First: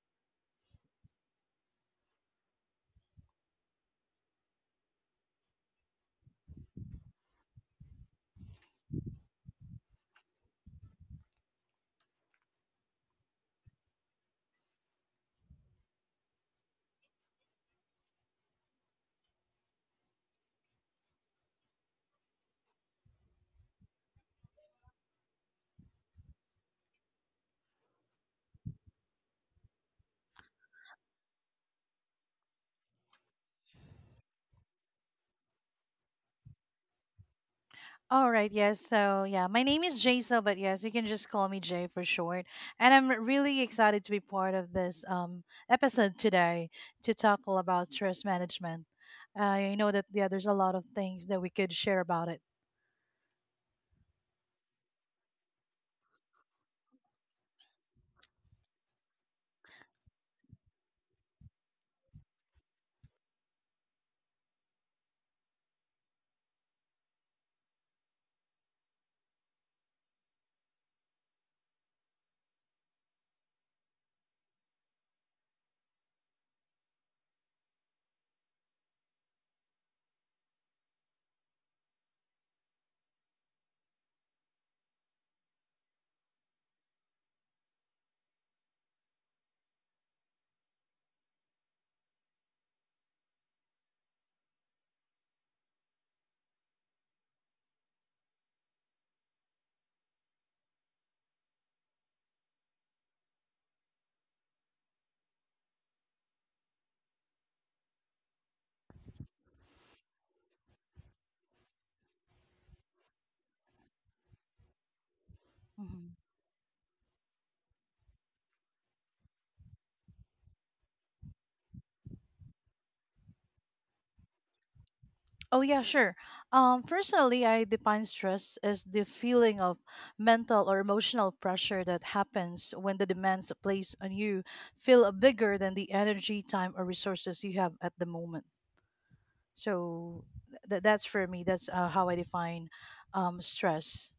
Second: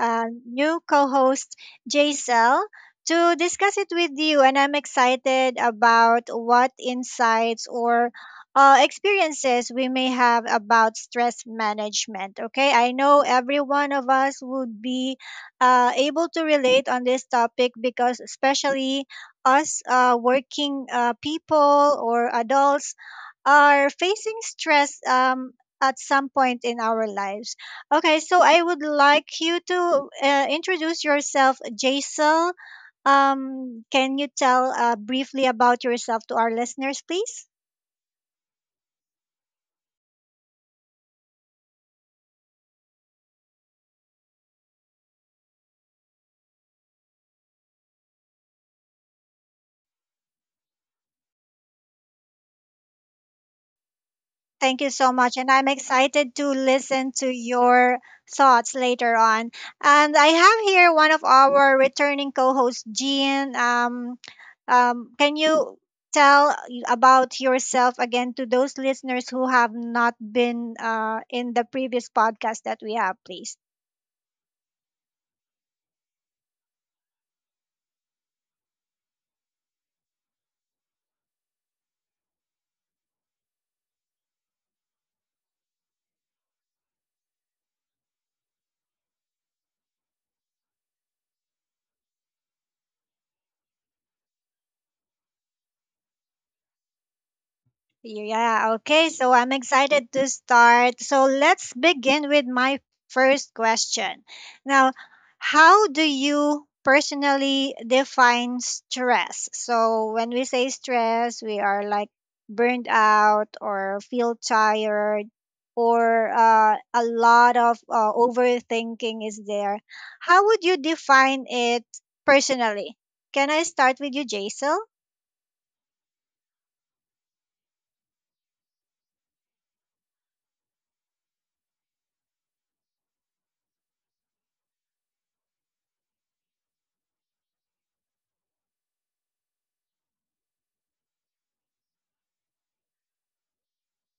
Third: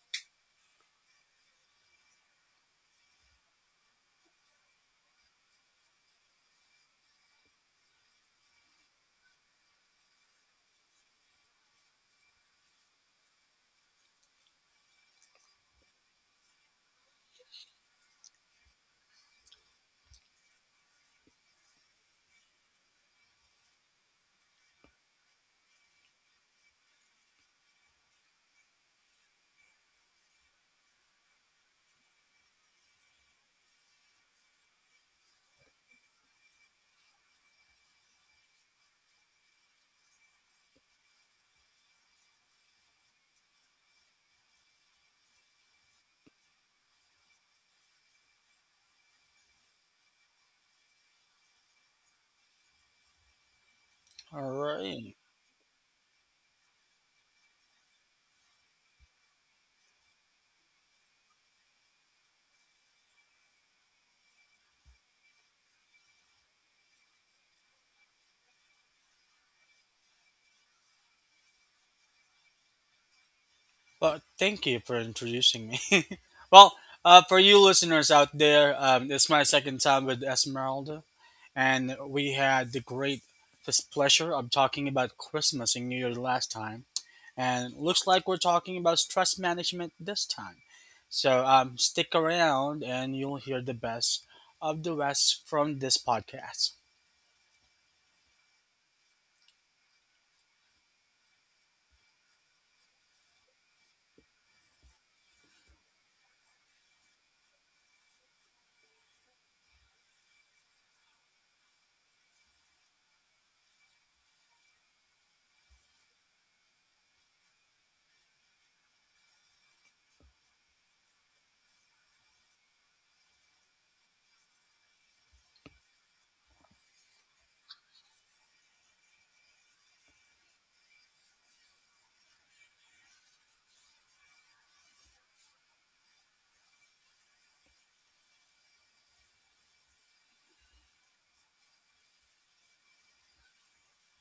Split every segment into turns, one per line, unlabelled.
new co-host, Jaisel, to discuss it with you. And I'm excited about what insights or experiences we may have about stress management. Okay, I know every one of us would be able to relate on this topic because, especially us working people or adults, are facing stress at some point in our lives. Okay, so I would like you to introduce yourself, Jaisal. Can you tell briefly about yourself to our listeners, please?
All right, yes. My name is Jaisal, but yes, you can just call me Jay for short. And I'm really excited to be part of this episode today to tackle about stress management. I know that there's a lot of things that we could share about it.
all
Thank you so
right.
much. And I'm excited to listen to your thoughts later on. And I have here one of our returning co hosts, Jean. Can you tell about yourself again to those listeners who have not been in the previous podcast that we have, please?
Well, thank you for introducing me. Well, for you listeners out there, it's my second time with Esmeralda, and we had the great this pleasure of talking about Christmas and New Year last time, and looks like we're talking about stress management this time. So stick around, and you'll hear the best of the rest from this podcast.
Yeah, okay. So I'm excited to start. So let's begin with my first question. Now, how do you personally define stress? So when we say stress, we are like burned out or feel tired
Mhm.
or a lot of overthinking is there. How would you define it personally? Can I start with you, Jaisal?
Oh yeah, sure. Personally, I define stress as the feeling of mental or emotional pressure that happens when the demands placed on you feel bigger than the energy, time, or resources you have at the moment. So that's for me. That's how I define stress.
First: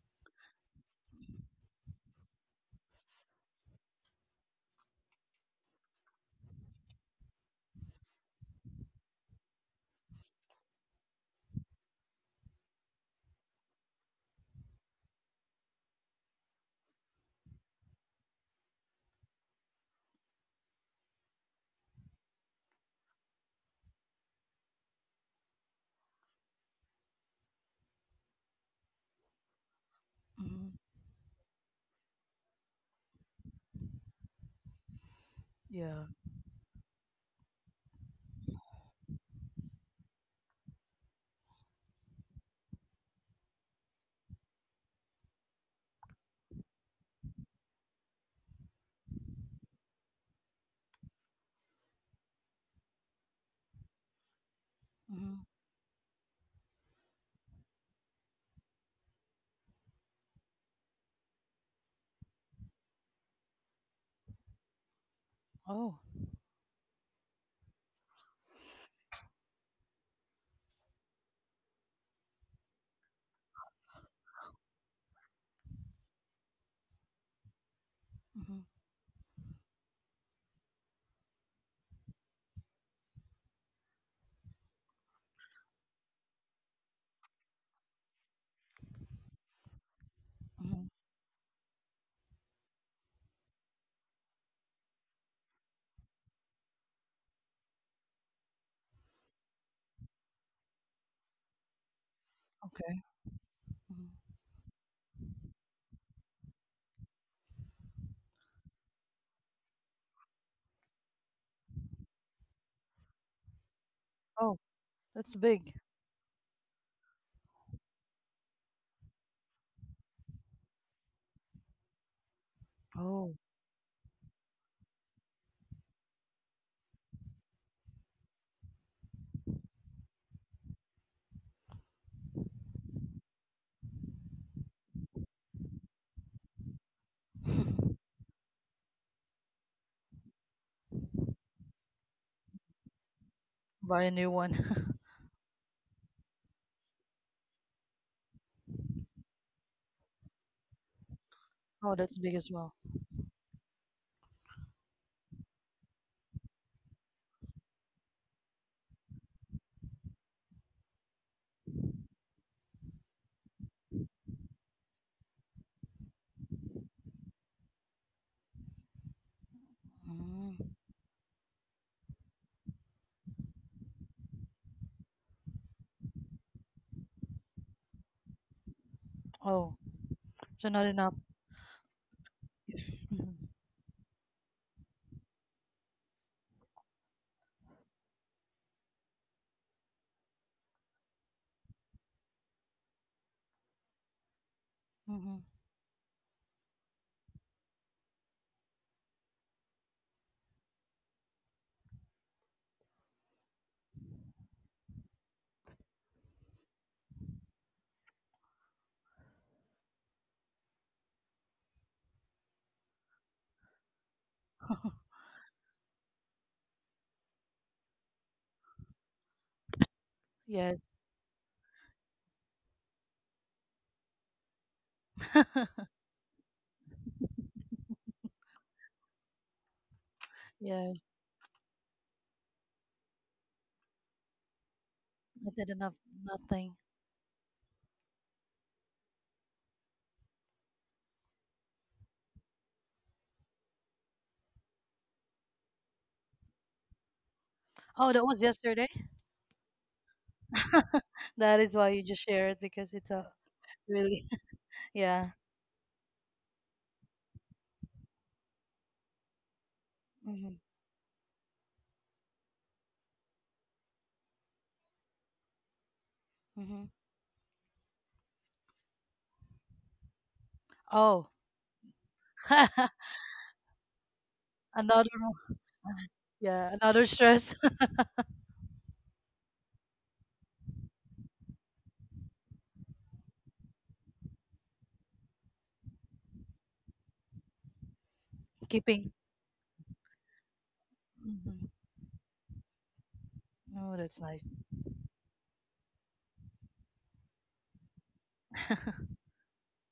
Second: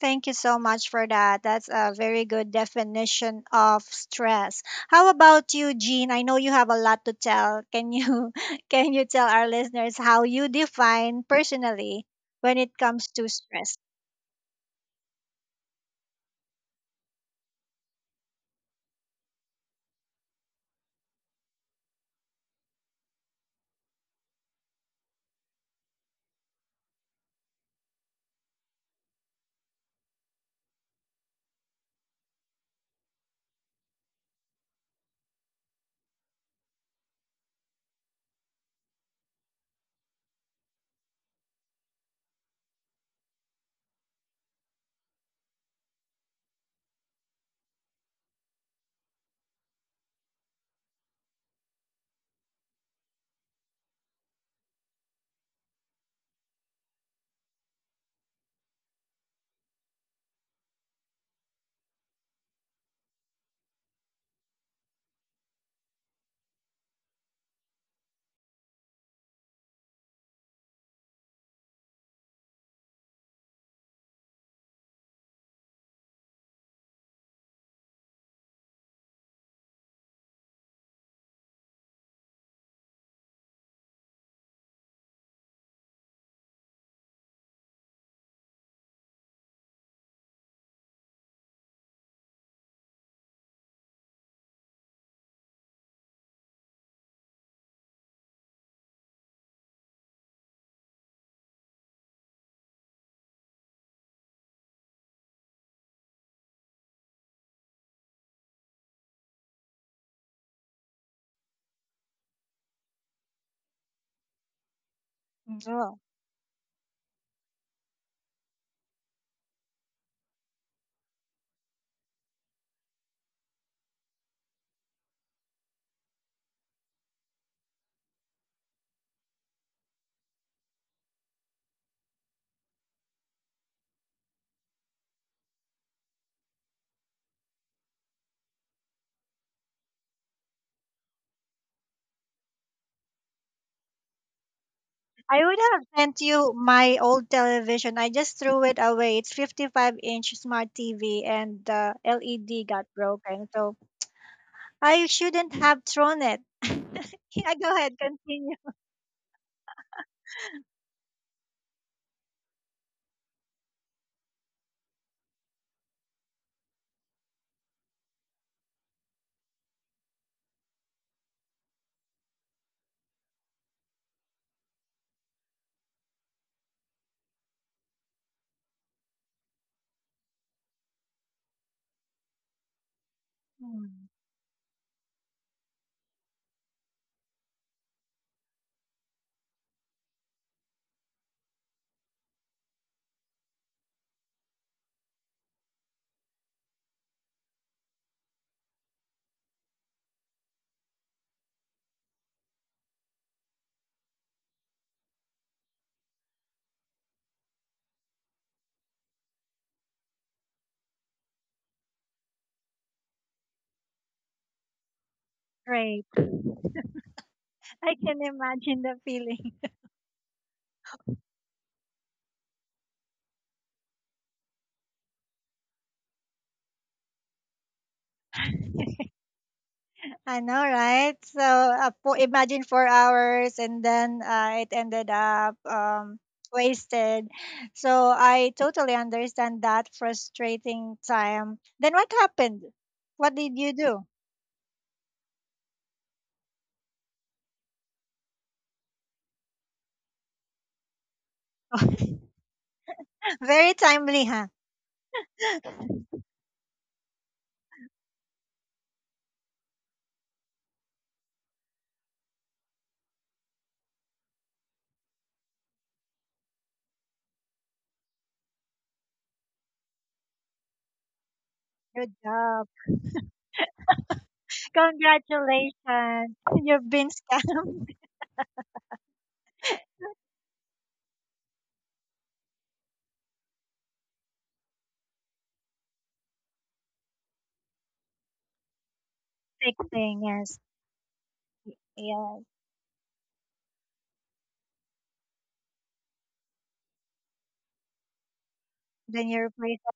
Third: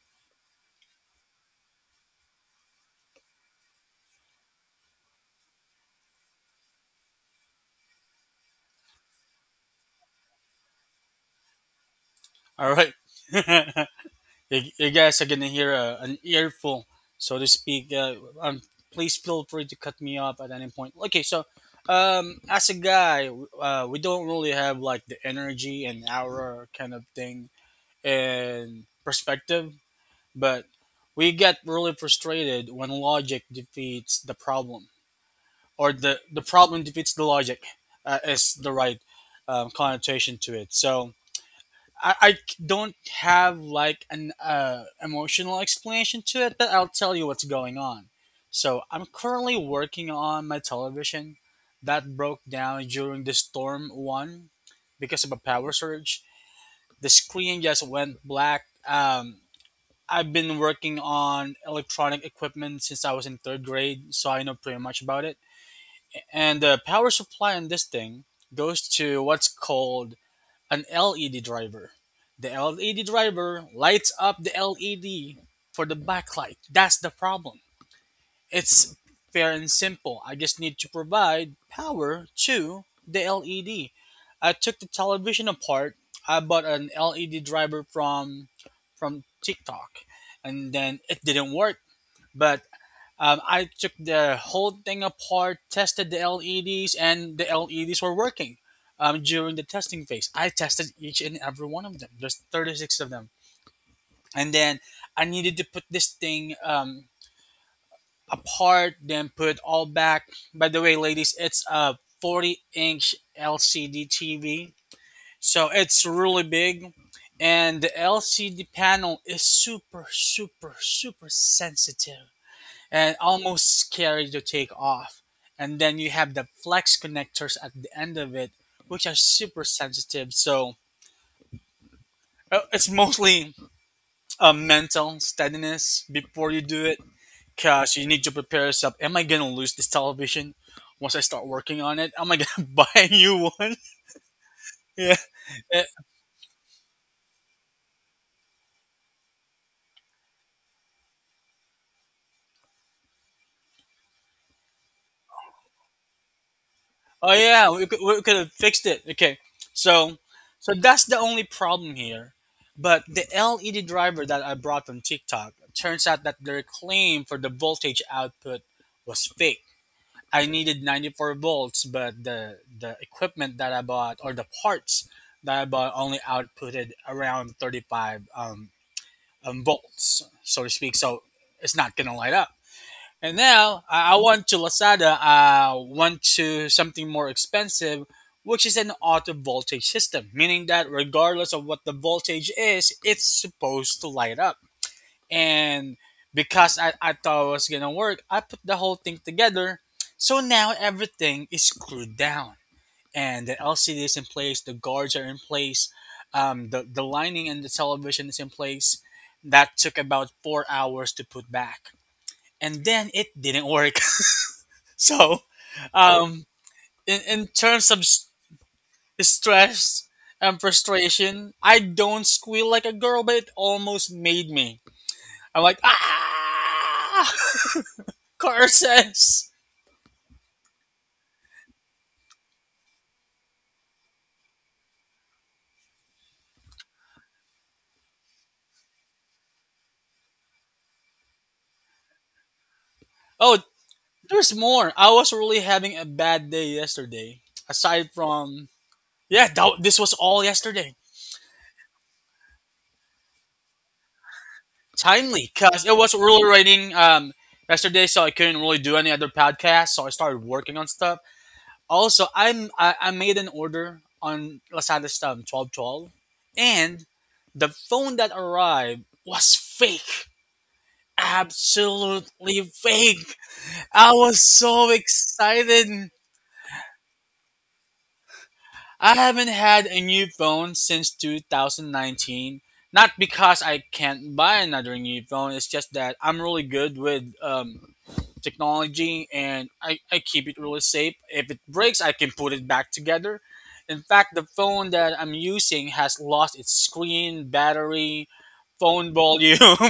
Thank you so much for that. That's a very good definition of stress. How about you, Jean? I know you have a lot to tell. Can you can you tell our listeners how you define personally when
All
it
right.
comes to stress?
You guys are gonna hear an earful, so to speak. Um, Please feel free to cut me off at any point. Okay, so as a guy, we don't really have like the energy and aura kind of thing and perspective, but
Hmm
we get really frustrated when logic defeats the problem, or
Yeah.
the problem defeats the logic, is the right connotation to it. So I, I c- don't have like an emotional explanation to it, but I'll tell you what's going on. So I'm currently working on my television that broke down during the storm one because of a
hmm
power surge. The screen just went black. I've been working on electronic equipment since I was in third grade, so I know pretty much about it.
Oh.
And the power supply on this thing goes to what's called an LED driver. The LED driver lights up the LED for the backlight. That's the problem.
hmm
It's fair and simple. I just need to provide power to the LED. I took the television apart. I bought an LED driver from TikTok, and
hmm
then it didn't work. But I took the whole thing apart, tested the LEDs, and the LEDs were working during the testing phase. I tested each and every one of them. There's
Okay.
36 of them.
hmm
And then I needed to put this thing apart, then put it all back. By the way, ladies, it's a 40-inch LCD
Oh,
TV.
that's
So
big.
Oh,
it's really big. And the LCD panel is super, super, super sensitive and
Oh,
almost scary to take off. And then you have the flex connectors at the end of it, which are super sensitive. So it's mostly a mental steadiness before you do it, because you need to prepare yourself. Am I gonna lose this television once I start working on it? Am I gonna buy a new one?
buy a new one.
Yeah.
I would have sent you my old television. I just threw it away. It's 55-inch inch smart TV and the
Oh, that's big as
LED
well.
got broken. So I shouldn't have thrown it.
Oh
Yeah,
yeah,
go ahead,
we could have
continue.
fixed it. Okay, so that's the only problem here. But the LED driver that I brought from TikTok turns out that their claim for the voltage output was fake. I
Mm
needed 94 volts, but the equipment that I bought or the parts that I bought only outputted around 35
Oh,
volts, so to
so not
speak.
enough.
So it's not gonna light up. And
Mm-hmm.
now
Mm.
I went to Lazada. I went to something more expensive, which is an auto voltage system, meaning that regardless of what the voltage is, it's supposed to light up.
Mm-hmm.
And because I thought it was gonna work, I put the whole thing together. So now everything is screwed down, and the LCD is in place, the guards are in place, the lining and the television is in place. That took about 4 hours to put back, and then it didn't work. So,
Great.
um, in
I
terms of
can imagine the feeling.
stress and
Yes.
frustration, I don't squeal like a girl, but it almost made me. I'm like, ah, car curses.
I know,
Yes.
right? So imagine 4 hours and then it ended
I
up
did enough. Nothing.
wasted. So I totally understand that frustrating time. Then what happened? What did
Oh,
you do?
there's more. I was really having a bad day yesterday.
Oh,
Aside
that was
from,
yesterday.
yeah, that, this was all yesterday.
That is why you just share it, because it's a
Very timely,
really
huh?
yeah.
Timely, because it was really raining yesterday, so I couldn't really do any other podcast, so I started
hmm
working on stuff. Also, I made an order on Lazada Stam 12.12,
hmm
and the phone that arrived was fake.
Oh,
Good
Absolutely
job.
fake. I was so
another.
excited.
Congratulations.
Yeah,
You've been
another stress.
scammed.
I haven't had a new phone since 2019. Not because I can't buy another new phone, it's just that I'm really good with
Keeping.
technology, and I,
Fixing,
I keep
yes.
it really safe. If it
Hmm
breaks, I can
Yes.
put it back together.
Oh,
In
that's
fact, the
nice.
phone that I'm using has lost its screen, battery, phone
Then you
volume,
replace it.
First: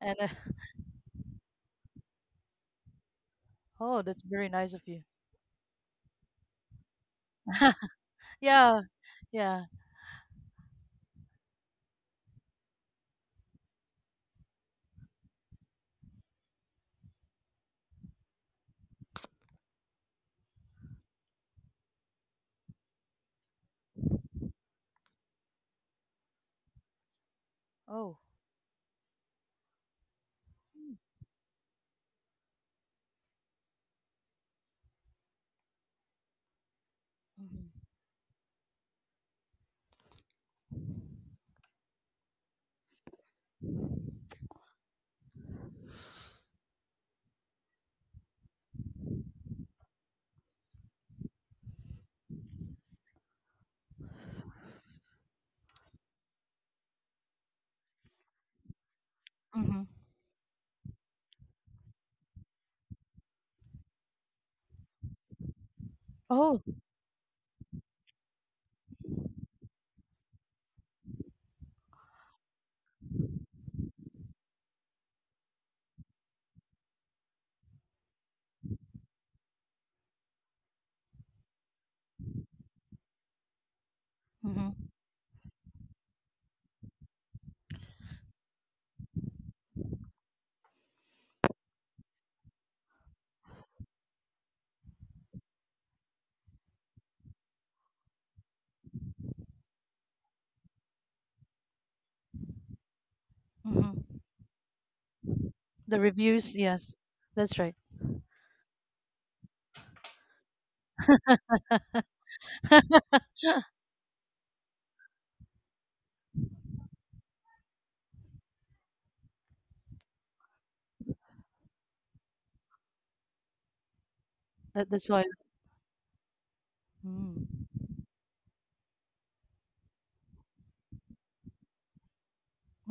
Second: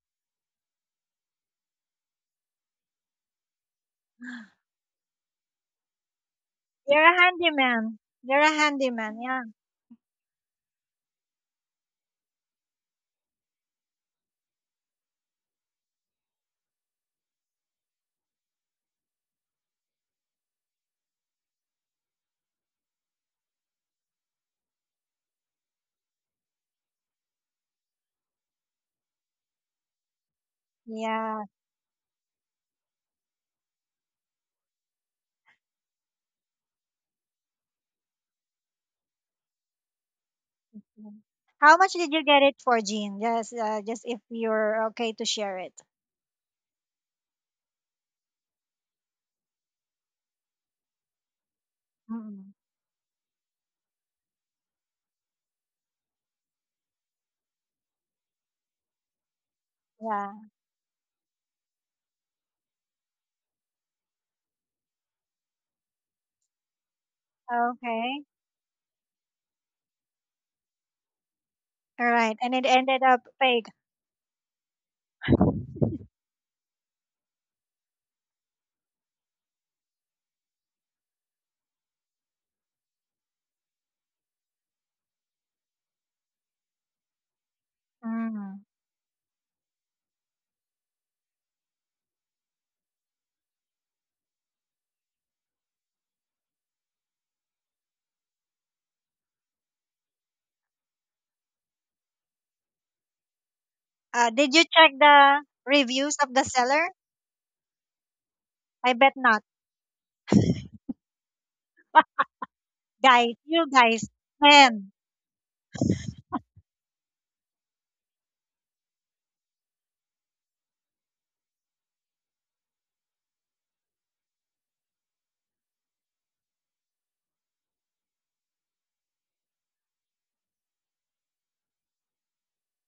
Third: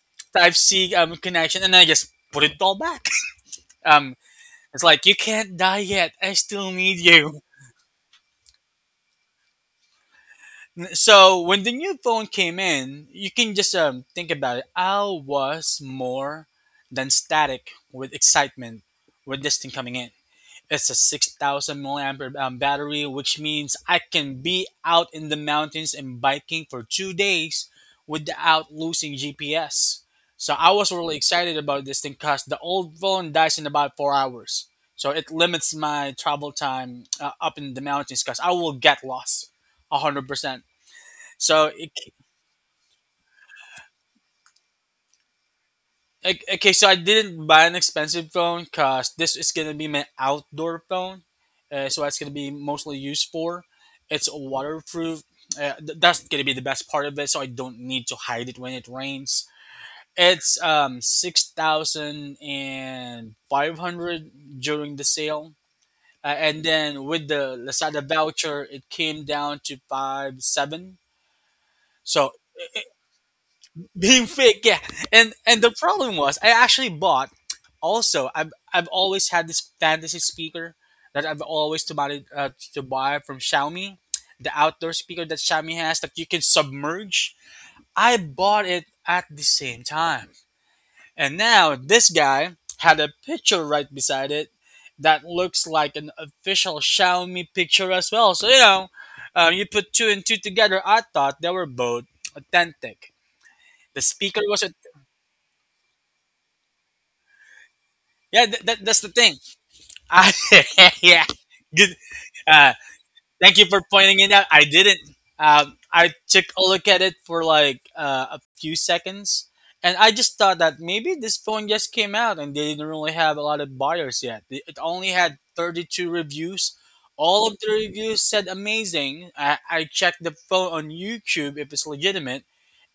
And
Type C connection, and I just put it all back.
oh,
Um,
that's very nice of
it's
you.
like, you can't die yet. I still need
You're a
you.
handyman. You're a
Yeah,
handyman, yeah.
yeah.
So when the new phone came in, you can just think about it. I was more than static with excitement with this thing coming in. It's a 6,000 milliampere battery, which means I can be out in the mountains and biking for 2 days
Oh.
without losing GPS. So I was really
Yeah.
excited about this thing because the old phone dies in about 4 hours. So it limits my travel time up in the
Mm-hmm.
mountains because I will get lost 100%. So
How much did you get it for, Jean? Just if you're okay to share it.
Okay, so I didn't buy an expensive phone because this is gonna be my outdoor phone. So that's gonna be
Mm.
mostly used for. It's waterproof. That's gonna be the best part of it. So I don't need to hide it when it rains.
hmm
Yeah.
It's 6,500 during the sale,
Oh.
and then with the Lazada
Okay.
voucher, it came down to five seven.
All
So,
right. And it ended up fake.
being fake, yeah, and the problem was, I actually bought, also, I've always had this fantasy speaker that I've always to buy from Xiaomi, the
Mm-hmm.
outdoor speaker that Xiaomi has that you can submerge. I
Mm.
bought it at the same time, and now this guy had a picture right beside it that looks like an official Xiaomi picture as well, so you put two and two together. I thought they were both authentic. The
Mm-hmm.
speaker
Did
was.
you check the
The
reviews of the
reviews,
seller?
yes, that's right.
Yeah,
I
that's the
bet
thing.
not.
Uh, yeah, good. Uh,
Guys,
Thank you
you
for
guys,
pointing it out. I
men.
didn't. I took a look at it for like a few seconds, and I just thought that maybe this phone just came out and they didn't really have a lot of buyers yet. It
That,
only
that's why.
had 32 reviews. All
Mm.
of the reviews said amazing. I checked the phone on YouTube if it's legitimate,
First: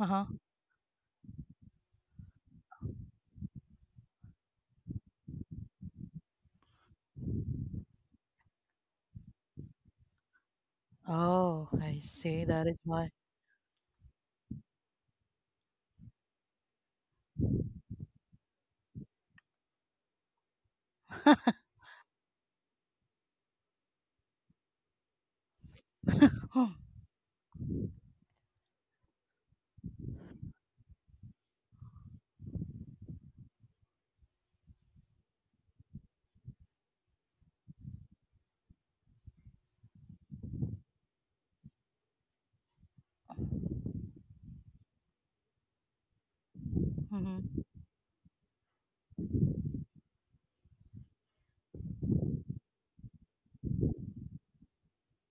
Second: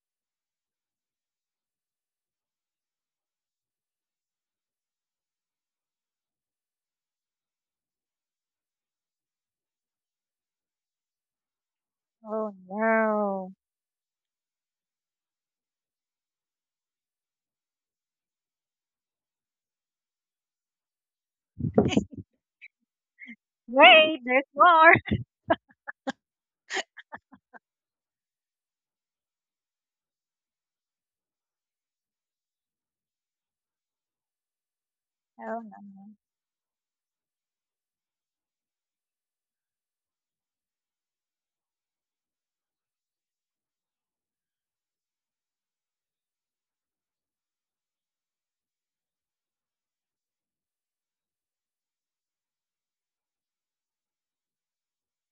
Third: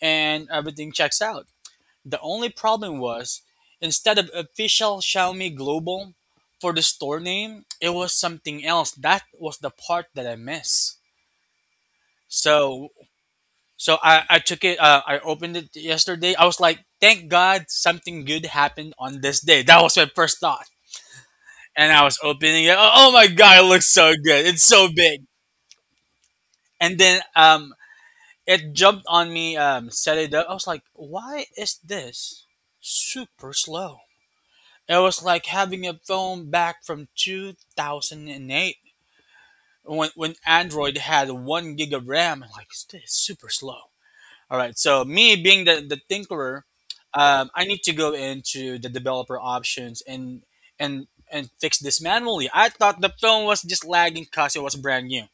Uh-huh.
everything checks out. The only problem was, instead of official Xiaomi Global for the store name, it was something else. That was the part that I missed.
Oh, I see.
Oh
That is
So,
why.
no.
so I took it. I opened it yesterday. I was like, thank God something good happened on this day. That was my first thought. And I was opening it. Oh, oh my God, it looks so
Wait, there's
good. It's so
more.
big.
Mm-hmm.
And then it jumped on me, set it up. I was like, why is this super slow? It was like
Oh,
having a
no.
phone back from 2008, when, Android had one gig of RAM. I'm like, this is super slow. All right, so me being the tinkerer, I need to go into the developer options and fix this manually. I thought the phone was just lagging because it was brand new.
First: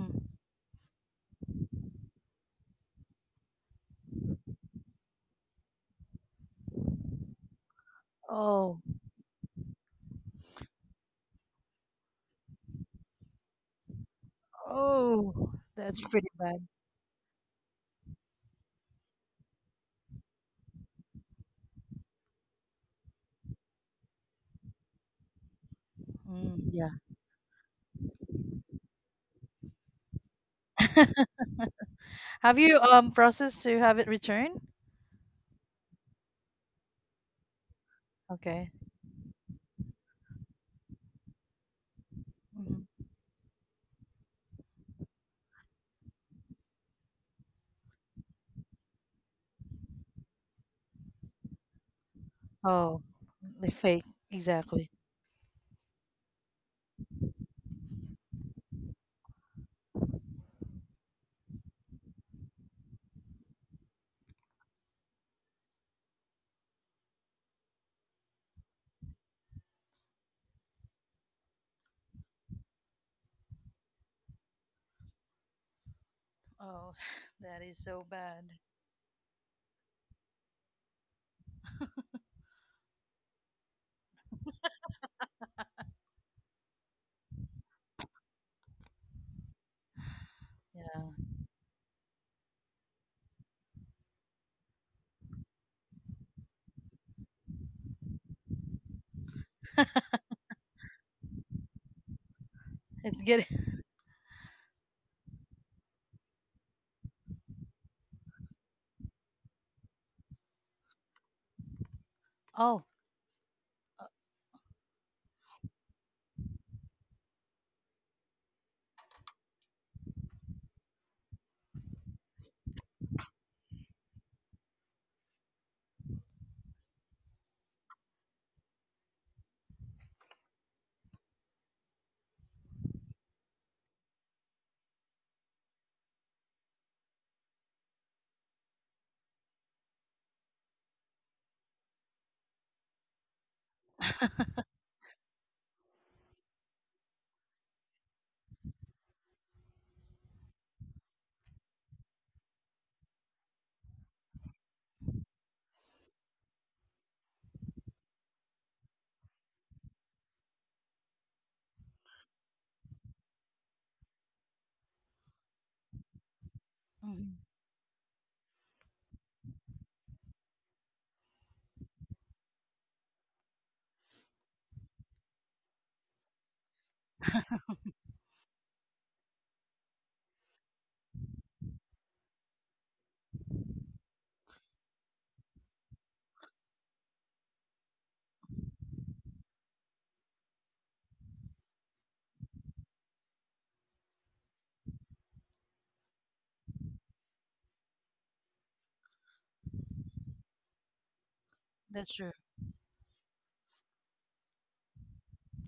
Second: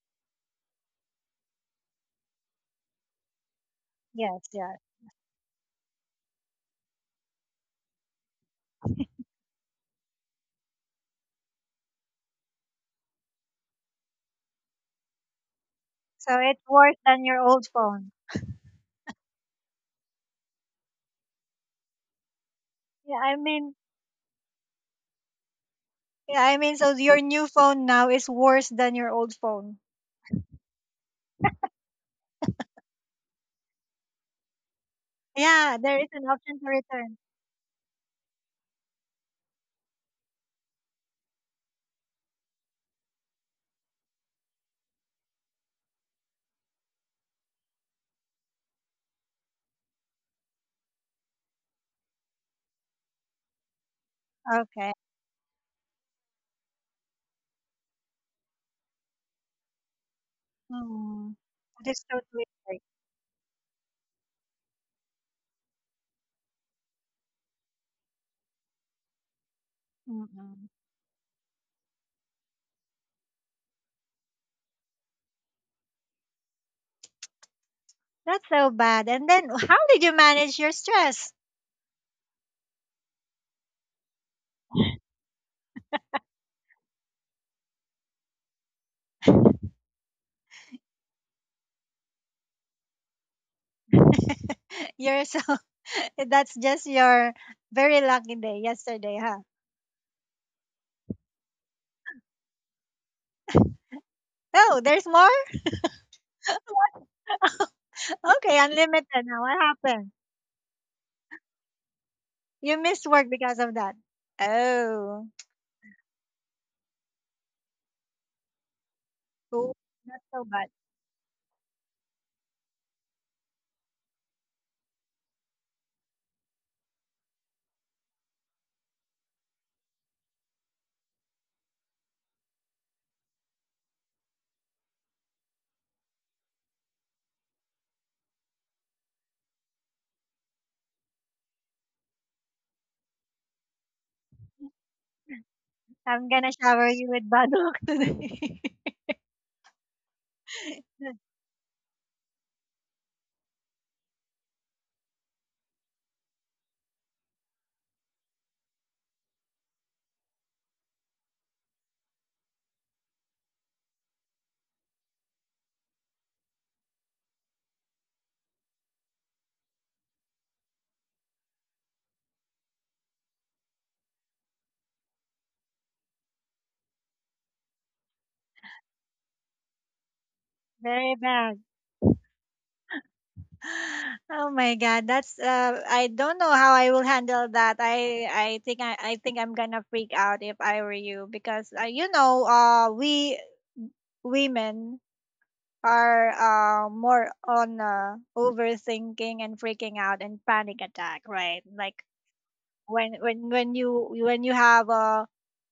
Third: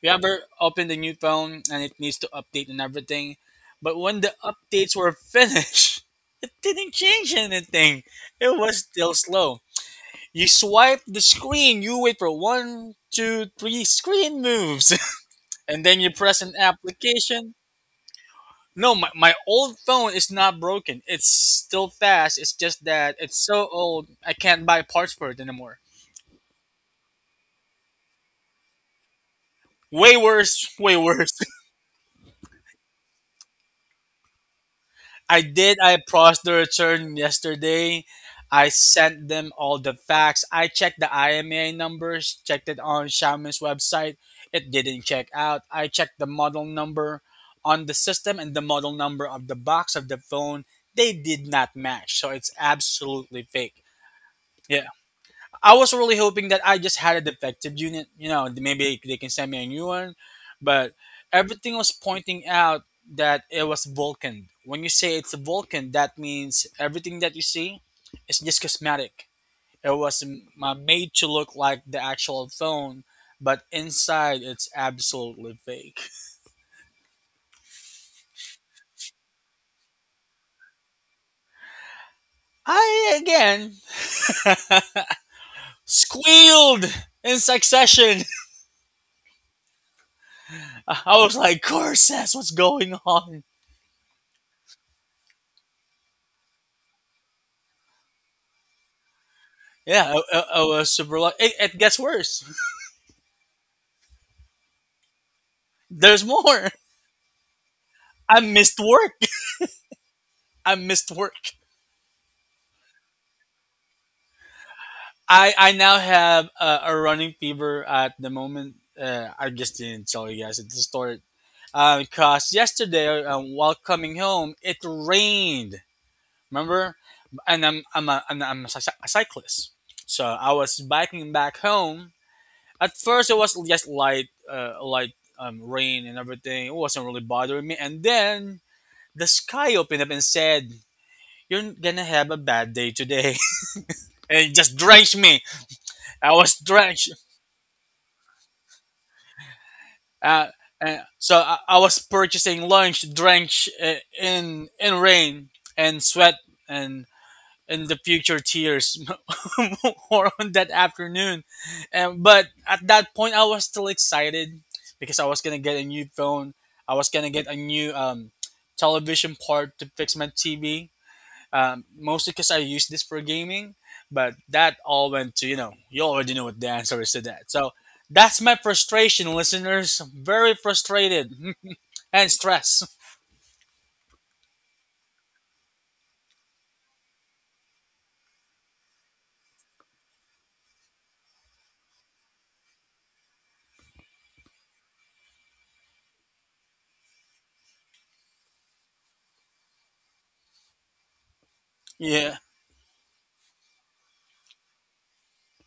You ever open the new phone and it needs to update and everything, but when the
Yes, yes.
updates were finished, it didn't change anything. It was
Oh,
still slow. You swipe the screen, you wait for one, two, three screen moves,
oh,
and then
that's
you
pretty
So
press an
it's
bad.
worse than your
application.
old phone.
No, my old phone is not broken. It's still fast. It's just
Yeah,
that
I
it's so
mean,
old, I can't buy parts for it anymore.
yeah, I
Mm,
mean,
yeah.
so your new phone now is worse than your old phone.
Way worse, way worse.
Have you processed to have it returned?
I
Yeah,
did.
there
I
is an
processed the
option to return.
return yesterday. I
Okay.
sent them all the facts. I checked the IMA numbers, checked it
Mm-hmm.
on Xiaomi's website. It didn't check out. I checked the model number on the system and the model number of the box of the phone. They did not match. So it's
Oh,
absolutely
the
fake.
fake.
Yeah,
Exactly.
Okay.
I was really hoping that I just had a defective unit. You know, maybe they can send me a new one, but
Mm.
everything
That
was
is totally
pointing
right.
out that it was Vulcan. When you say it's Vulcan, that means everything that you see is just cosmetic. It was
Mm-mm.
made to look like the actual phone, but inside it's absolutely fake.
Oh, that is so bad.
That's so bad. And then, how did you manage your stress?
I again squealed in succession. I
Yeah.
was like, Corsess, what's going on?
You're so. That's just your very lucky day yesterday, huh?
Yeah, I was super lucky. It gets worse.
It's get.
Oh, there's more?
There's more. I
Okay,
missed work.
unlimited now. What happened?
I missed work.
You
Oh.
missed work because of that.
uh,
Oh.
I now have a running fever at the moment. I just didn't tell
So
you guys
bad.
at the start. Because yesterday while coming home it rained. Remember, and a cyclist, so I was biking back home. At first, it was just light rain and everything. It wasn't really bothering me, and then the sky opened up and said, you're gonna have a bad day today. And it just drenched me.
I'm
I
gonna
was
shower you
drenched.
with banok.
Uh, uh, so I, I was purchasing lunch drenched in rain and sweat and in the future tears or on that afternoon. But at that point, I was still excited because I was gonna get a new phone. I was gonna
Mhm.
get a new television part to fix my TV, mostly because I use this for gaming. But that all went to you already know what the answer is to that. So that's my frustration, listeners. Very
Very
frustrated
bad.
and stress.
Oh my god, that's I don't know how I will handle that. I think I'm gonna freak out if I were you because we women are more on overthinking and freaking out and panic attack, right? Like
That's true.
Yeah,
when you when you have a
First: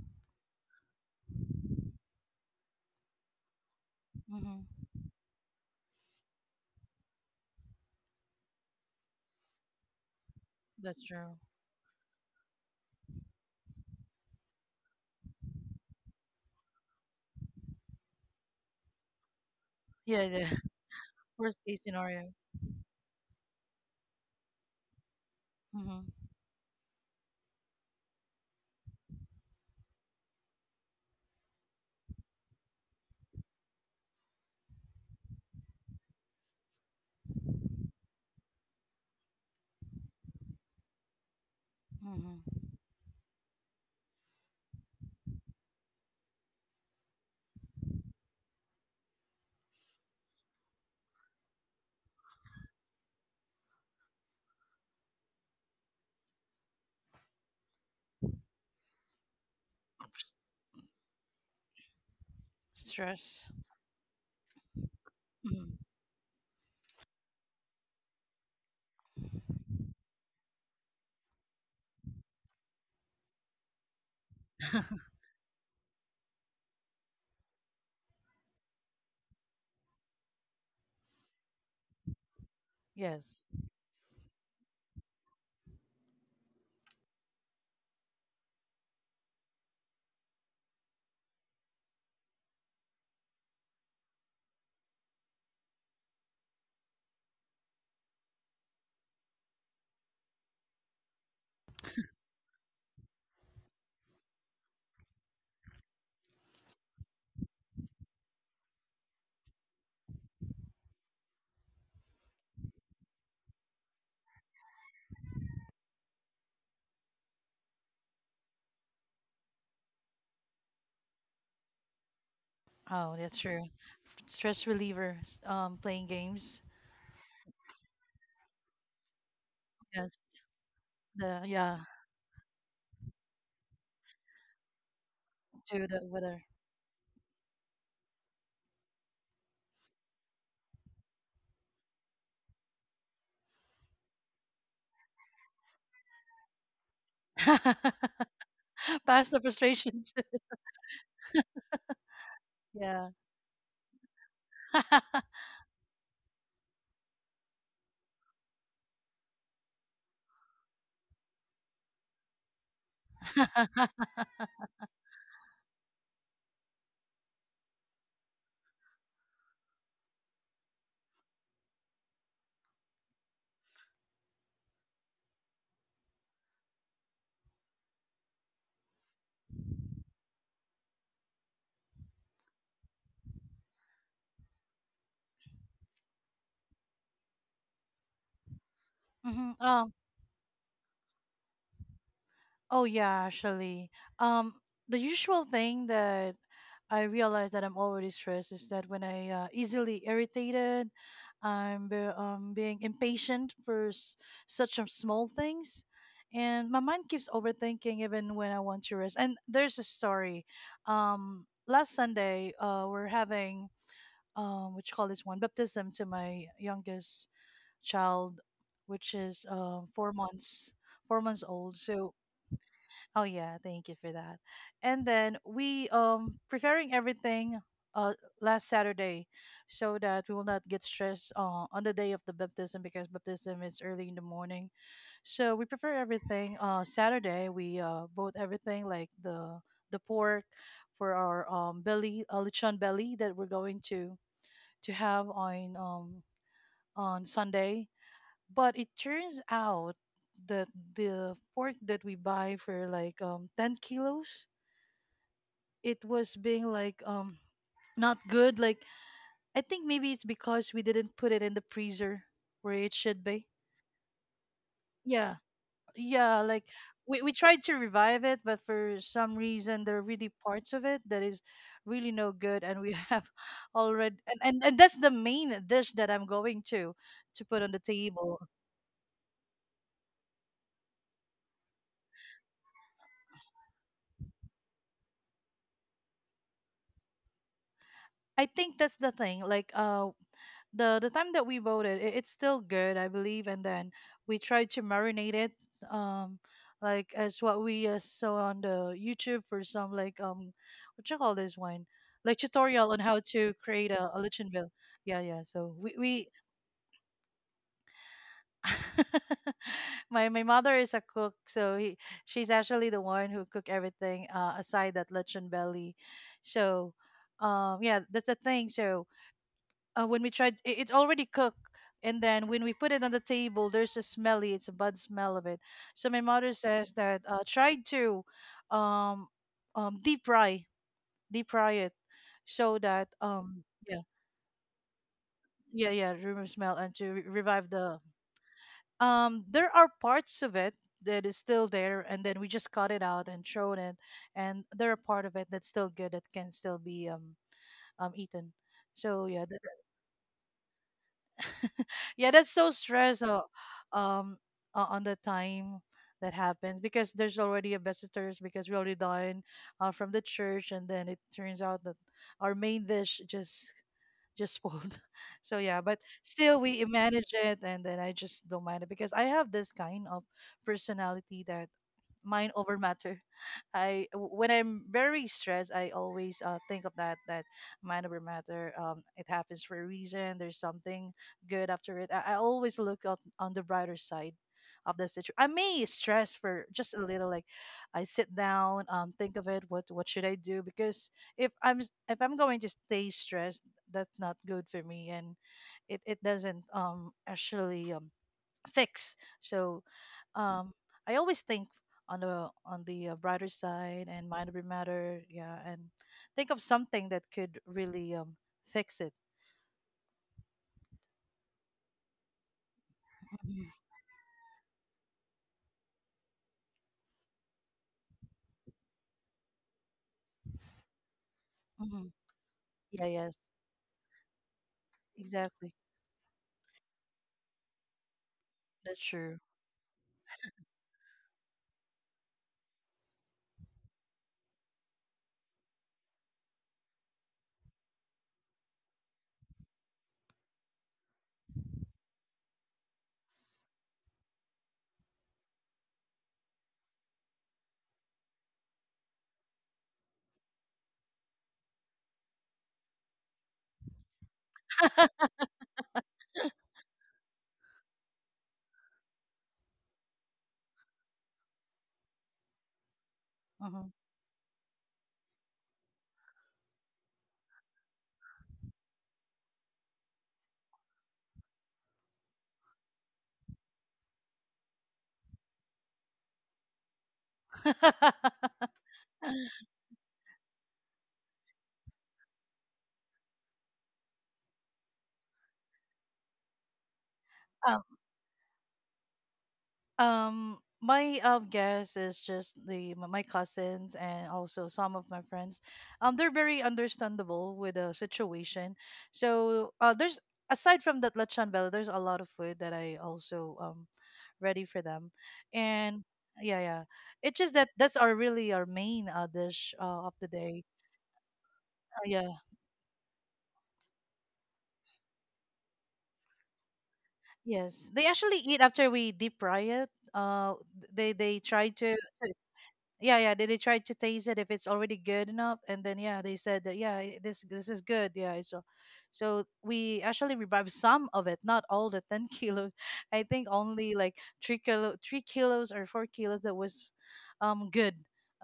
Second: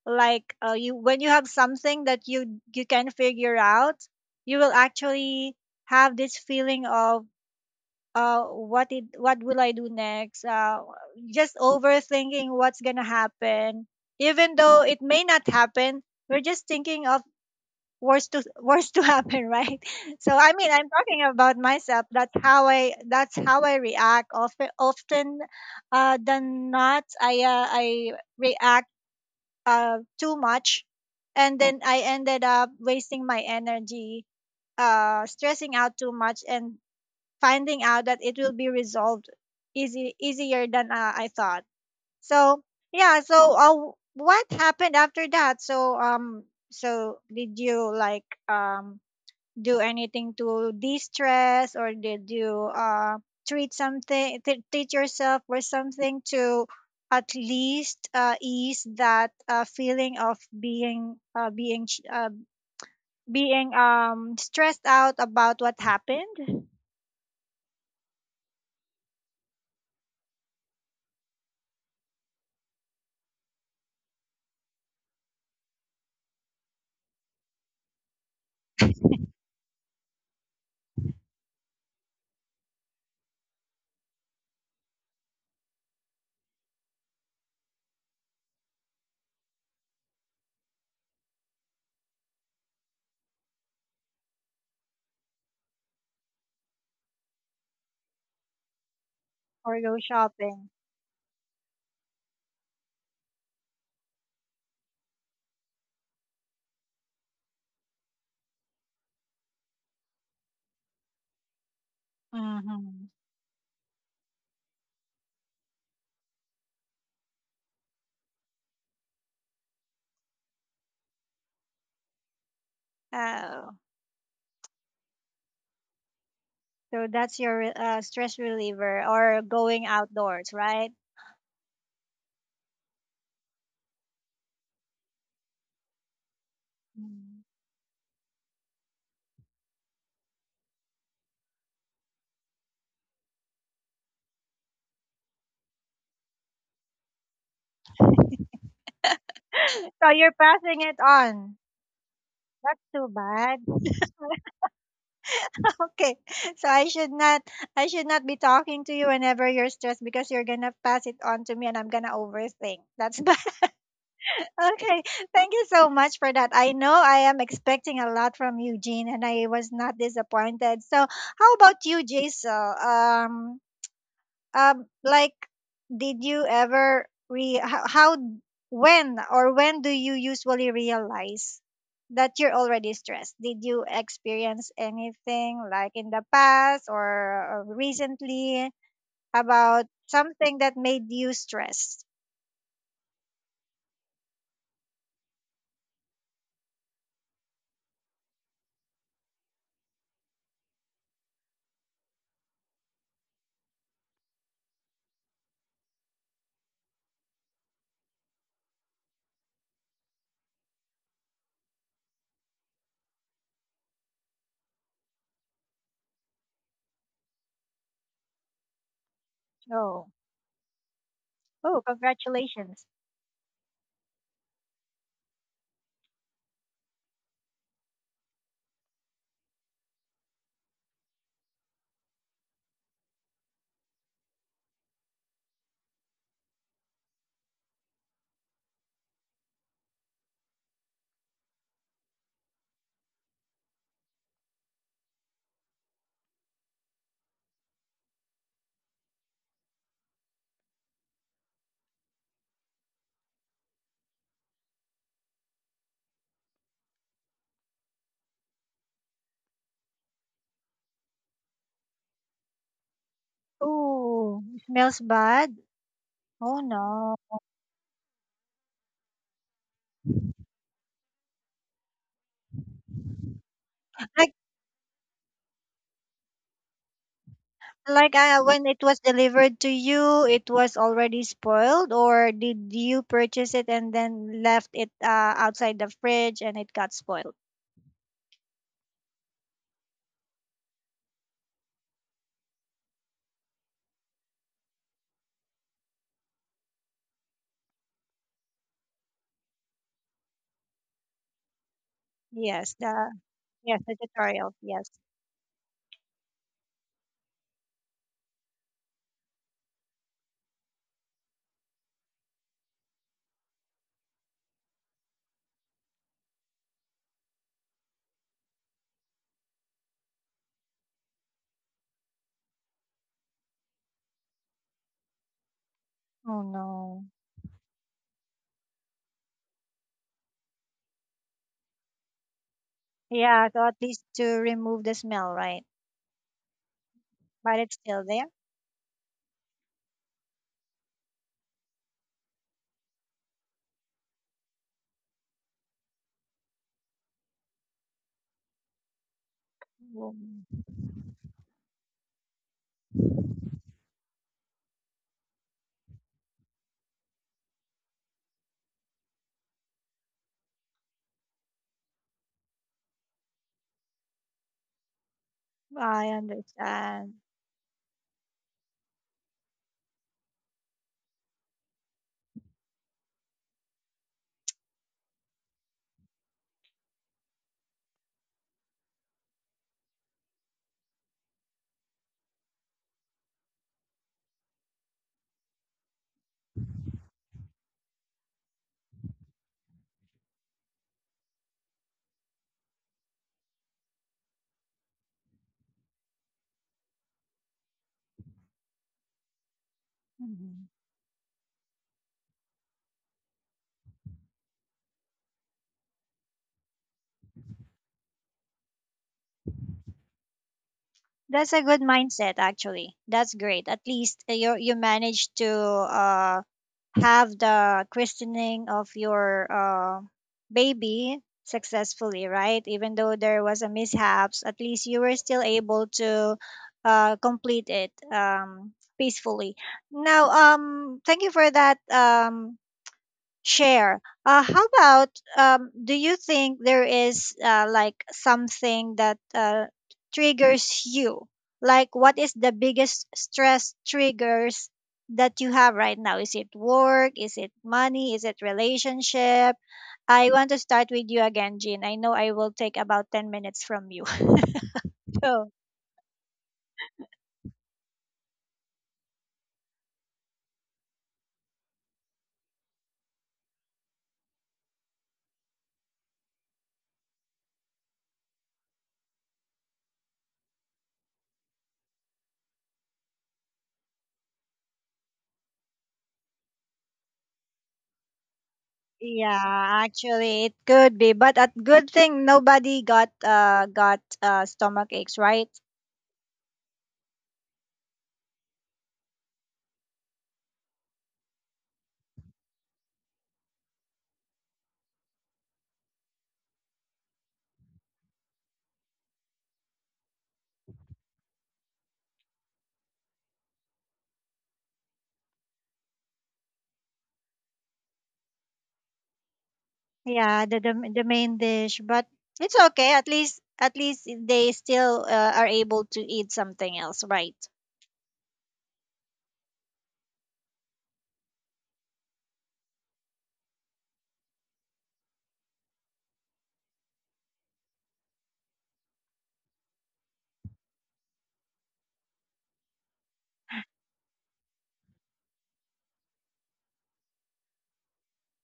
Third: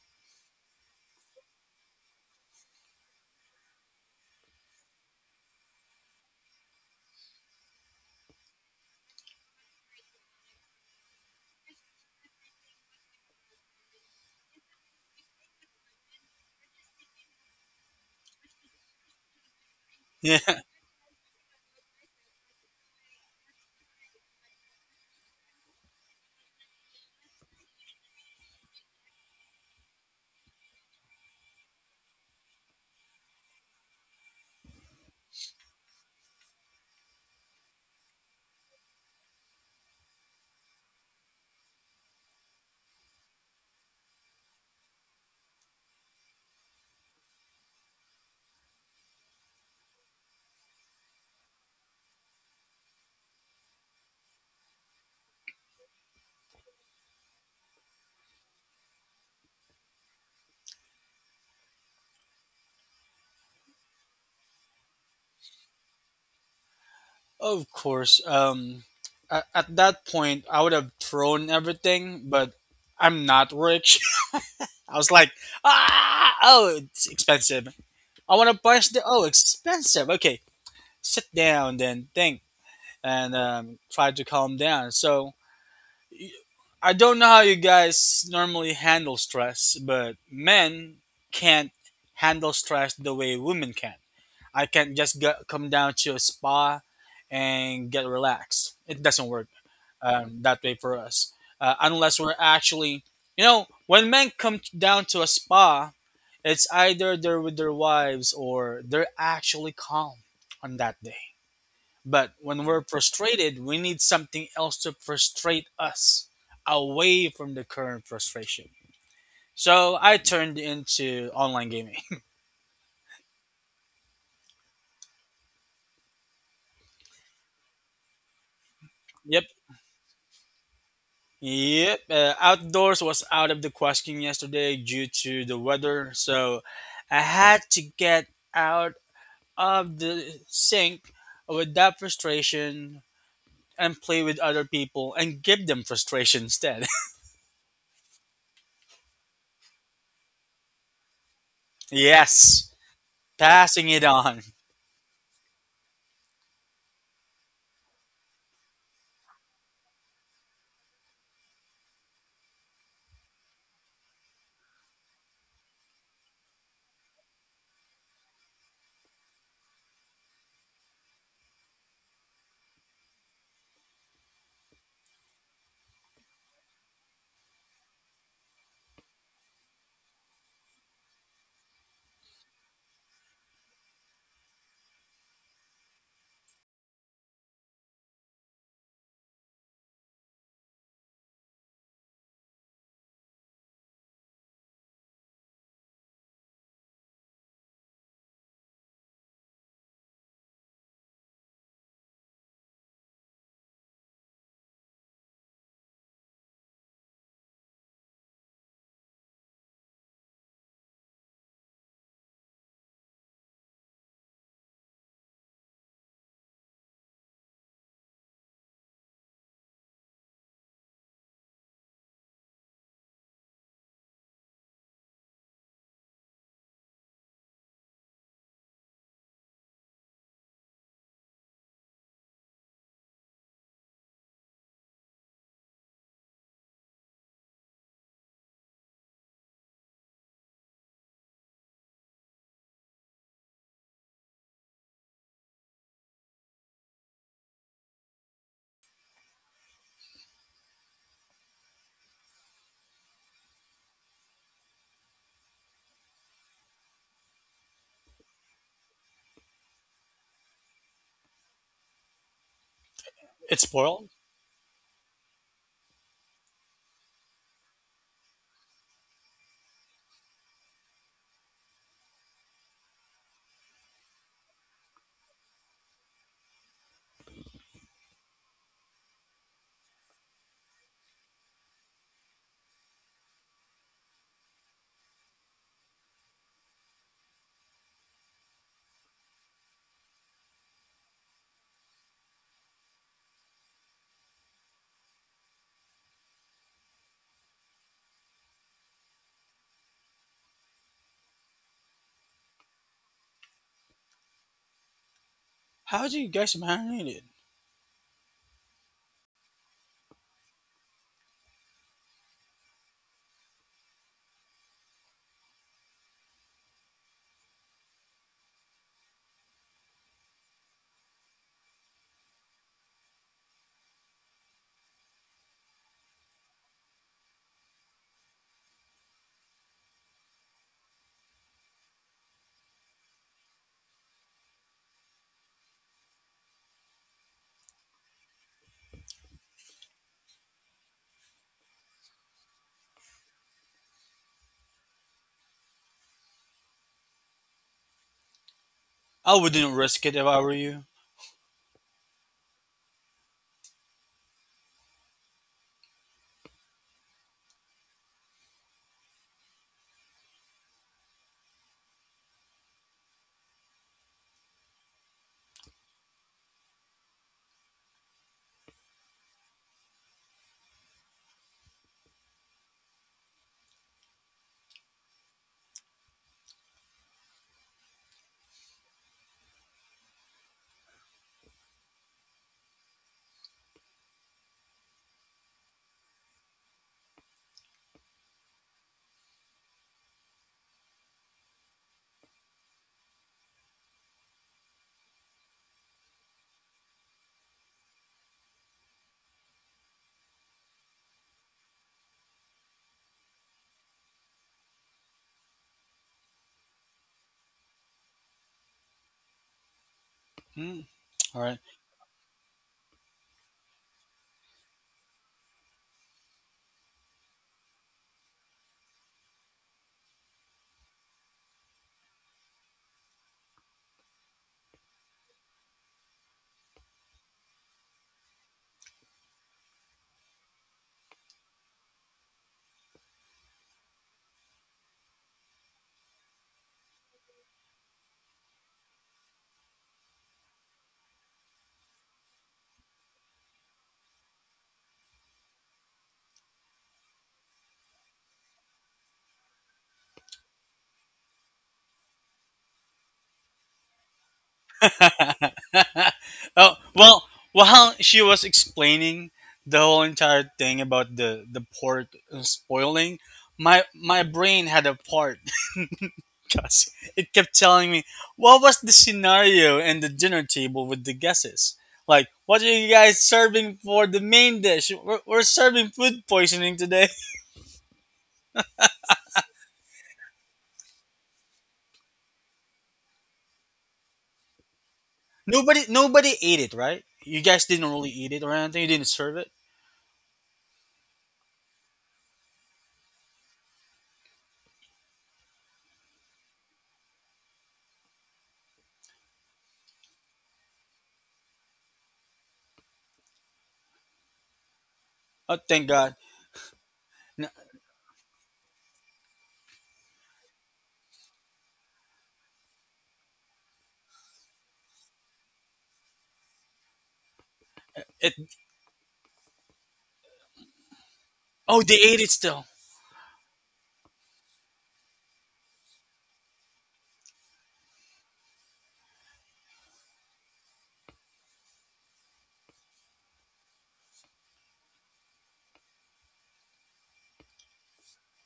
like you when you have something that you can figure out, you
Hmm
will actually have this feeling of, what will I do next,
That's true.
just overthinking what's gonna happen, even though it may not happen, we're just thinking of worse to worse to happen, right?
Yeah,
So
yeah,
yeah.
I mean I'm talking about
Worst case
myself. that's
scenario.
how i that's how i react often,
Hmm
than not. I react too much, and then I ended up wasting my energy, stressing out too much, and finding out that it will be resolved easy easier than, I thought.
hmm
So yeah. So what happened after that? So did you like do anything to de-stress? Or did you treat yourself for something to at least ease that feeling of being uh, being sh- uh,
Stress.
being um stressed out about what
Hmm
happened?
of course. At that point, I would have thrown everything, but I'm not rich. I was like, ah, oh, it's expensive. I want to punch the, oh, expensive. Okay, sit down, then think, and
Yes.
try to calm down. So I don't know how you guys normally handle stress, but men can't handle stress the way women can. I can't just go, come down to a spa and get relaxed. It doesn't work
Or go
that
shopping.
way for us, unless we're actually, when men come down to a spa, it's either they're with their wives or they're actually calm on that day. But when we're
Mm-hmm.
frustrated, we need something else to frustrate us away from the current frustration. So I turned into online gaming.
Oh, that's true.
Oh,
Stress reliever. Playing games.
so that's your stress reliever, or
Yep.
going
Yes.
outdoors, right?
The yeah.
Yep. Outdoors was out of the question yesterday due to the
Do the
weather.
weather.
So I
Mm.
had to get out of the sink with that frustration and play with other people and give them frustration instead.
Pass the
So
frustrations.
you're passing it on.
Yes.
That's
Yeah.
too bad.
Passing it on.
Okay. So I should not be talking to you whenever you're stressed, because you're gonna pass it on to me, and I'm gonna overthink. That's bad. Okay. Thank you so much for that. I know I am expecting a lot from Eugene and I was not disappointed. So how about you, Jason? Like, did you ever re how, when, or when do you usually realize that you're already stressed? Did you experience anything like in the past, or recently
hmm
about something that made you stressed?
Oh yeah, actually. Um, the usual thing that I realize that I'm already stressed is that when I easily irritated, being impatient for such a small things, and my mind keeps overthinking even when I want to rest. And there's a story. Last Sunday, we're having what you call this one, baptism to my youngest child, which is
Oh.
4 months, 4 months old.
Oh,
So
congratulations.
oh yeah, thank you for that. And then we preparing everything uh last Saturday so that we will not get stressed on the day of the baptism, because baptism is early in the morning. So we prepare everything Saturday. We bought everything like the pork for our belly, lechon belly that we're going to have on Sunday, but it turns out that the pork that we buy for like 10 kilos, it was being like not good. Like I think maybe it's because we didn't put it in the freezer where it should be.
It's spoiled?
Oh, smells
Yeah.
bad.
Yeah,
Oh
like
no.
we tried to revive it, but for some reason there are really parts of it that is really no good and we have already,
I —
and that's the main dish that I'm going to put on the
like
table.
when it was delivered to you, it was already spoiled? Or did you purchase it and then left it outside the fridge and it got spoiled?
I think that's the thing. Like the time that we voted it, it's still good, I believe, and then we tried to marinate it, um like as what we saw on the YouTube for some like what you call this one, like
Yes,
tutorial on
the
how to
yes,
create
the
a lechon
tutorial.
bill.
Yes.
Yeah, yeah. So we,
How do
we
you guys marinate it?
my mother is a cook, so he, she's actually the one who cook everything aside that lechon belly. So yeah, that's the thing. So when we tried it, it's already cooked, and then when we put it on the table there's a smelly, it's a bad smell of it. So my
Oh
mother says
no.
that try to um, um, deep fry deep fry it so that
Yeah, so at
yeah.
least to remove the smell, right?
Yeah, yeah, remove smell and to
But
revive
it's
the
still there.
there are parts of it that is still there, and then we just cut it out and thrown it, and there are part of it that's still good, that can still be eaten, so
I
yeah.
wouldn't risk it if I were
Mm.
you.
Yeah, that's so stressful, um on the time that happens, because there's already a visitors, because we already done from the church, and then it turns out that our main dish just spoiled. So yeah, but
I
still we
understand.
manage it, and then I just don't mind it because I have this kind of personality that mind over matter. I When I'm very stressed, I always think of that, that mind over matter. It happens for a reason. There's something good after it. I always look on the brighter side of the situation. I may stress for just a little. Like I sit down, think of it. What should I do? Because if if I'm going to stay stressed, that's not good for me, and it doesn't actually fix. So
Mhm.
um, I always think on the brighter side and mind over matter, yeah, and think of something that could really fix it.
Hmm. All
That's
right.
a good mindset, actually. That's great.
Hmm
At least you managed to have the christening of your baby
hmm
successfully, right? Even
Yeah,
though
yes,
there was a mishaps, at least you were still
exactly.
able to complete it
That's true.
peacefully. Now, thank you for that share. How about, do you think there is like something that triggers you? Like, what is the biggest stress triggers that you have right now? Is it work? Is it money? Is it relationship? I want to start with you again, Jean. I know I will take about 10 minutes from you. So,
Oh well, while she was explaining the whole entire thing about the pork spoiling, my
Hmm
my brain had a part because it kept telling me what was the scenario and the dinner table with the guesses. Like, what are you guys serving for the main dish? We're serving food poisoning today.
yeah, actually, it could be, but a good thing nobody got stomach aches, right?
Nobody ate it, right? You guys didn't really eat it or anything. You didn't serve it.
My guess is just the my cousins and also some of my friends. They're very understandable with the situation. So there's aside from that lechon bell, there's a lot of food that I also ready for them,
Oh, thank
and
God.
yeah, yeah. It's just that that's our really our main dish of the
Yeah,
day.
the main dish, but
Yeah.
it's okay. At least they still are able to eat something else, right?
Yes, they
It
actually eat after we deep fry it. They try
Oh, they
to.
ate it still.
Yeah yeah, they tried to taste it if it's already good enough, and then yeah, they said that yeah, this is good, yeah. So so we actually revived some of it, not all the 10 kilos. I think only like 3 kilo, 3 kilos or 4 kilos that was good.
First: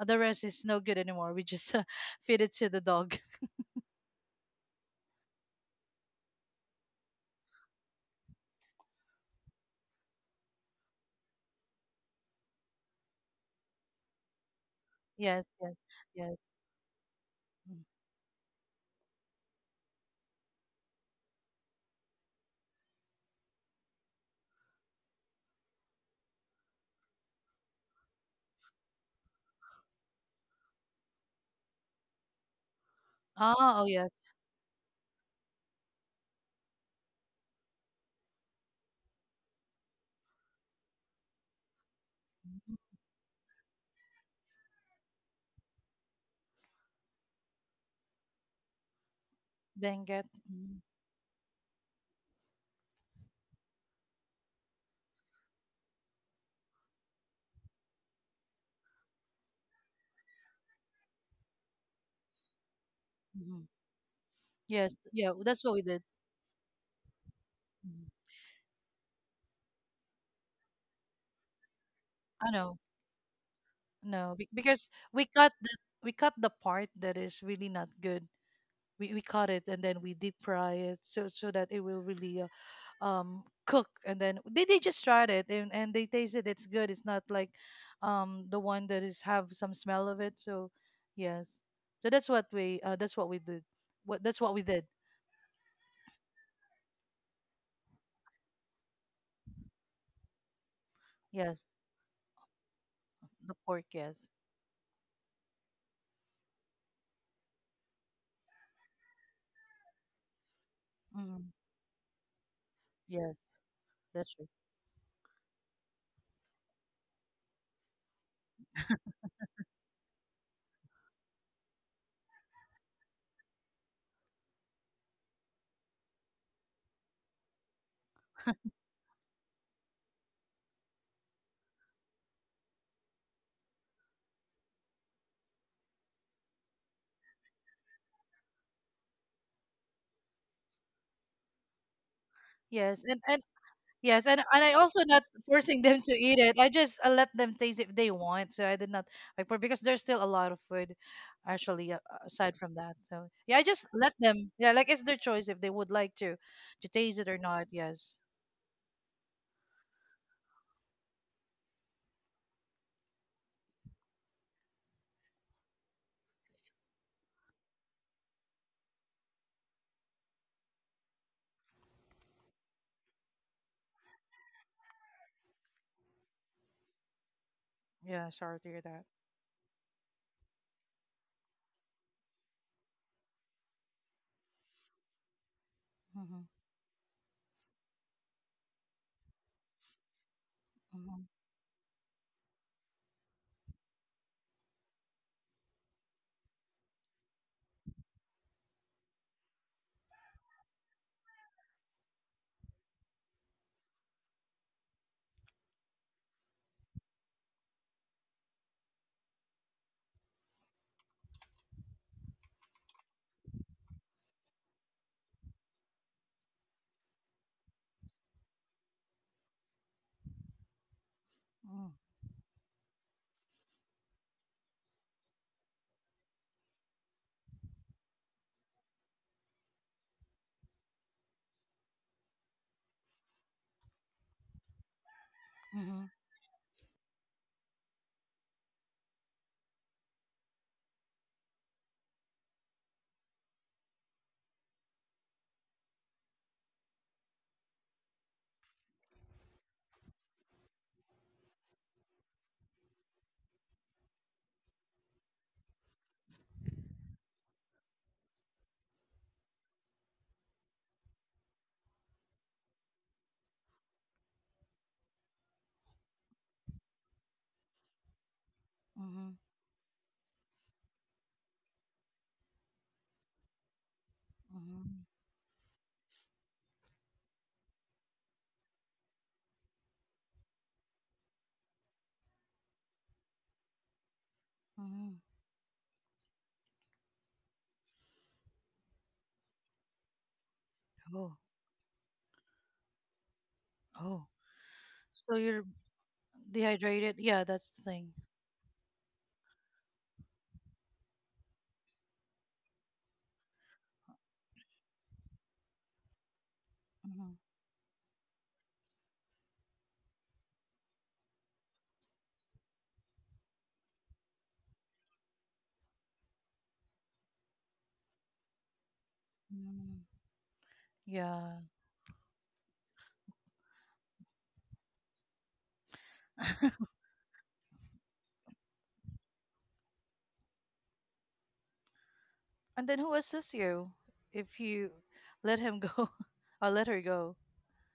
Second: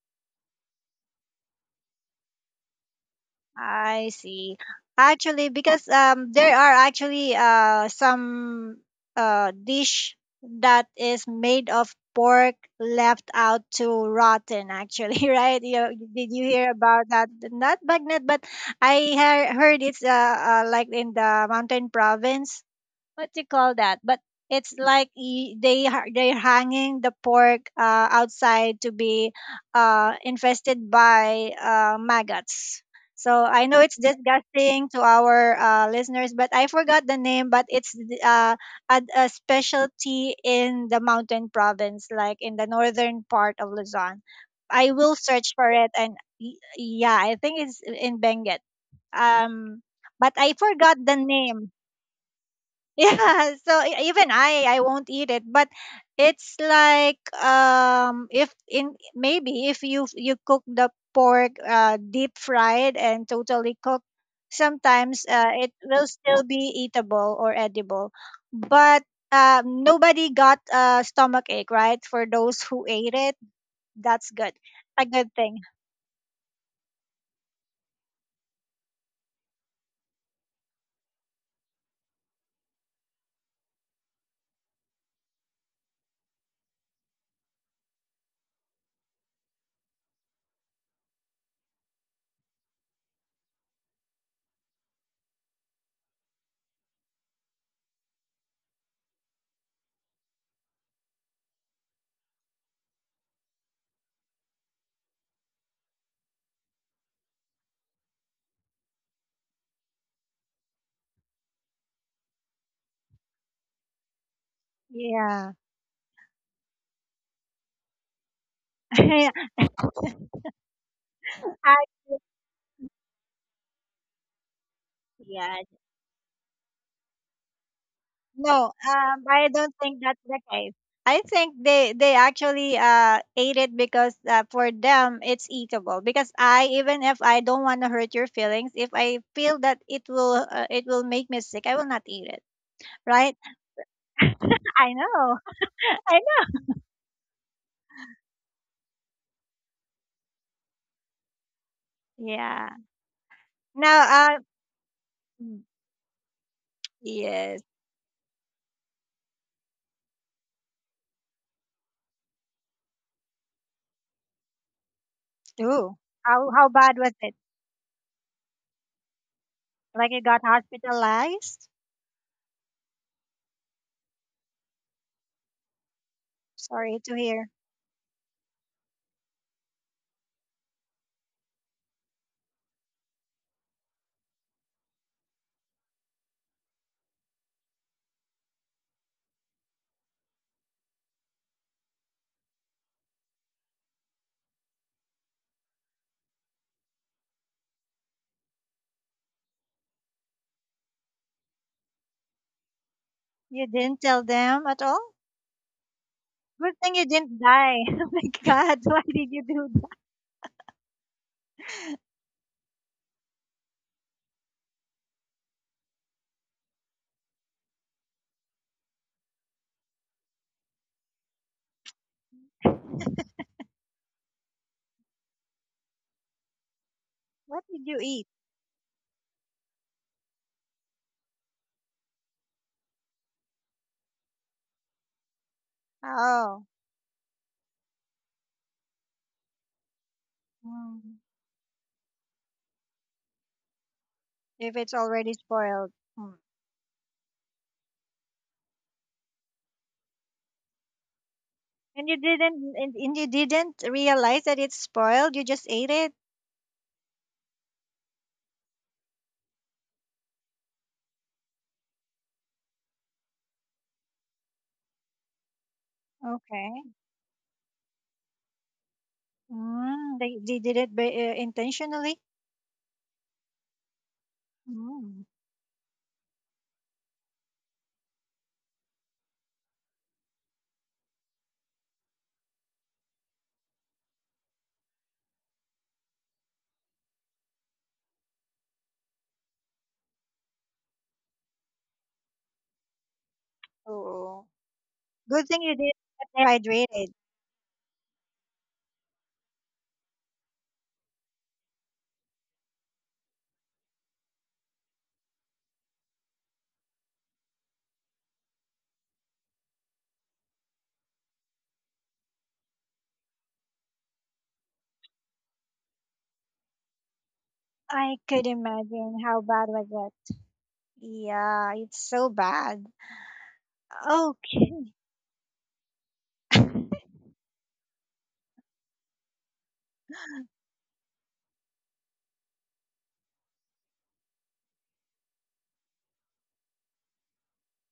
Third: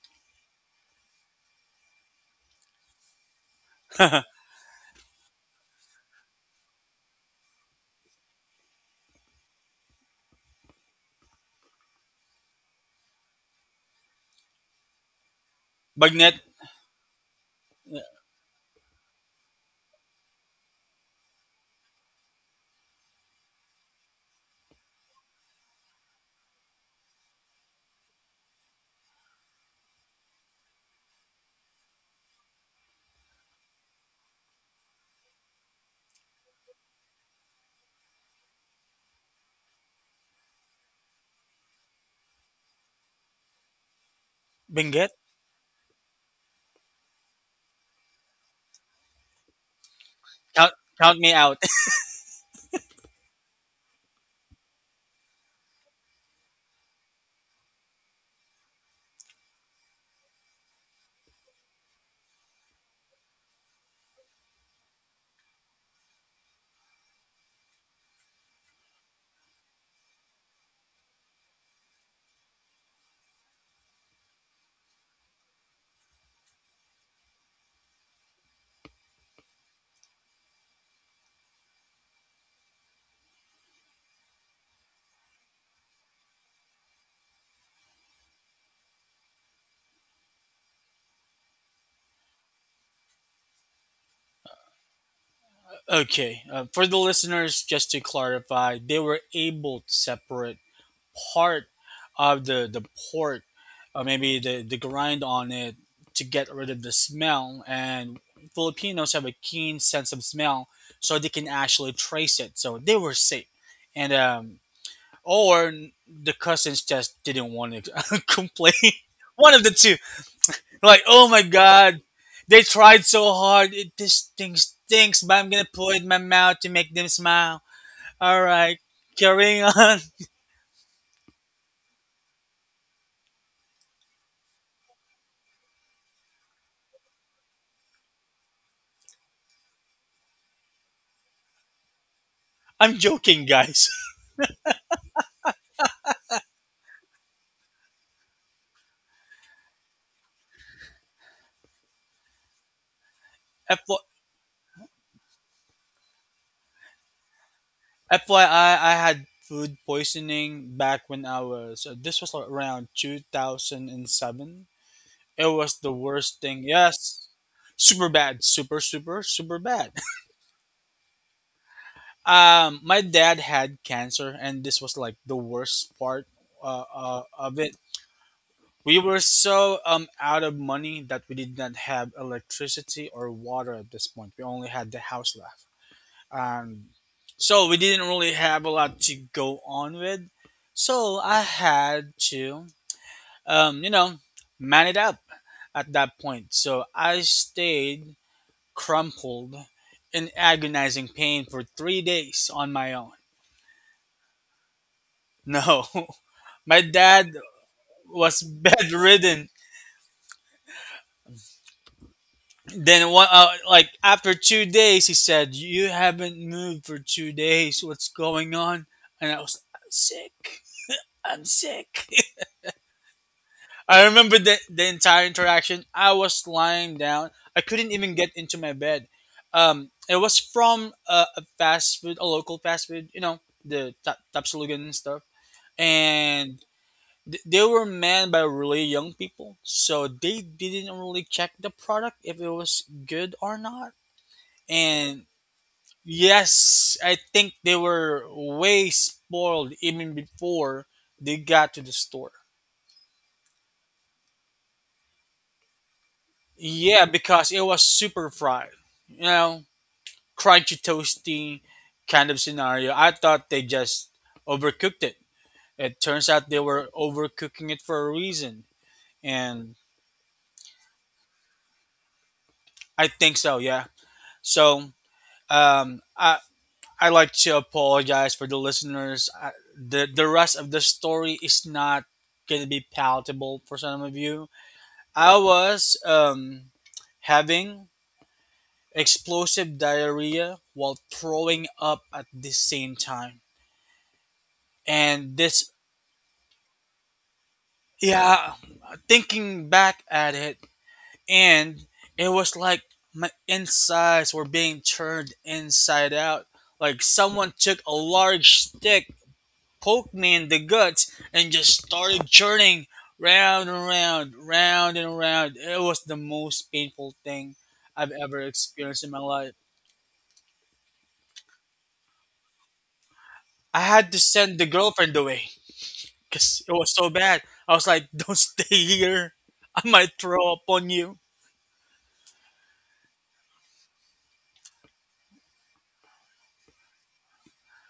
The rest is no good anymore, we just feed it to the dog.
I see. Actually, because there are actually some dish that is made of pork left out to rotten actually,
Yes,
right?
yes,
You, did
yes.
Bagnet.
you hear about that? Not
Mm.
bagnet, but I heard it's like in the mountain province, what do you call that? But it's like y- they ha- they're hanging the pork outside to be infested by maggots. So I
Ah,
know
oh
it's
yes.
disgusting to our listeners, but I forgot the name. But it's a specialty in the mountain province, like in the
Mhm.
northern part of Luzon. I
Benguet?
will search for it, and yeah, I think it's in Benguet. Um,
Benguet.
but I
Count
Mhm,
forgot the
me out.
name. Yeah, so even I won't eat it, but it's like if in maybe if you cook the pork deep fried and
mhm.
totally cooked,
Yes,
sometimes
yeah, that's
it
what we did.
will still be eatable or
Mhm.
edible. But nobody got a stomach ache, right? For
I
those
know.
who ate it, that's
No,
good.
because
A good thing.
we cut the part that is really not good. We cut it and then we deep fry it so so that it will really cook, and then they just tried it and they tasted it's good. It's not like the one that is have some smell of it. So yes, so that's what we did. What That's what we did.
Okay. For the listeners, just to clarify, they were able to separate
Yes,
part of the pork,
the pork. Yes.
maybe the grind on it to get rid of the smell. And Filipinos have a keen sense of smell, so they
hmm
can actually trace it. So they were
Yes,
safe. And
that's true.
Yeah.
or the cousins just didn't want to complain. One of the two. Like, oh my
I,
god, they tried so hard. This thing stinks, but I'm
yeah,
gonna put it in my mouth to make them smile. All
no,
right,
I
carrying
don't
on.
think that's the case. I think they actually ate it, because for them it's eatable. Because I, even if I don't want to hurt your feelings, if I feel that it will make me sick, I will not eat it.
I'm
Yes, and
Right?
and
joking, guys.
yes, and I
I
also not
know.
forcing them to
I
eat
know.
it. I just let them taste if they want. So I did not like for because there's still a lot of food, actually, aside
Yeah.
from that. So yeah, I just
FY-
let
Now,
them. Yeah, like it's their choice if
mm,
they would like to taste it or
yes.
not. Yes.
FYI, I had food poisoning back when I was. This was around 2007. It was the
Ooh,
worst thing.
how bad was
Yes,
it?
super bad, super, super, super bad.
Like you got hospitalized?
My dad had cancer, and this was like the worst part
Sorry to hear.
of it.
Yeah. Sorry to hear
We
that.
were so out of money that we did not have electricity or water at this point. We only had the house left,
Mm-hmm,
and so we didn't really have a lot to go on with. So
mm-hmm,
I had to um, you know, man it up at that point. So I stayed crumpled in agonizing pain for 3 days on my own.
You didn't tell them at all.
No.
Good
My
thing you
dad
didn't die. Oh my
was
God, why did you
bedridden.
do —
Then what, like after 2 days, he said, you haven't moved for 2 days, what's going on? And i'm sick i'm
mm,
sick I remember the entire interaction. I was lying down.
what
I
did
couldn't
you
even
eat?
get into my bed. It was from a fast food, a local fast food, the tapsulugan and stuff,
mm-hmm,
Oh.
and they were manned by really young people, so they didn't
Mm.
really check the product if it was good or not.
If it's
And
already spoiled. Mm.
yes, I think they were way spoiled even before they got to the
And
store.
you didn't realize that it's spoiled. You just ate it.
Yeah, because it was super fried. You know, crunchy, toasty kind of scenario. I thought they just overcooked it. It turns out they
Okay.
were overcooking it for a reason.
mm-hmm,
And
Mm. They did it by, intentionally.
I think so, yeah. So,
mm-hmm.
Mm.
um, I, I like to apologize for the listeners. The rest of the story is not going to be palatable for some of you.
hmm
I was having explosive diarrhea while
Oh,
throwing up at the same time.
oh.
Oh,
So
And
good
you're
thing
this,
you did get hydrated.
dehydrated. Yeah, that's the thing.
yeah, thinking back at it, and it was like my insides were being turned inside out. Like
Mm-hmm,
someone took a large stick, poked me in the guts, and just started churning round and round, round and round. It was the most painful thing I've
I
ever
could
experienced in
imagine
my
how
life.
bad was
mm-hmm.
it.
Yeah.
Yeah, it's so bad.
I had to send the
Okay.
girlfriend away because it was so bad. I was like, "Don't stay here. I might throw up on you."
And then who assists you if you let him go or let her go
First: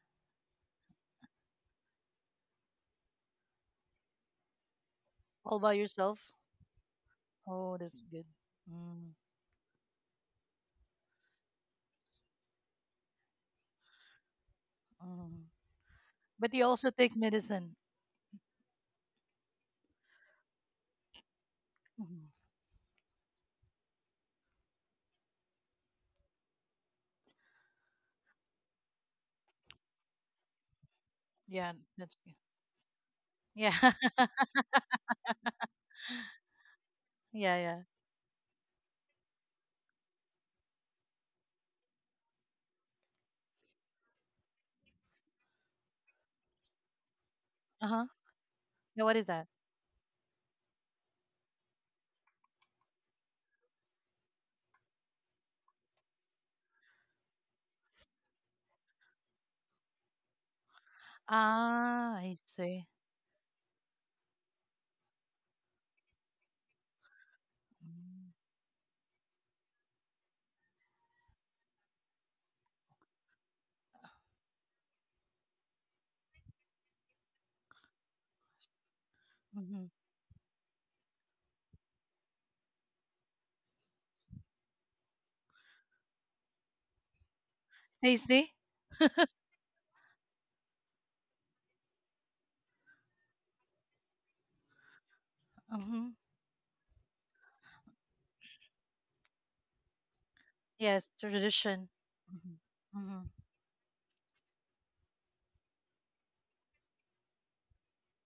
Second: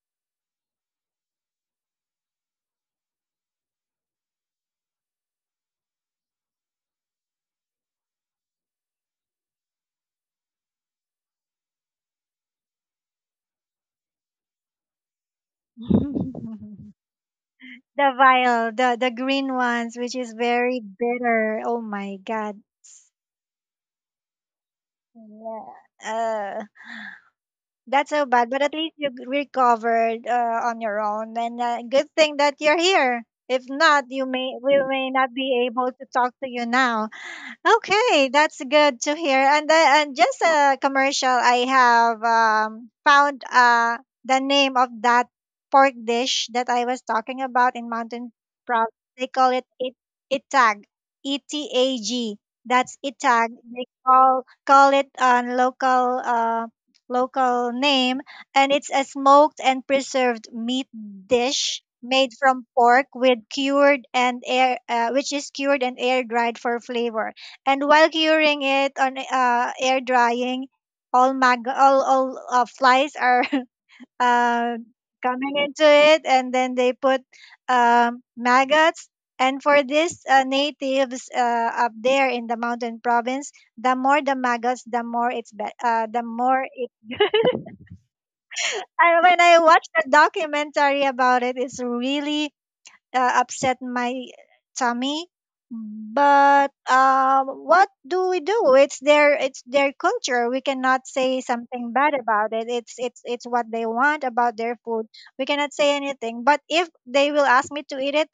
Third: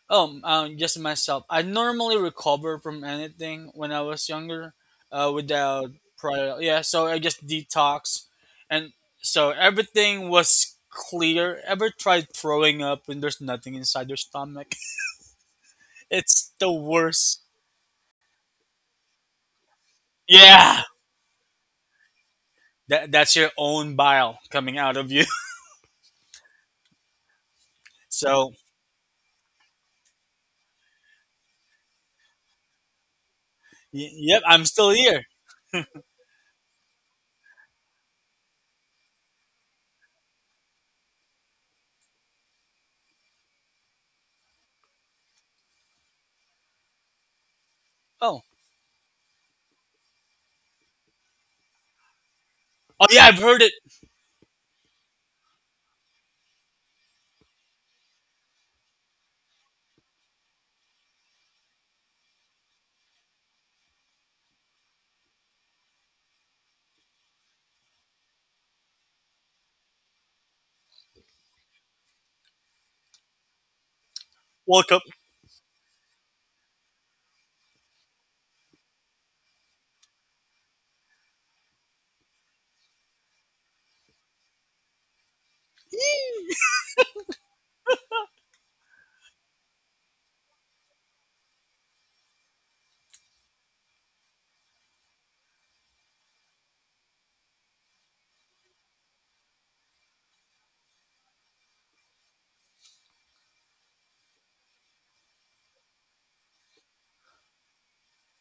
Just myself. I normally recover from anything when I was younger,
all by
without
yourself?
prior. Yeah, so I just
Oh, that's
detox,
good.
and
Mm,
so everything was clear. Ever tried throwing up when there's nothing inside your stomach?
mm.
It's
But
the
you also
The
take
worst.
medicine.
vial, the green ones, which is
Yeah,
very bitter. Oh my
Mhm.
god.
that's your own bile coming out of you.
Yeah. Uh, that's so
So,
bad, but at least you recovered on your own, and
Yeah,
good
that's
thing
good.
that you're here. If
Yeah,
y-
not, you
yep,
may
I'm still
we may
here.
not be able to talk to you now.
yeah, yeah.
Okay, that's good to hear. And and just a commercial, I have found the name of that pork dish that I was talking about in
Uh huh.
Mountain
Oh,
Province.
Yeah, what
They
is
call
that?
it itag, E T A G.
Oh
That's
yeah, I've
itag.
heard it.
They call it a local local name, and it's a smoked and preserved meat dish
Ah,
made
I
from
see.
pork with cured and air, which is cured and air dried for flavor, and while
Mm-hmm.
curing it on air drying, all mag all flies are uh,
Woke up.
coming into it, and then they put maggots. And for
Mm-hmm.
these natives up there in the mountain province, the more the maggots, the more it.
Tasty?
I, when I watched the documentary about it, it's really upset my tummy.
Mm-hmm.
But what do we do? It's their culture. We cannot
Yes,
say something
tradition.
bad about it. It's
Mm-hmm.
it's
Mm-hmm.
it's what they want about their food. We cannot say anything. But if they will ask me to eat it,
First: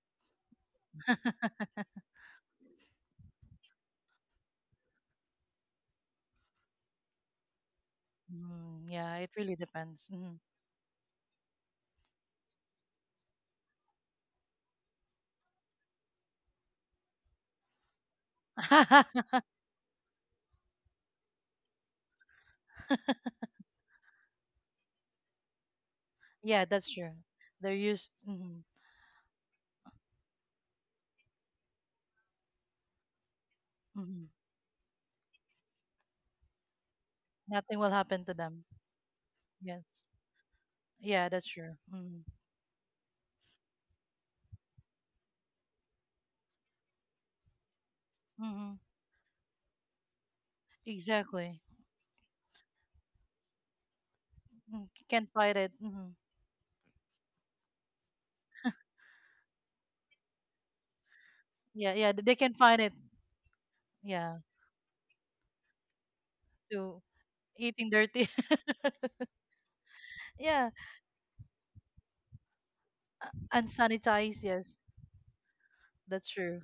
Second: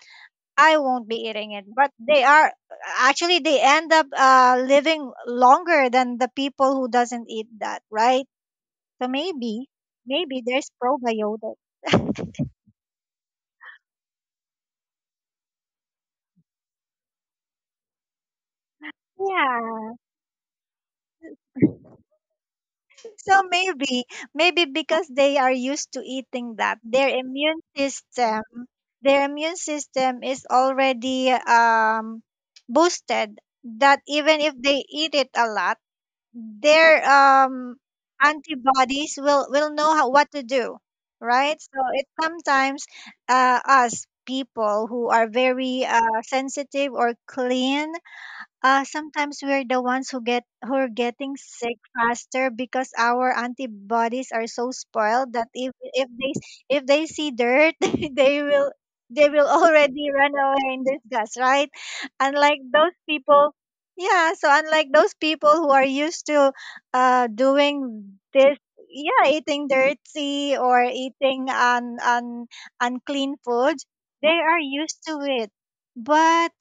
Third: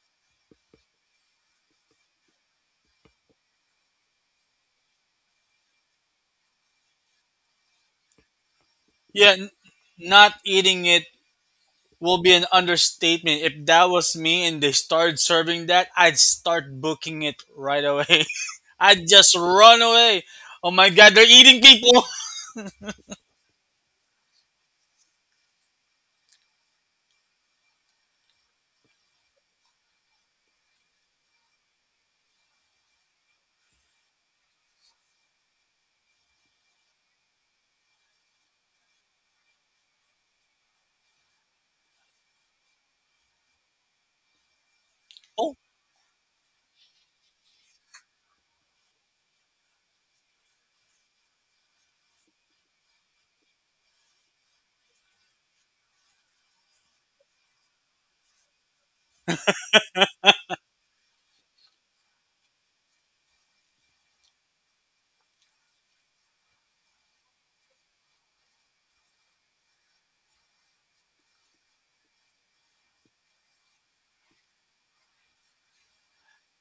I won't be eating it. But they are actually they end up living longer than the people who doesn't eat that, right?
Mm,
So
yeah, it
Yeah,
really
maybe,
depends. Mhm.
not
maybe there's
eating it
probiotic.
will be an understatement. If that was me and they started serving that, I'd start booking it right away. I'd just run
Yeah.
away. Oh my god, they're eating people.
So maybe, maybe because they are used to eating
Yeah,
that,
that's true. They're used. Hmm
their immune system is already boosted. That
hmm
even if they eat it a lot, their
Nothing will happen to them.
antibodies will know
Yes.
how, what to do,
Yeah, that's
right?
true.
So it
Mm-hmm.
sometimes us people who are very sensitive or clean,
Mm-hmm.
sometimes we're the ones who are getting
Exactly.
sick faster because our antibodies are so
Can't
spoiled that
fight it.
if
Mm-hmm.
if they, if they see dirt, they will they will already run away in disgust, right?
Yeah, yeah, they can
Unlike
fight it.
those people, yeah.
Yeah,
So unlike those people who are used to
to eating
doing
dirty.
this, yeah, eating dirty
Yeah,
or eating
uh,
unclean food, they
unsanitized.
are
Yes,
used to it,
that's
but
true.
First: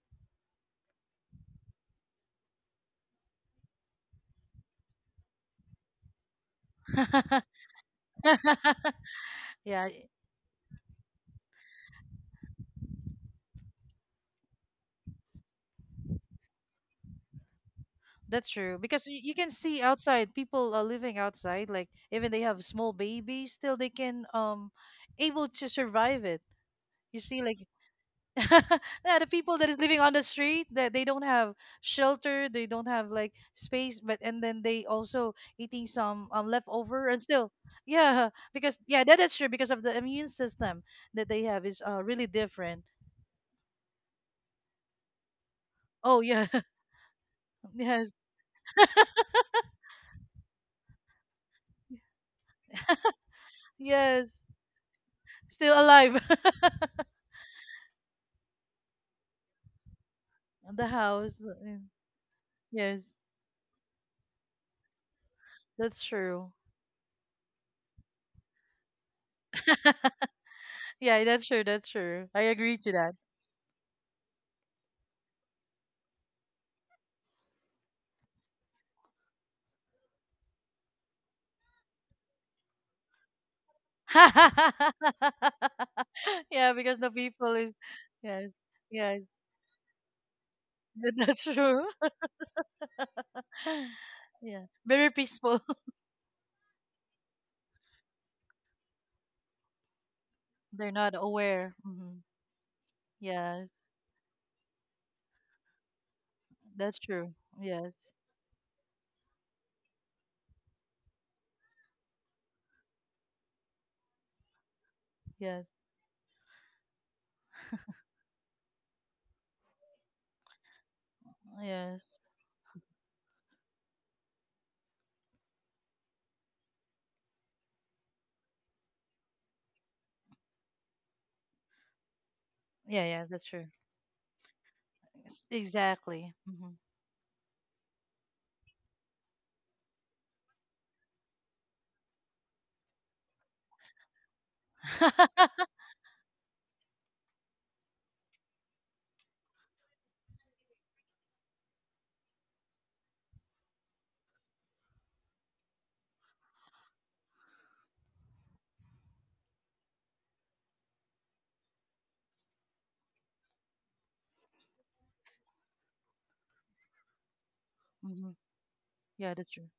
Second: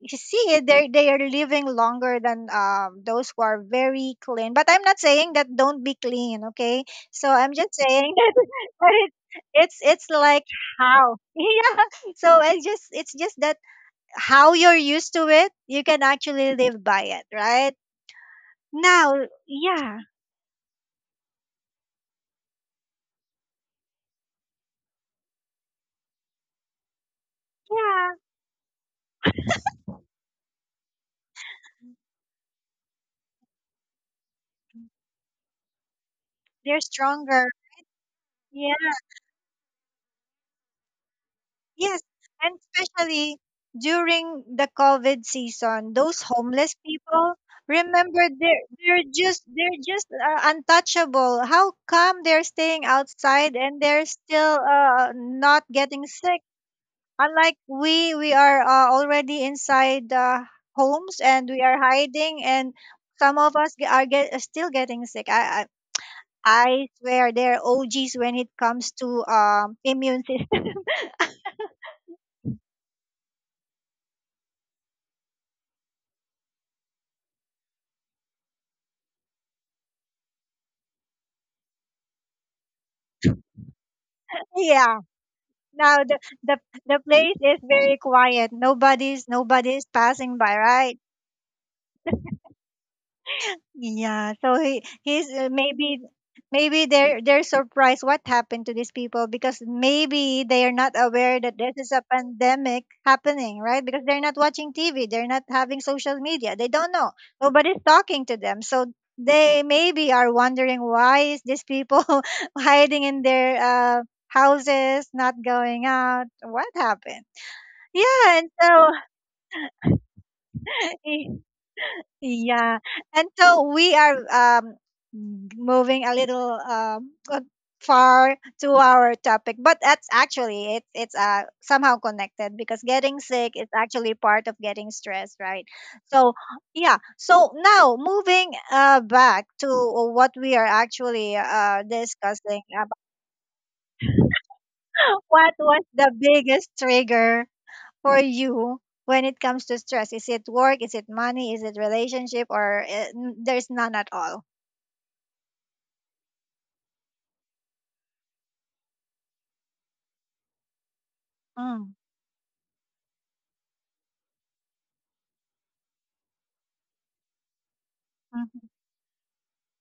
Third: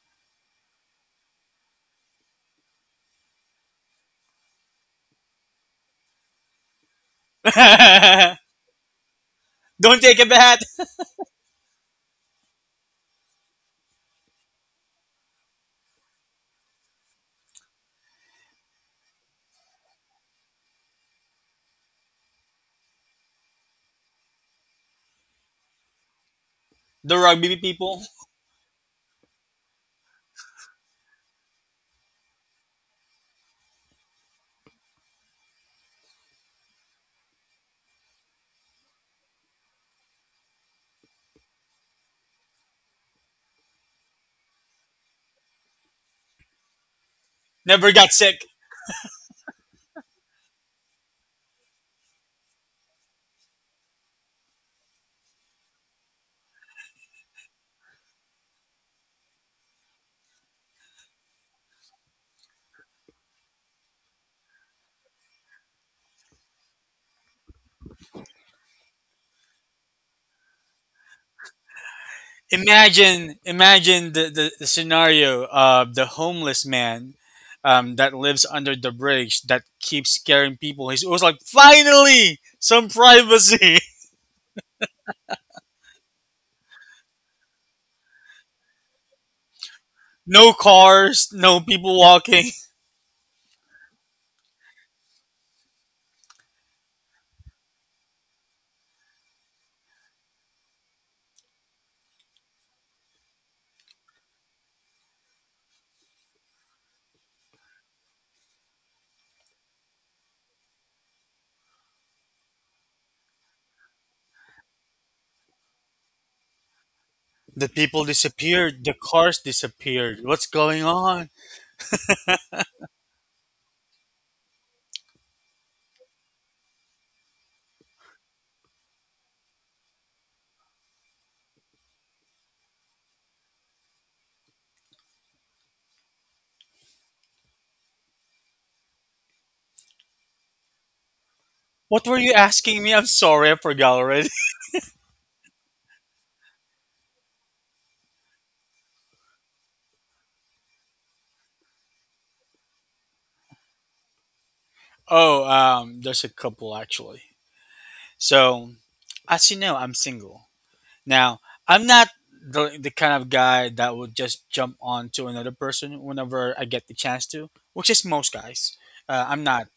you see they are living longer than those who are very clean, but I'm not saying that don't be clean, okay? So I'm just saying that, but it, it's
yeah,
Don't
it's
y-
take a
like
bath.
how yeah, so it's just that how you're used to it, you can actually live by it, right?
that's true. Because
Now,
you can see
yeah,
outside, people are living outside. Like even they have small babies, still they can able to survive it.
The
You see,
rugby
like
people
yeah,
yeah, the people that is living on the street that they don't have shelter, they don't have like space, but and then they also eating some
they're
leftover and
stronger.
still, yeah, because yeah, that is true, because of the immune system that they have is
Yes,
really
and
different.
especially during the COVID season, those
Oh yeah,
homeless people,
never
yes,
got
remember
sick.
they're just untouchable. How come they're staying outside and they're
yes,
still not
still
getting
alive,
sick? Unlike we are already inside
the
homes
house,
and
but,
we are
yeah,
hiding, and
yes,
some of us are still getting sick. I, I
that's true.
I swear they're OGs when it comes to immune system.
Yeah, that's true, that's true. I agree to that.
Imagine, imagine the scenario of the homeless man that lives under the bridge that keeps scaring people. He's always like, finally, some privacy.
Yeah. Now, the, the
Yeah, because
the
the
place
people
is
is
very
yes,
quiet.
yeah,
Nobody's passing
No
by, right?
cars,
that's
no
true.
people walking.
Yeah. So
Yeah,
he
very
he's uh,
peaceful.
maybe, maybe they're surprised what happened to these people, because maybe they are not
They're not
aware that this
aware.
is a
Hmm
pandemic happening,
Yeah,
right? Because they're not watching TV, they're not having social media, they don't
that's
know.
true.
Nobody's
Yes,
talking to them, so they maybe are wondering why is these people hiding in their houses, not
yes,
going out. What happened?
The people
Yeah, and
disappeared.
so
The cars disappeared. What's going on?
yes.
yeah, and so we are moving a little far to our topic, but that's actually, it's somehow connected because
Yeah,
getting
yeah, that's
sick
true.
is actually part of getting stressed,
Yes,
right?
exactly.
So
hmm
yeah, so now moving back to what we are actually
What were you
discussing
asking me?
about.
I'm sorry, I forgot already.
What was the biggest trigger for you when it comes to stress? Is it work? Is it money? Is it relationship? Or there's none at all?
Oh, there's a couple actually. So, as you know, I'm single. Now, I'm
Mm.
not the kind of guy that would just jump on to another person whenever I get the chance to, which is
hmm
most guys.
Mhm.
Yeah,
I'm
that's true.
not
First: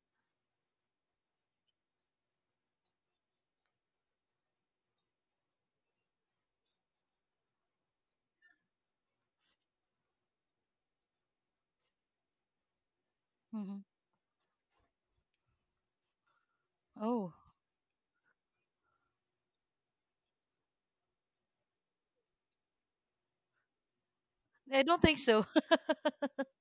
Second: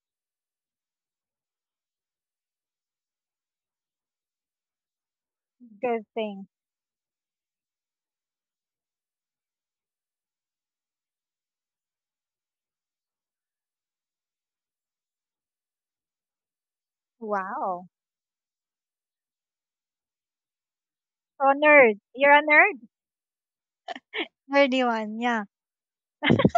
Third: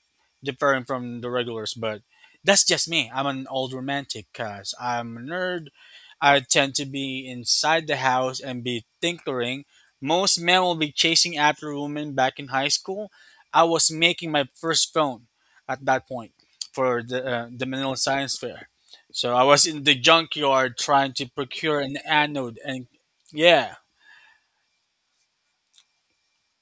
differing from the regulars, but that's just me. I'm an old romantic because I'm a nerd.
Good
I
thing.
tend to be inside the house and be tinkering. Most men will be chasing after women back in high school. I
Hmm
was making my first phone at that point for
Oh,
the
Wow.
Manila Science Fair. So I was in the junkyard trying to
So
procure an
nerd. You're a
anode, and
nerd?
yeah.
I
Nerdy
don't think
one,
so.
yeah.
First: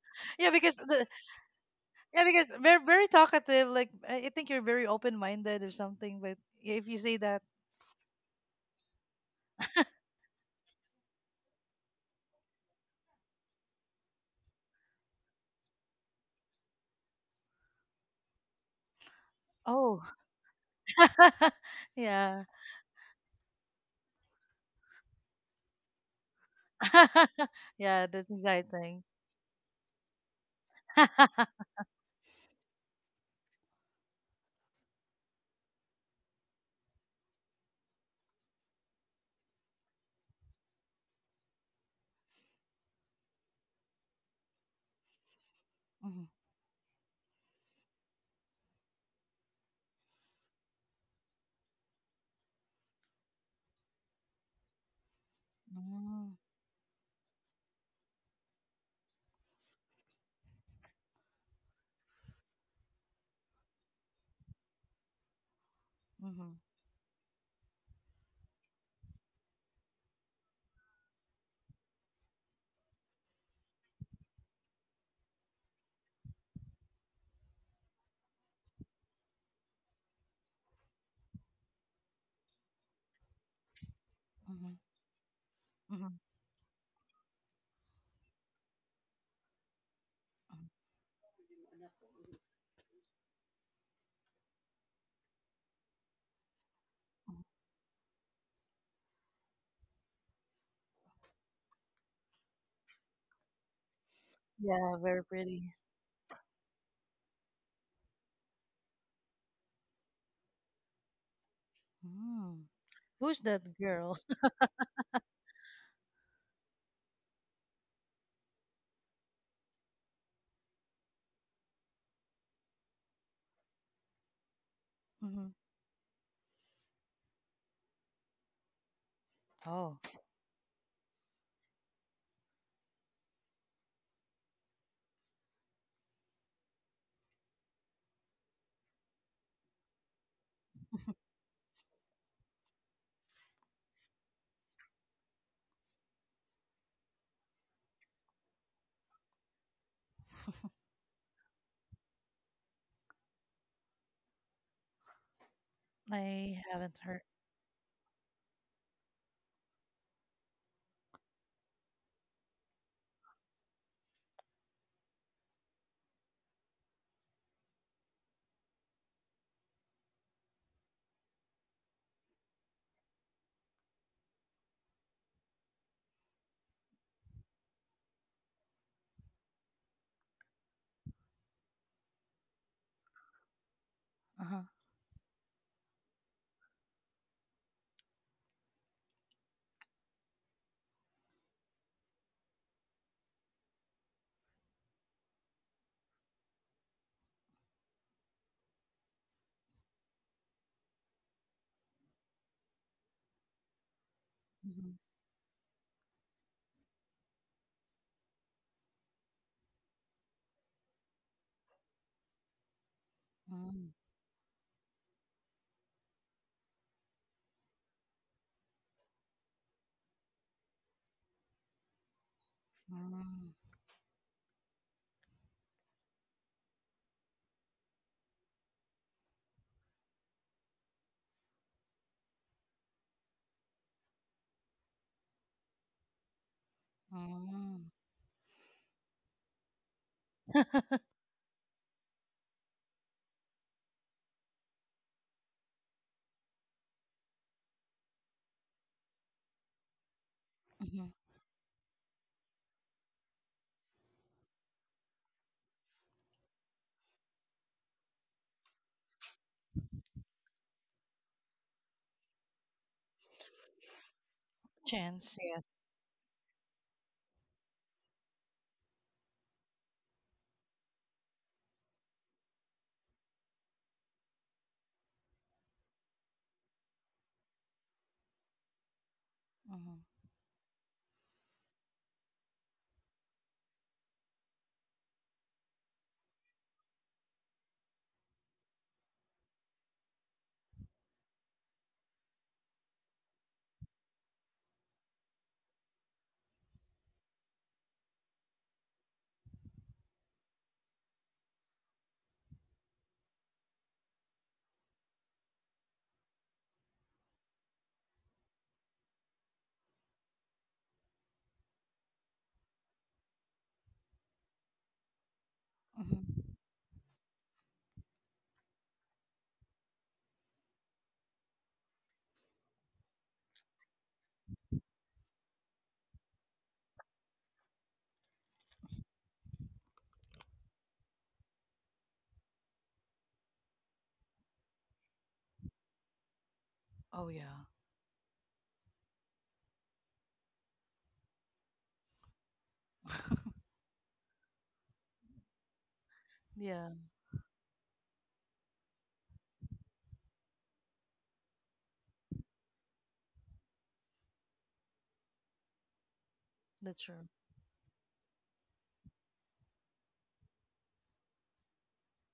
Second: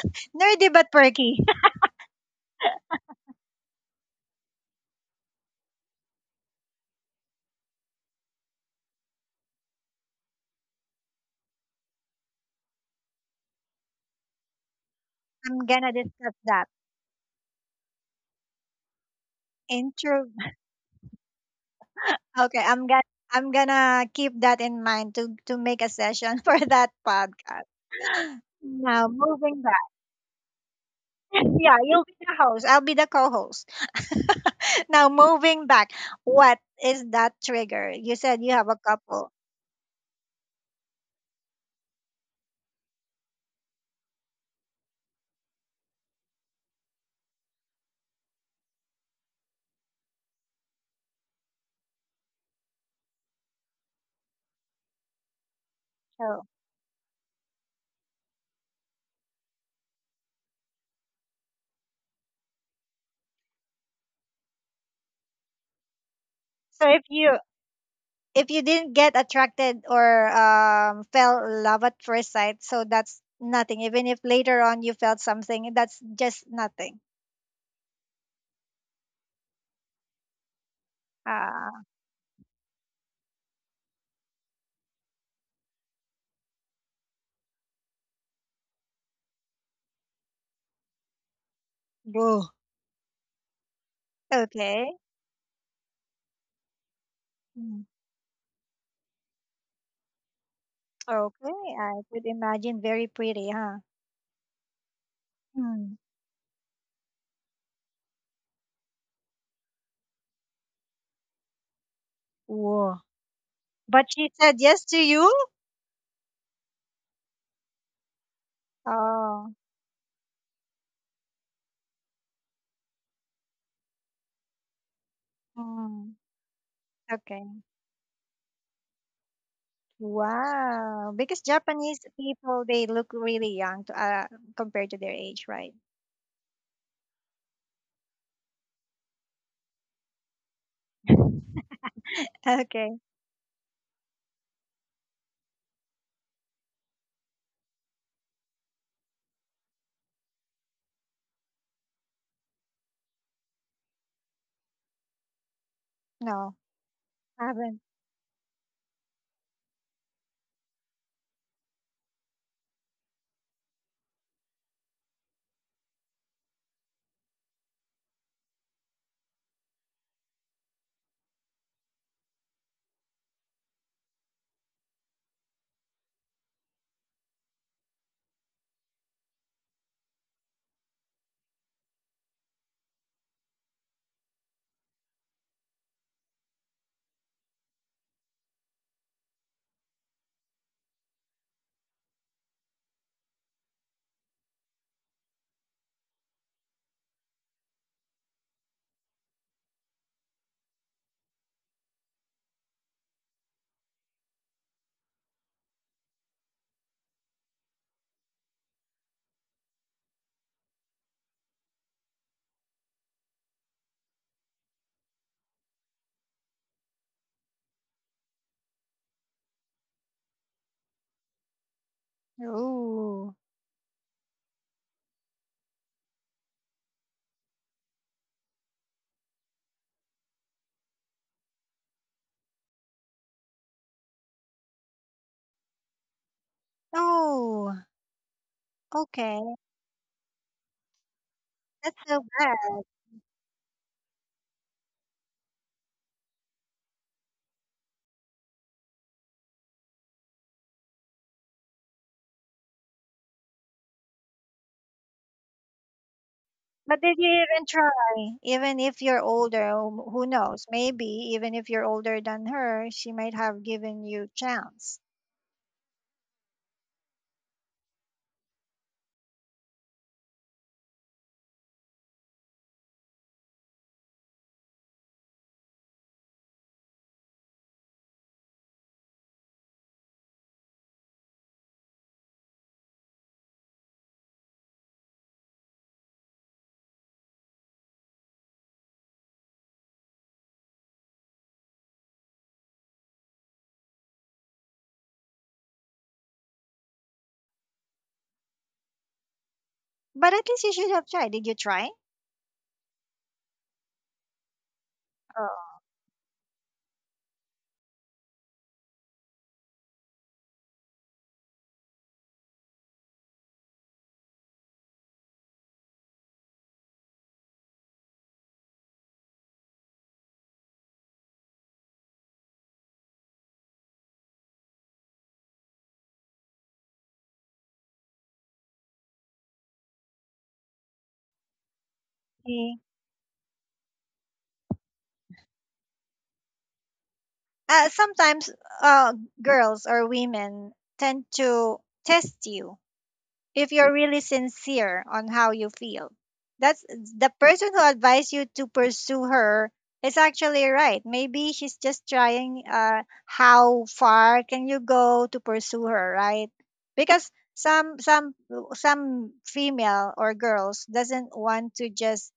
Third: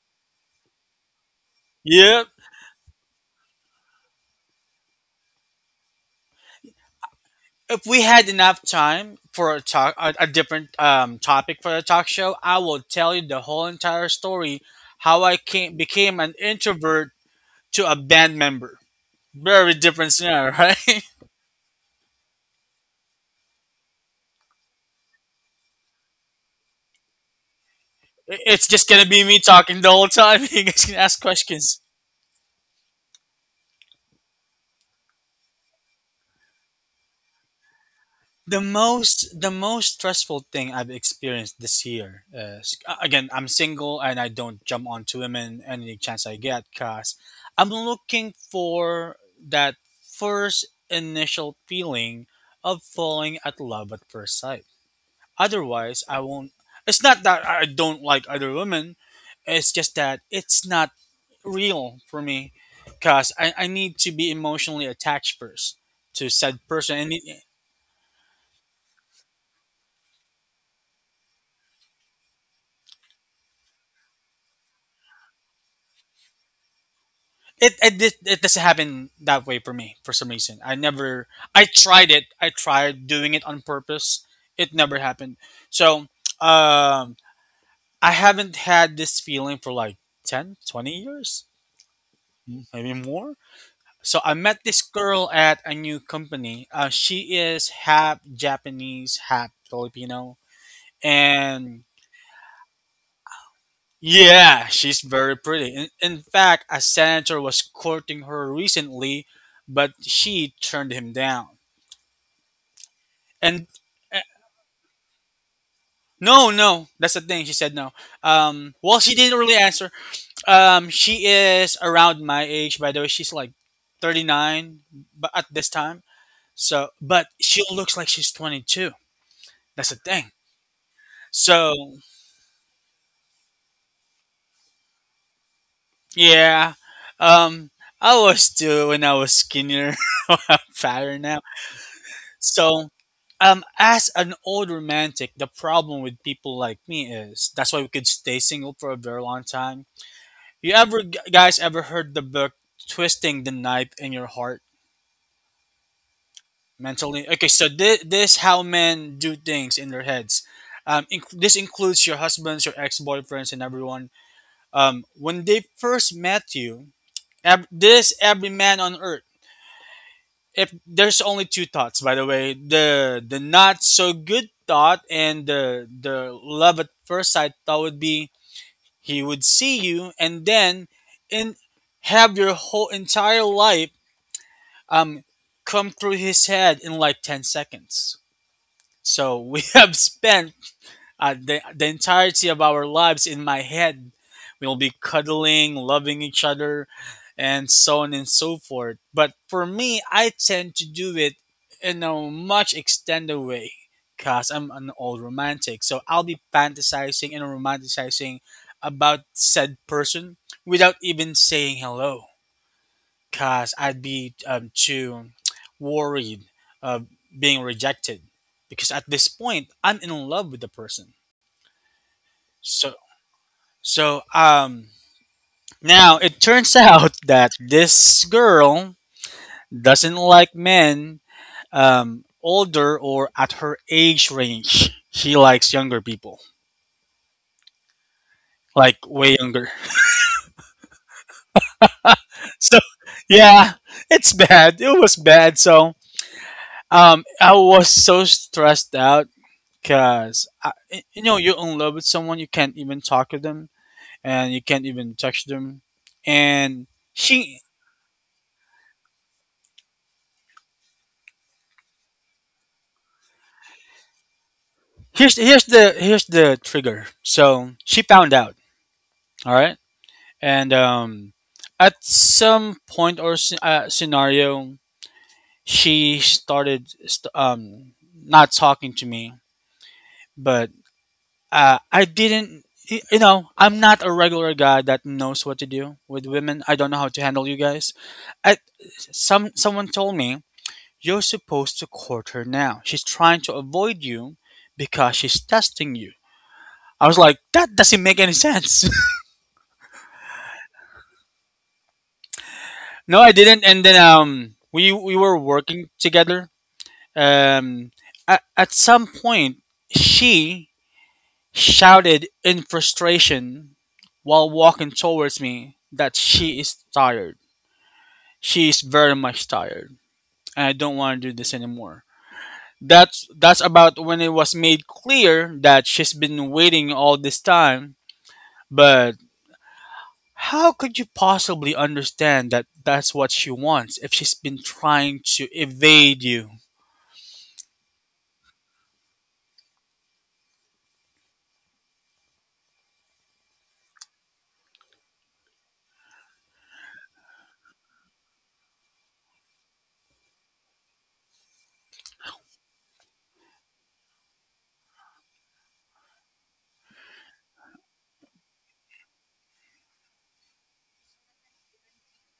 Yeah,
Nerdy
because
but
the,
perky.
yeah,
Yep,
because very very talkative. Like I think you're very open minded or something. But if you say that,
if we had enough time for a talk, a different topic for a talk show, I will tell you the whole entire story how I
I'm
came
gonna
became
discuss
an
that.
introvert to a band member. Very
oh,
different
Intro.
scenario. Right. It-
yeah,
Okay, I'm gonna keep that in mind to make a session for that podcast.
yeah, that's
it's just
exciting.
gonna
Now
be me
moving
talking
back.
the whole time. You guys can ask
Yeah,
questions.
you'll be the host. I'll be the co-host. Now moving back, what is that trigger? You said you
the
have a
most
couple.
the most stressful thing I've experienced this year is, again, I'm single and I don't jump onto women any
Mhm.
chance I get, cause I'm looking for that first initial feeling of falling at love at first sight. Otherwise, I
Mm,
So,
won't. It's not that I don't like other women. It's just that it's not real for me, cause I need to be emotionally attached first to
mhm.
said
so
person.
if
And
you, if you didn't get attracted or fell in love at first sight, so that's nothing. Even if later on you felt something, that's just nothing.
it doesn't happen that way for me for some reason. I never. I
Ah,
tried it. I tried doing it on purpose. It
Mhm,
never happened. So
mhm,
um I haven't had this feeling for like ten
mhm,
twenty years,
boo.
maybe more. So I met
Okay.
this girl at a new company. She
mhm.
is
Mm.
half Japanese, half Filipino,
Okay,
and
I could imagine very pretty, huh?
yeah,
Yeah,
she's
very
very
pretty.
pretty. In,
Hmm.
in fact, a senator was courting her recently, but she turned him down.
Mm.
Whoa.
Who's that
And,
But
girl?
uh,
she said yes to you?
no, no, that's the thing. She said no. Well, she didn't
Oh.
really answer. She is around my age, by the way. She's like 39, but
Hmm
at this time.
Mm.
But
Okay.
she looks like she's 22. That's
Oh,
the thing.
Wow, because Japanese
So,
people, they look really young to, compared to their age, right?
yeah. Um, I was too when I was skinnier, fatter now. So,
Okay.
as an old romantic, the problem with people like me is that's why we could stay single for a very long time. You ever guys ever heard the book "Twisting the Knife in Your Heart"
No,
I haven't heard.
mentally? Okay, so
haven't.
this how men do things in their heads. This includes your husbands, your ex boyfriends, and everyone. When they first met you, ev- this every man on earth, if there's only two thoughts by the way, the not so good thought and the love at first sight thought, would be he would see you and then in, have your whole entire life
Uh-huh.
um come through his head in like 10 seconds. So we have spent the entirety of our lives in my head. We'll be cuddling, loving each other, and so on and so forth. But for me, I tend to do it in a much extended way because I'm
hmm
an old romantic. So I'll be fantasizing and romanticizing about said person without even saying hello because
mm,
I'd be too worried of being rejected because at this point, I'm in love with the person. So
Ooh.
mm,
so now it turns out that this girl doesn't like men older or at her age range. She likes younger people,
Oh,
mm.
like way
okay.
younger.
That's so
So
bad.
yeah, it's bad. It was bad. So I was so stressed out cuz
hmm
you know you're in love with someone you can't even talk to them and you can't even touch them and
But did you
she
even try? Even if you're older, who knows? Maybe even if you're older than her, she might have given you chance.
here's
Chance,
here's
yes.
the here's the trigger. So she found out, all right, and at some point or scenario, she started not talking to me,
hmm
but I didn't. You know, I'm not a regular guy that knows what to do with women. I don't know how to handle you guys. I, someone told me you're supposed to court her now. She's trying to avoid you because she's testing you. I was like, that doesn't make any sense.
But at least you should have tried. Did you try?
No, I didn't. And then we were
Oh.
working together. Um, at some point, she shouted in frustration while walking towards me that
hmm
she is tired. She is very much tired, and I don't want to do this anymore. That's about when it was made clear that she's been waiting all this time. But how could you possibly understand that
See.
that's what she wants if she's been trying to evade you?
Oh, yeah.
Sometimes uh, girls or women tend to test you if you're really sincere on how you feel. That's,
Yeah,
the person who advised you to pursue her is actually right. Maybe she's just trying how far can you go to pursue her, right?
that's true.
Because some some some female or girls doesn't want to just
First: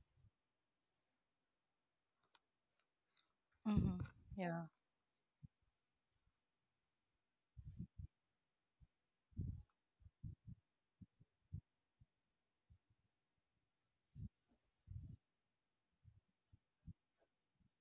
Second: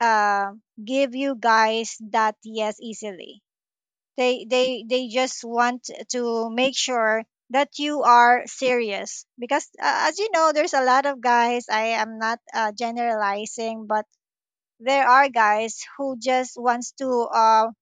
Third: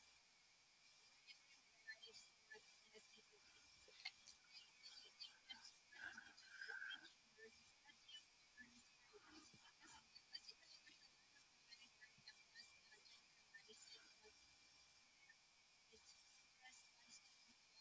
give you guys that yes easily,
Hmm
they
Yeah,
they they just want to make sure that you are serious because as you know, there's a lot of guys. I am not generalizing, but there are guys who just wants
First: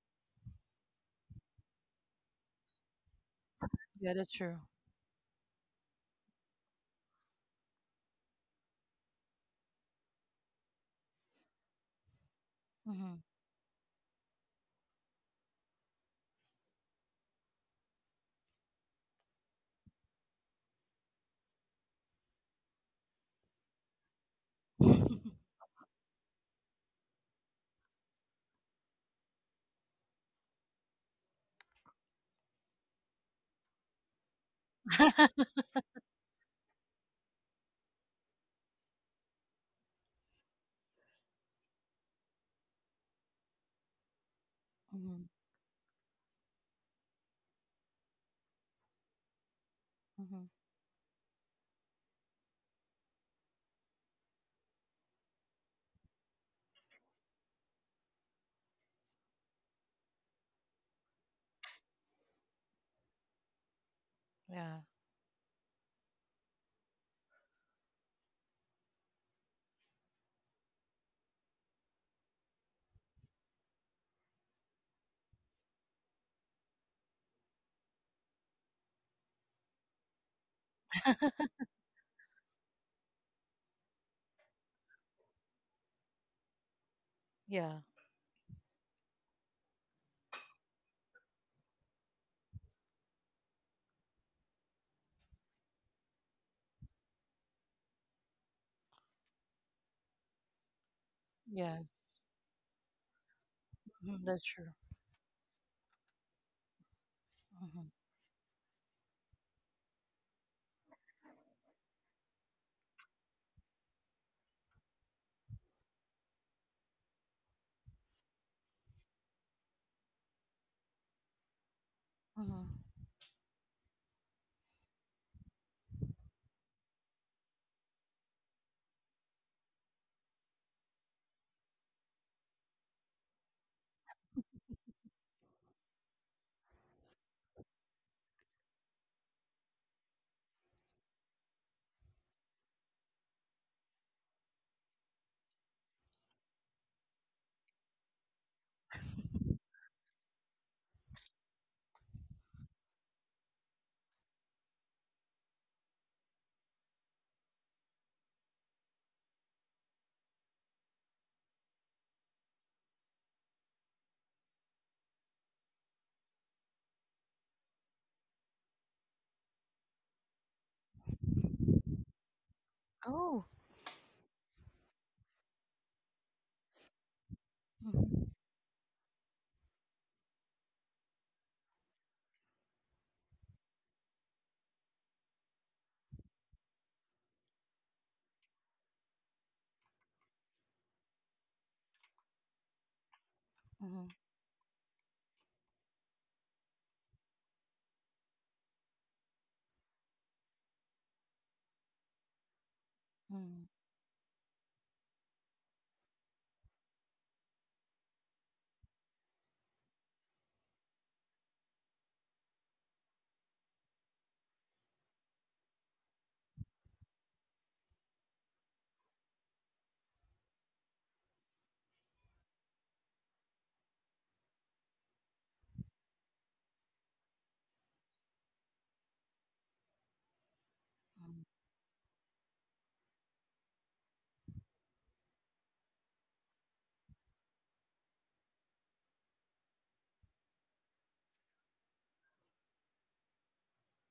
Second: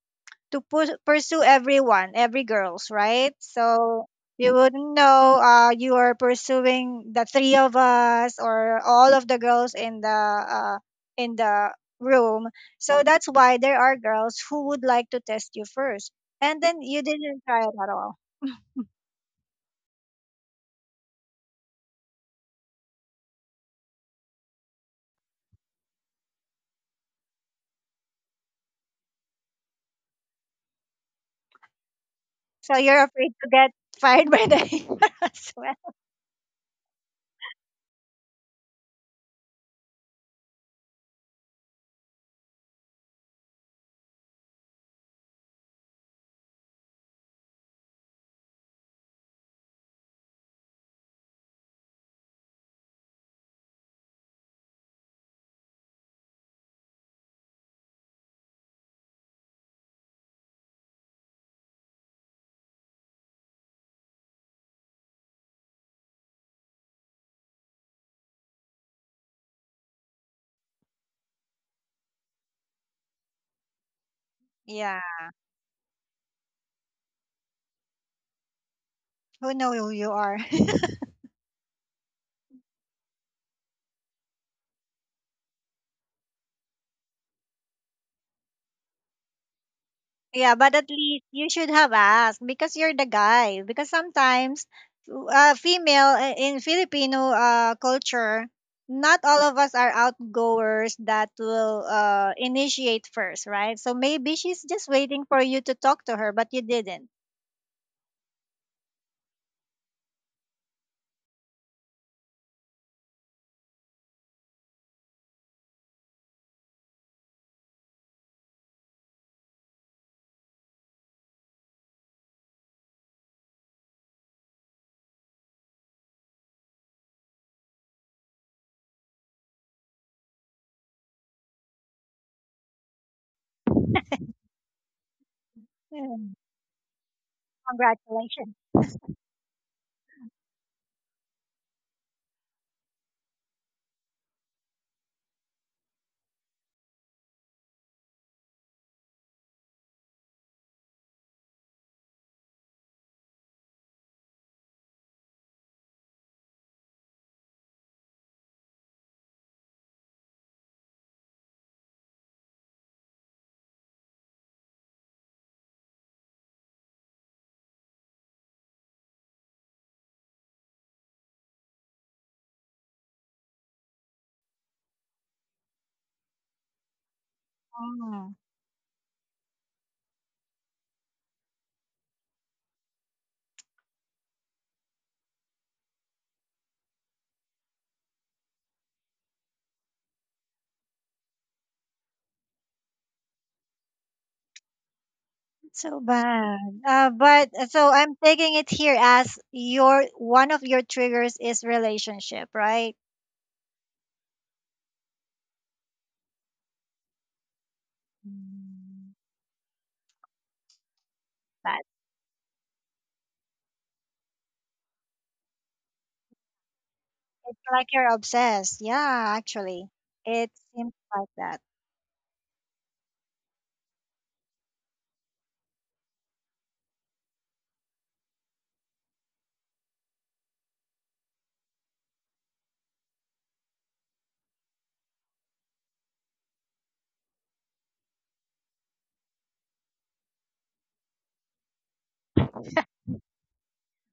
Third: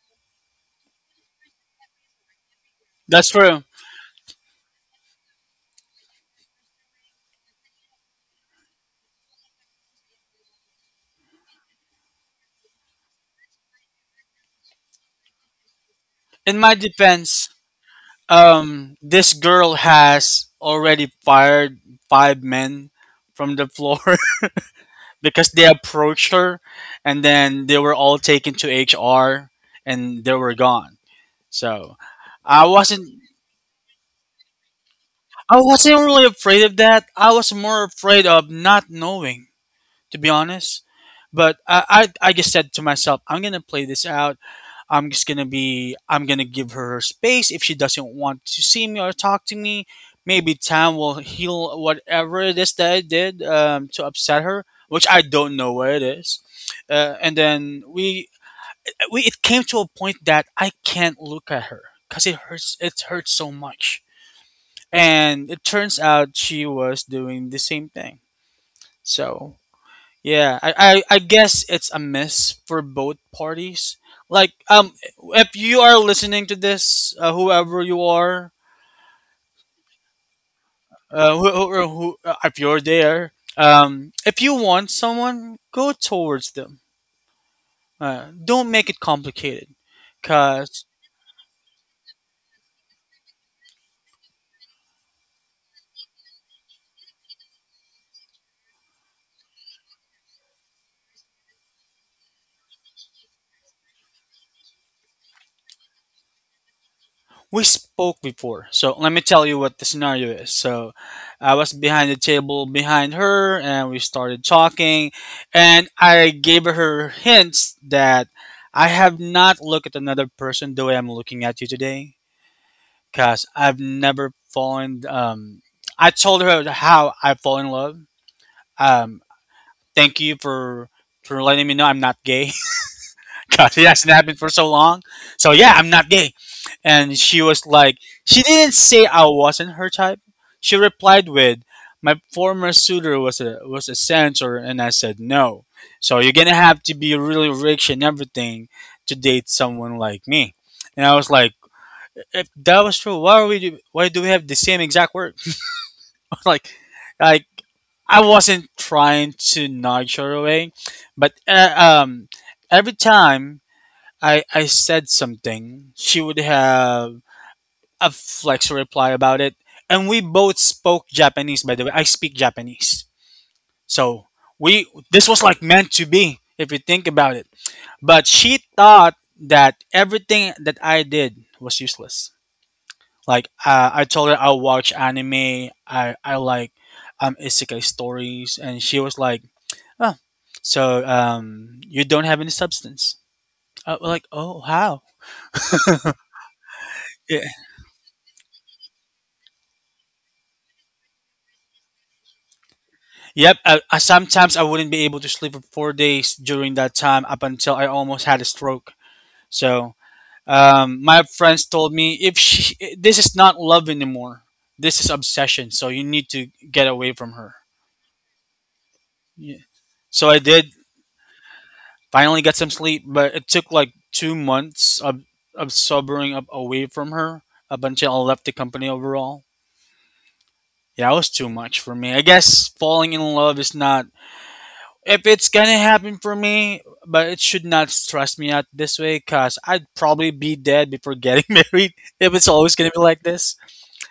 to pursue everyone, every girls,
That's
right?
true.
So
yeah, that's
you
true.
wouldn't know you are pursuing the three of us or all of the girls in the room. So
Hmm
that's why there are girls who would like to test you first,
In
and
my
then you didn't
defense,
try it at all.
this girl has already fired five men from the floor because they approached her, and then they were all taken to HR, and they were gone. So I
So you're
wasn't,
afraid to get fired by the HR as
I
well.
wasn't really afraid of that. I was more afraid of not knowing, to be honest. But I just said to myself, I'm gonna play this out.
hmm
I'm gonna give her her space. If she doesn't want to see me or talk to me,
hmm
maybe time will heal whatever it is that I did to upset her, which I don't know what it is. And then we it came to a point that I can't look at her because it hurts so much.
Yeah,
And it turns out she was doing the same thing. So yeah, I guess it's a miss for both parties. Like,
Yeah.
if you are listening to this, whoever you are,
Who know who you are?
if you're there, if you want someone, go towards them.
yeah,
Don't make it complicated,
Yeah, but
cause
at least you should have asked because you're the guy. Because sometimes, female in Filipino culture, not all of us are outgoers that
yeah.
will initiate first, right? So
Mhm,
maybe
that's
she's
true.
just waiting for you to talk to her, but you didn't.
we
Hmm
spoke before, so let me tell you what the scenario is. So, I was behind the table behind her, and we started talking, and I gave her hints that I have not looked at another person the way I'm looking at you today,
hmm
because I've never fallen. I told her how I fall in love. Um, Thank you for letting me know I'm not gay. God, it hasn't happened for so long. So yeah, I'm not
Yeah.
gay. And she was like, she
Congratulations.
didn't say I wasn't her type. She replied with, my former suitor was a censor, and I said no. So you're gonna have to be really rich and everything to date someone like me. And I was like, if that was true, why do we have the same exact word? like, like I wasn't trying to nudge her away, but every time I said something, she would have a flex reply about it. And we both spoke Japanese, by the way. I speak Japanese.
Oh.
So we this was like meant to be, if you think about it.
hmm
But
Mm,
she thought that everything that I did was useless. Like I told her I watch anime, I like isekai stories, and she was like, oh, so you don't have any substance. I was
hmm
like, oh how?
so bad. But so I'm taking it here as your one of your triggers is relationship, right?
Yep. I sometimes I wouldn't be able to sleep for 4 days during that time up until I almost had a stroke.
Mm.
So my friends
That's
told me if she, this is not love anymore, this is obsession. So you need to get away from her.
like you're obsessed. Yeah,
Yeah.
actually,
So I
it
did
seems like that.
finally get some sleep, but it took like 2 months of sobering up away from her up until I left the company overall. Yeah, it was
hmm
too much for me. I guess falling in love is not if it's gonna happen for me, but it should not stress me out this way, cause I'd probably be dead before getting married. If it's always gonna be like this,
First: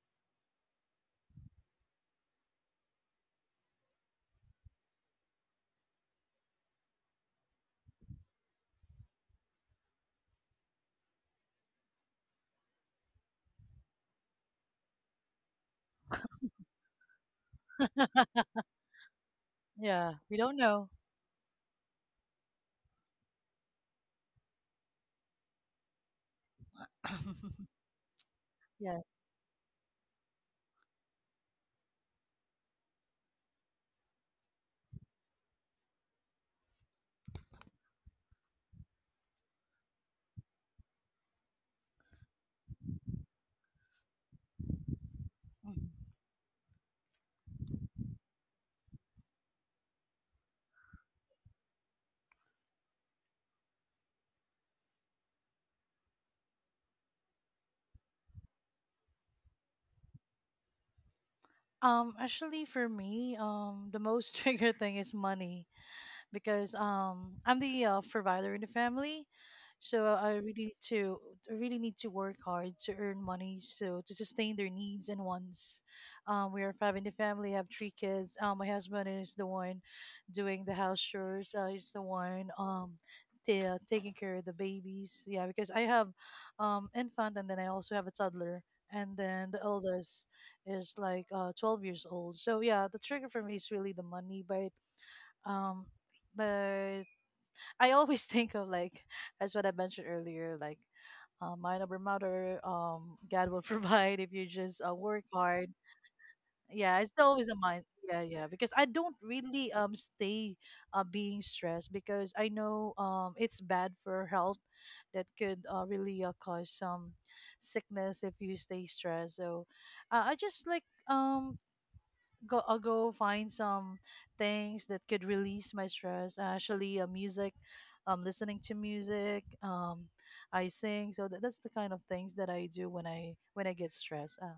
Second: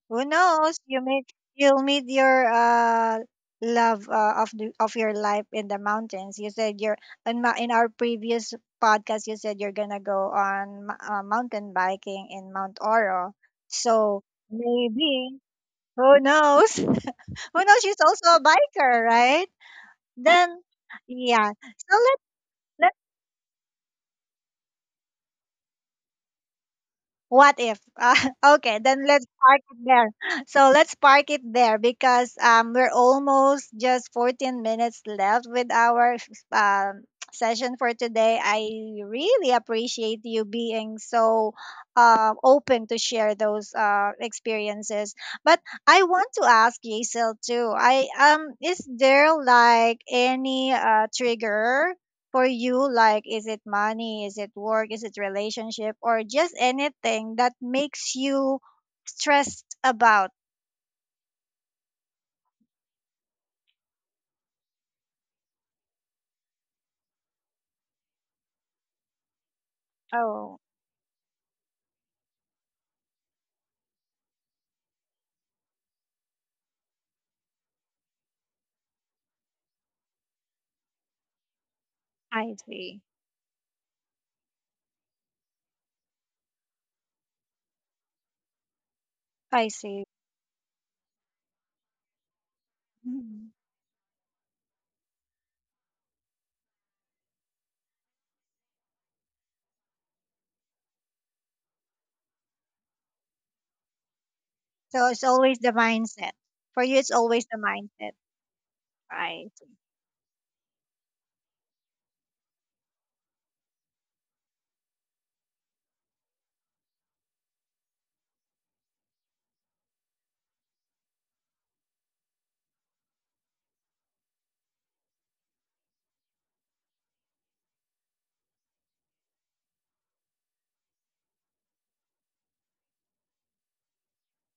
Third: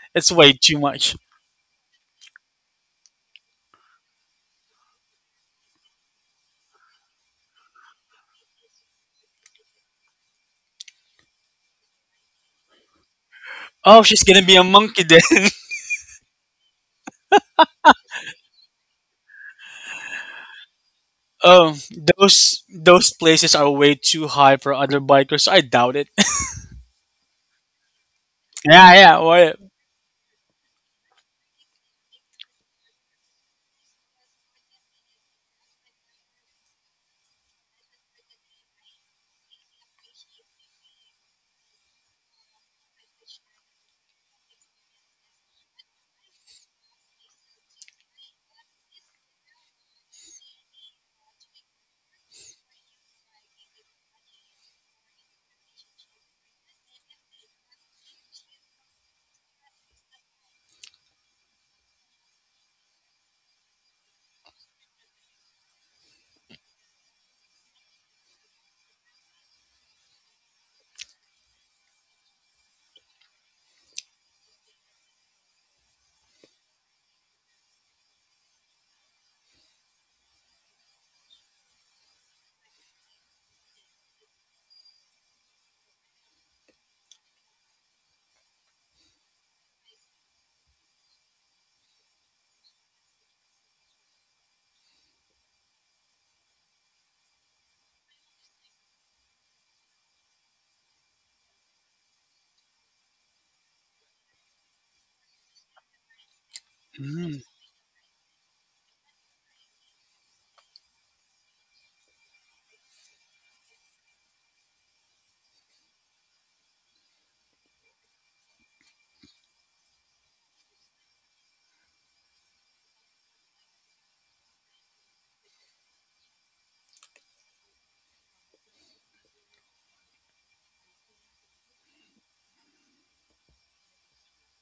Who
it's way
knows?
too
You
much.
meet, you'll meet your love of the, of your life in the mountains. You said you're in our previous podcast. You said you're gonna go on mountain biking in Mount Oro.
Oh,
So
she's gonna be a monkey then.
maybe, who knows? Who knows? She's also a biker, right?
Yeah, we don't
Then
know.
yeah.
Oh,
So let,
those places are way too high for other bikers. So I doubt it.
what if okay,
Yeah,
Yeah.
then
yeah.
let's
What?
park it there so let's park it there because we're almost just 14 minutes left with our um session for today. I really appreciate you being so open to share those experiences, but
Mhm.
I want to ask Yasil too. I um, is there like any trigger for you? Like, is it money? Is it work? Is it relationship? Or just anything that makes you stressed about?
Actually, for me, the most trigger thing is money. Because I'm the provider in the family, so I really
Oh,
need to I really need to work hard to earn money so to sustain their needs and wants. We are five in the family. I have three kids. My husband is the one doing the house chores. He's the one
I see.
taking care of the babies. Yeah, because I have infant and then I also have a toddler. And then the
I see.
eldest is like 12 years old. So yeah, the trigger for
Mhm.
me is really the money, um, but I always think of like as what I mentioned earlier, like mind over matter. God will provide if you just
So it's
work
always
hard.
the mindset. For you,
Yeah,
it's
it's
Mm,
always
always a
the
mind.
mindset.
Yeah, yeah. Because I don't
Right.
really stay being stressed because I know it's bad for health that could really cause some sickness if you stay stressed. So I just like um go I'll go find some things that could release my stress. Actually, music, listening to music, I sing. So that, that's the kind of things that I do when I get stressed.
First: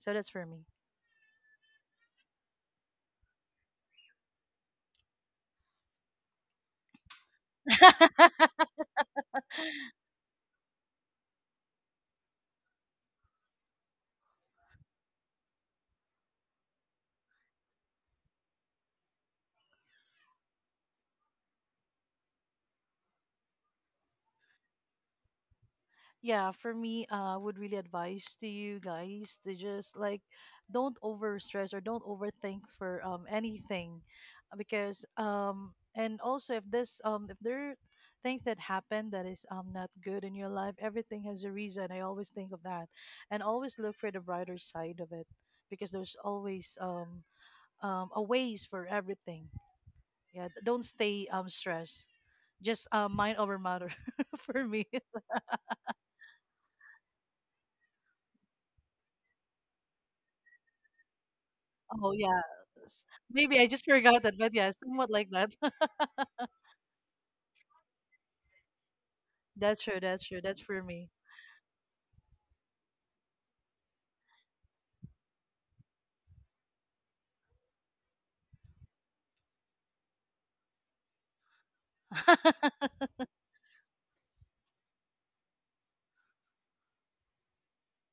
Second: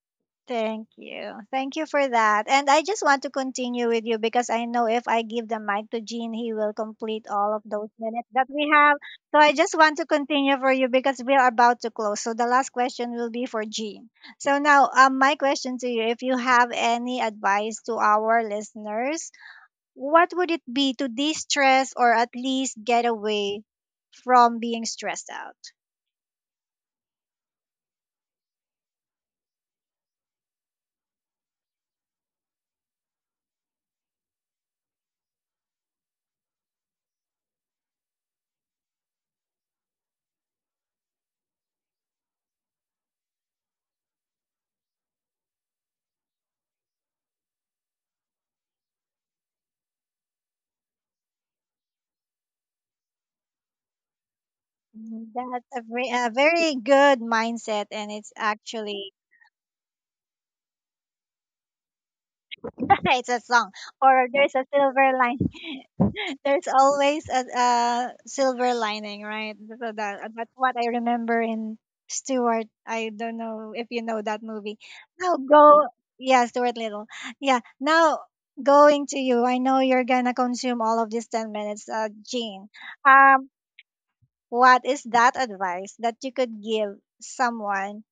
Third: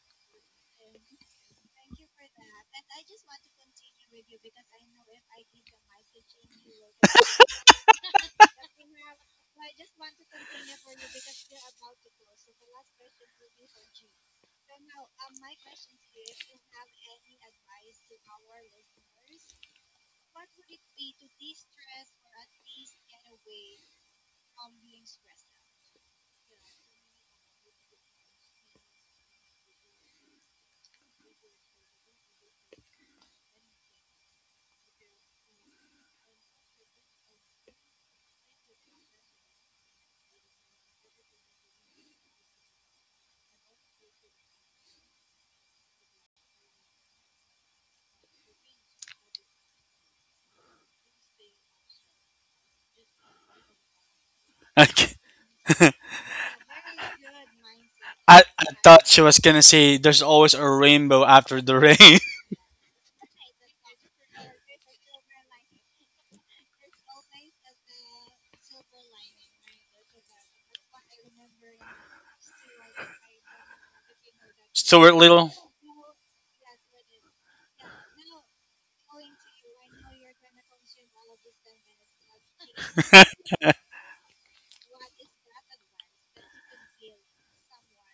So that's for me.
Thank you. Thank you for that. And I just want to continue with you because I know if I give the mic to Gene, he will complete all of those minutes that we have. So I just want to continue for you because we are about to close. So the last question will be for Gene. So now, my question to you, if you have any advice to our listeners, what would it be to de stress or at least get away from being stressed out?
Yeah, for me I would really advise to you guys to just like don't over stress or don't overthink for anything, because and also if this if there are things that happen that is not good in your life, everything has a reason. I always think of that, and always look for the brighter side of it, because there's always a ways for everything. Yeah, don't stay stressed, just mind over matter, for me.
okay.
Mhm. That's a very good mindset, and it's
I thought
actually
she was gonna say there's always a rainbow after the
Oh
rain.
yeah.
it's a
Maybe I
song
just forgot
or
that, but
there's a
yeah, somewhat
silver
like
line
that.
there's always a silver lining, right?
That's
So
true,
that,
that's true.
that's
That's
what
for
I
me.
remember in Stuart. I don't know if you know that movie.
Stuart
Now
Little.
go. Yeah, Stuart Little. Yeah. Now going to you, I know you're gonna consume all of these 10 minutes Gene, um, what is that advice that you could give someone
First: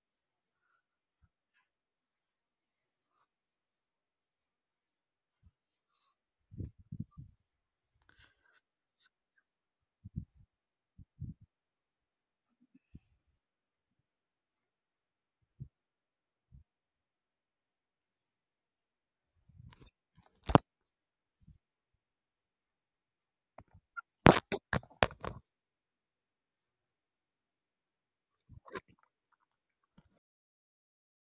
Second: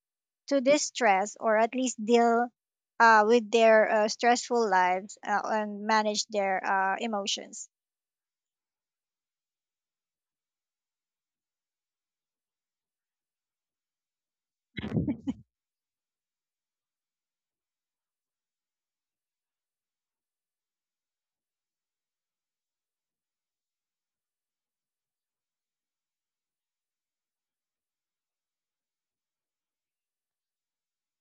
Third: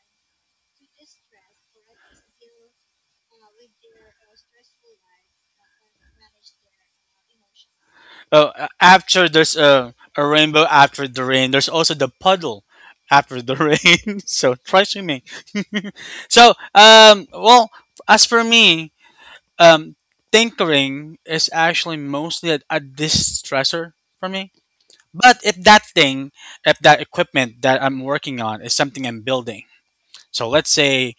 to distress or at least deal with their stressful lives and manage their emotions.
Oh, a- after there's a rainbow after the rain. There's also the puddle after the rain. So try swimming. So well, as for me, um, tinkering is actually mostly a distressor for me. But if that thing, if that equipment that I'm working on is something I'm building, so let's say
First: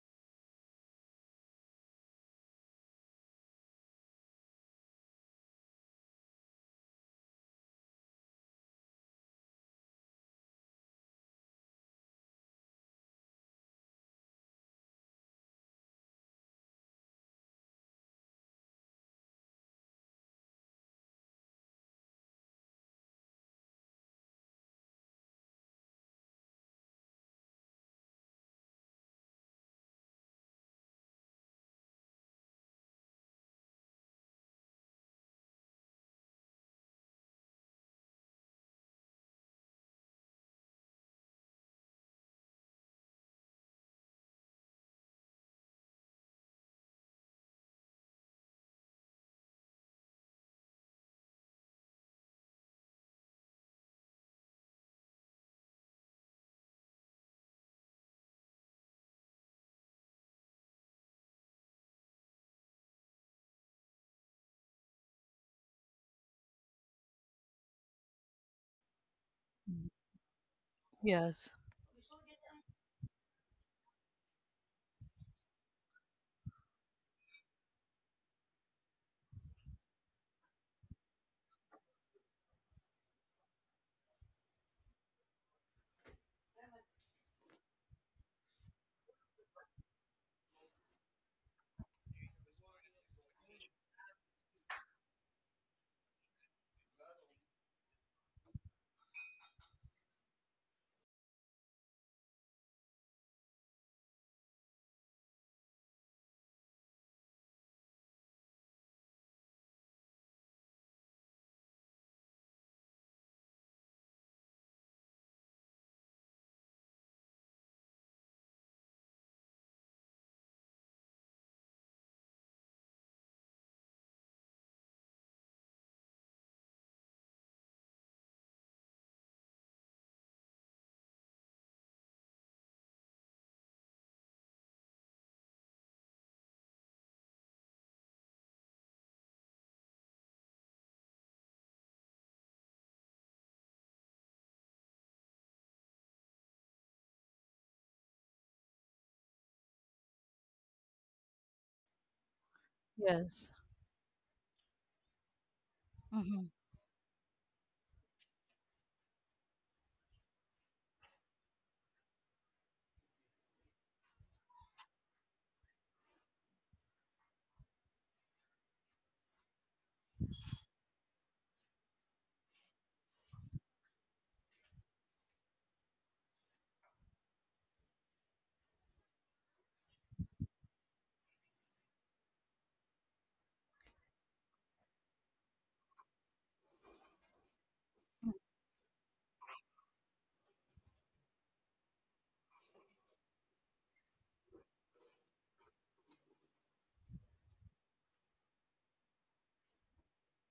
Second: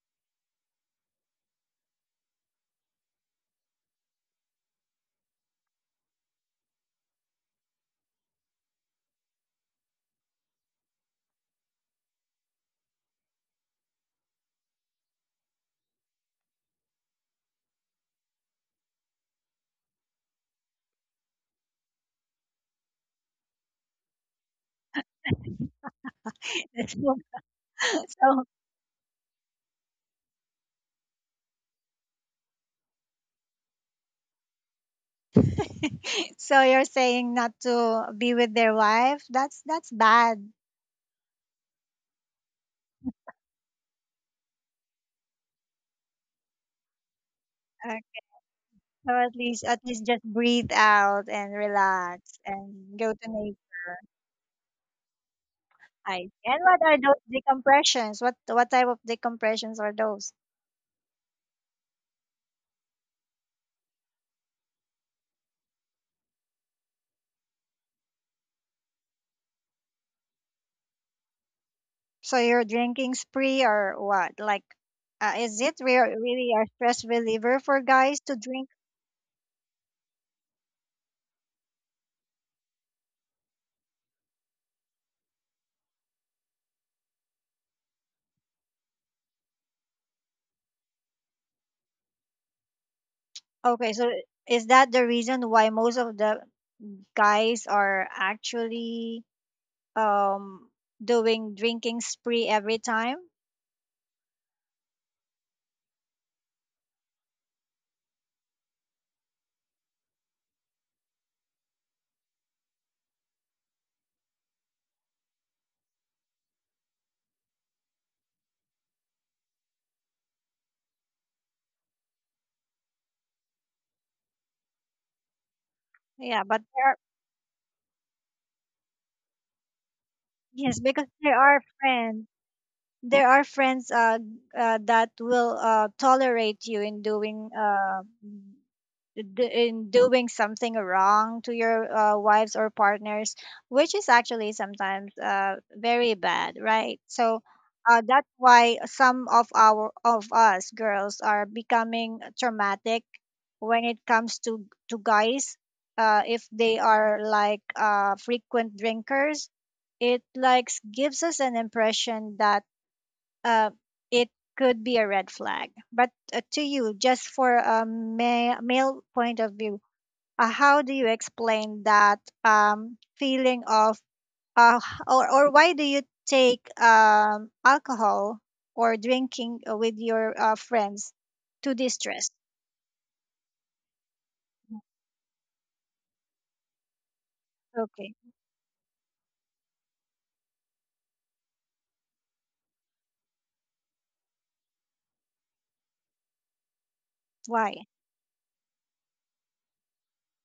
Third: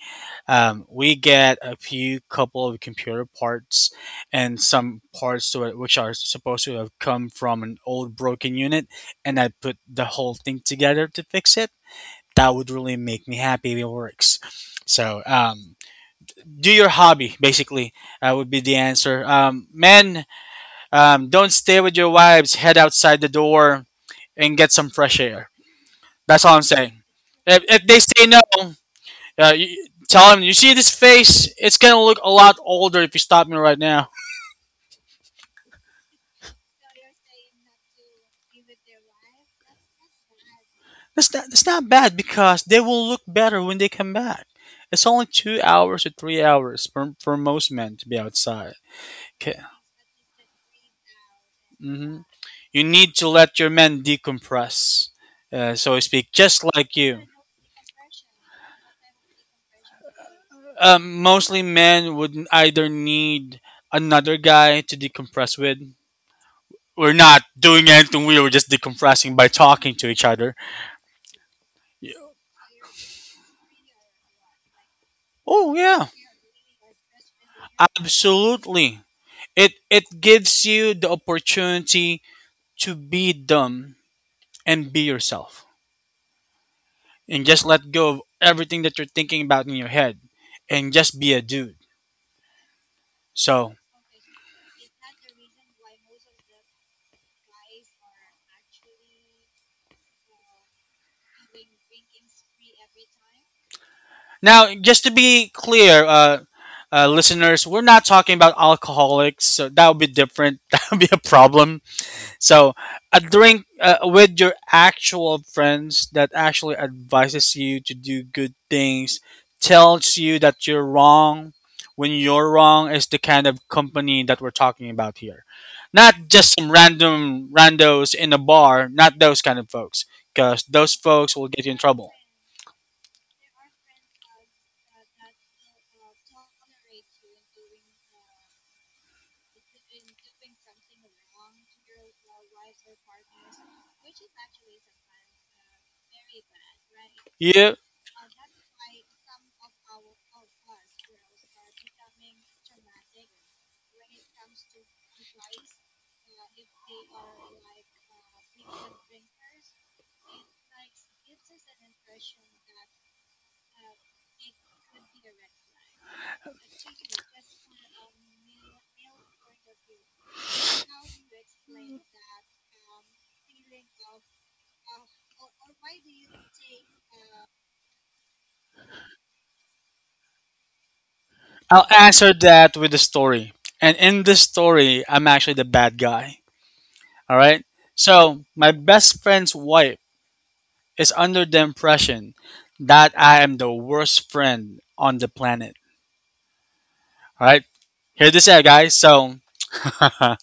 we get a few couple of computer parts and some parts to it which are supposed to have come from an old broken unit, and I put the whole thing together to fix it. That would really make me happy if it works. So do your hobby basically would be the answer. Men, don't stay with your wives. Head outside the door and get some fresh air. That's all I'm saying.
So,
If they say no,
so
yeah, you, tell him. You see this face? It's gonna look a lot older if you stop me right now.
so you're saying not to be with their wife? That's bad.
That's not bad because they will look better when they come back. It's only 2 hours to 3 hours for most
Uh,
men to be outside.
so at
Okay.
least, at least just breathe out and
Hmm.
relax and
You
go
need
to
to
nature.
let your men decompress, so to
And
speak, just
what are
like
those
you.
decompressions? What type of decompressions are those?
Mostly men would either need another guy to decompress with. We're not doing anything weird. We're just decompressing by
Mm.
talking to each other.
Yes.
So your drinking spree or what? Like, is it
Oh yeah,
really a stress reliever for guys to drink?
absolutely. It gives you the opportunity to be dumb and be yourself and just let go of everything that you're thinking about in your head and just be a dude. So,
Okay, so is that the reason why most of the guys are actually um doing drinking spree every time?
now just to be clear, listeners, we're not talking about alcoholics, so that would be different. That would be a problem. So a drink with your actual friends that actually advises you to do good things, tells you that you're wrong when you're wrong is the kind of company that we're talking about here. Not
Yeah,
just
but
some
there are,
random randos in a bar, not those kind of folks, because
yes,
those
because
folks
there
will
are
get you in trouble.
friends. There are friends that will tolerate you in doing in doing something wrong to your wives or partners, which is actually sometimes very bad, right? So
Yeah,
that's why some of our of us girls are becoming traumatic
Yes.
when it comes to guys.
Mm-hmm.
If they are like frequent drinkers, it like gives us an impression that uh, it could be a red flag. But to you, just for a male point of view, how do you explain that feeling of, uh, or why do you take alcohol or drinking with your friends to
I'll
distress?
answer that with a story. And in this story, I'm actually the bad guy. All right.
Okay,
So my best friend's wife is under the impression that I am the worst friend on the planet. All right,
why?
hear this out, guys. So,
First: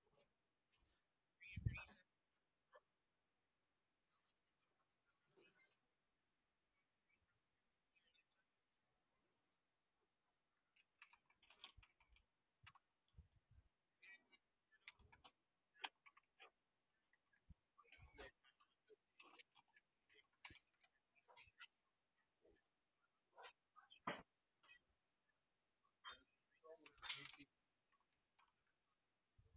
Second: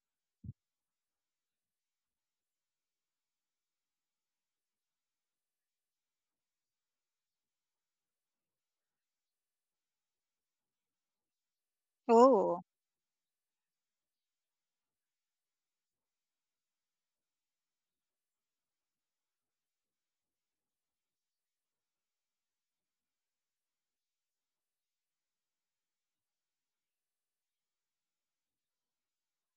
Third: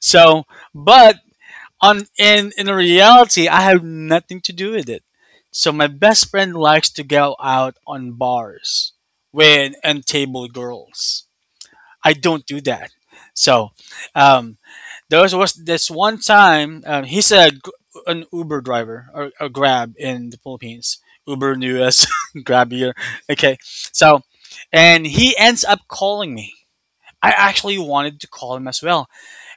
so, but on in reality, I have nothing to do with it. So my best friend likes to go out on bars with and girls. I don't do
Oh,
that. So, um, there was, this one time an Uber driver or a Grab in the Philippines. Uber in the US, Grab here. Okay, so and he ends up calling me. I actually wanted to call him as well.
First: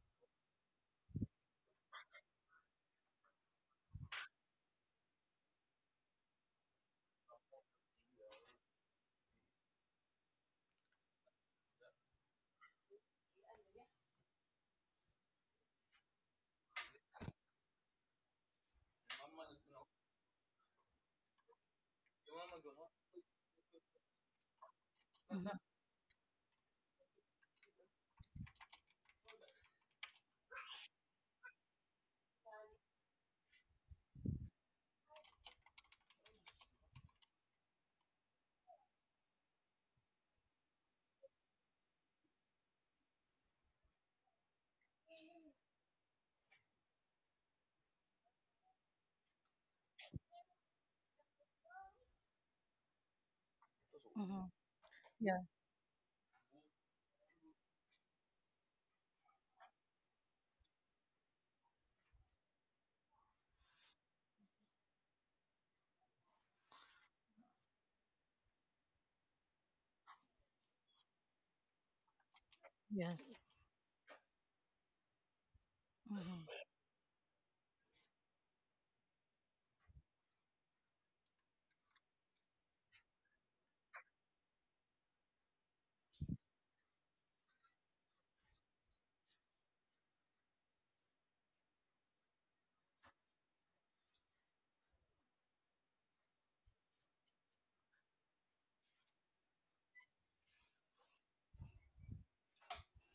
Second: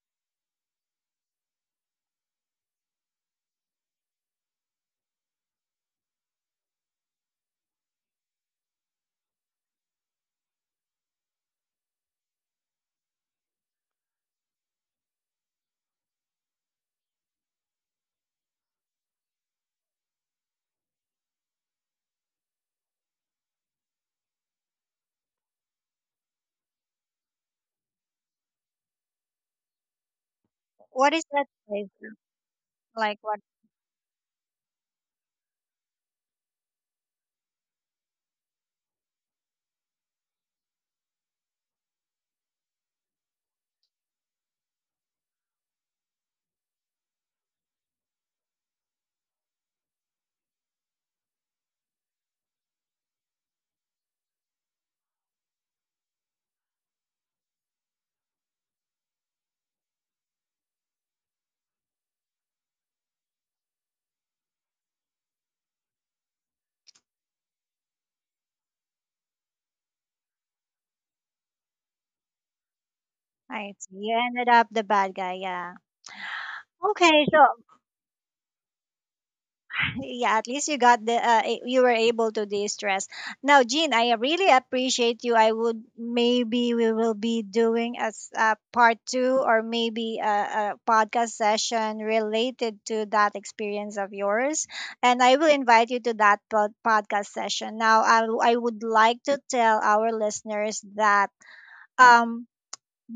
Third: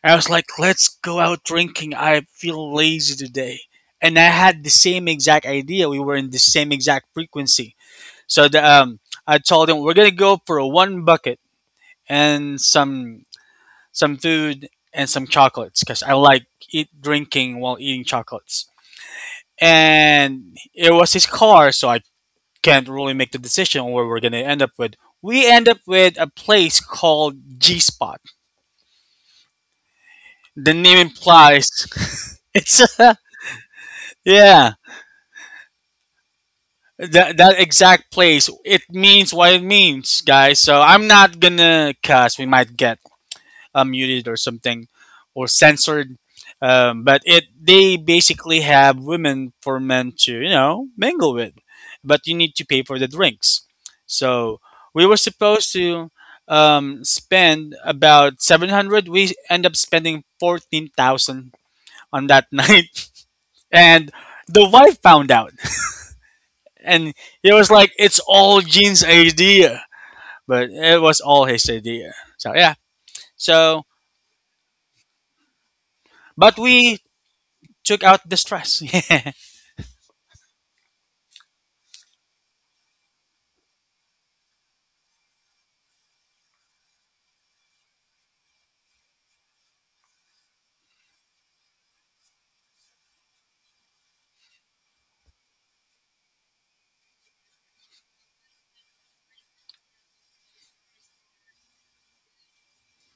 And I was like, let's go out drinking. I feel lazy today. And I had the same exact idea. We were in the same exact frequency. So I told him, we're going to go for one bucket and some food, and some chocolates because I like eat drinking while eating chocolates. And it was his car, so I can't really make the decision on where we're gonna end up with. We
Mm-hmm.
end up with a place called G Spot. The name
what is that
implies
flavor?
it's a,
Like what?
yeah that that exact place. It means what it means, guys. So I'm not gonna cuss. We might get unmuted or something or censored. But it they basically have women for men to you know mingle with, but you need to pay for the drinks.
Mm-hmm.
So we were
Yeah.
supposed to spend about 700. We end up spending 14,000 on that night, and the wife found out, and it was like it's all Gene's idea, but it was all his idea. So yeah,
Yes.
I
so
see. You ended up the bad guy, yeah.
but
Mm-hmm.
we
Okay, so
took out the stress. Yeah,
yeah, at least you got the you were able to de-stress. Now, Jean, I really appreciate you. I would maybe we will be doing as a part two or maybe a podcast session related to that experience of yours, and I will invite you to that podcast session. Now, I would like to tell our listeners that um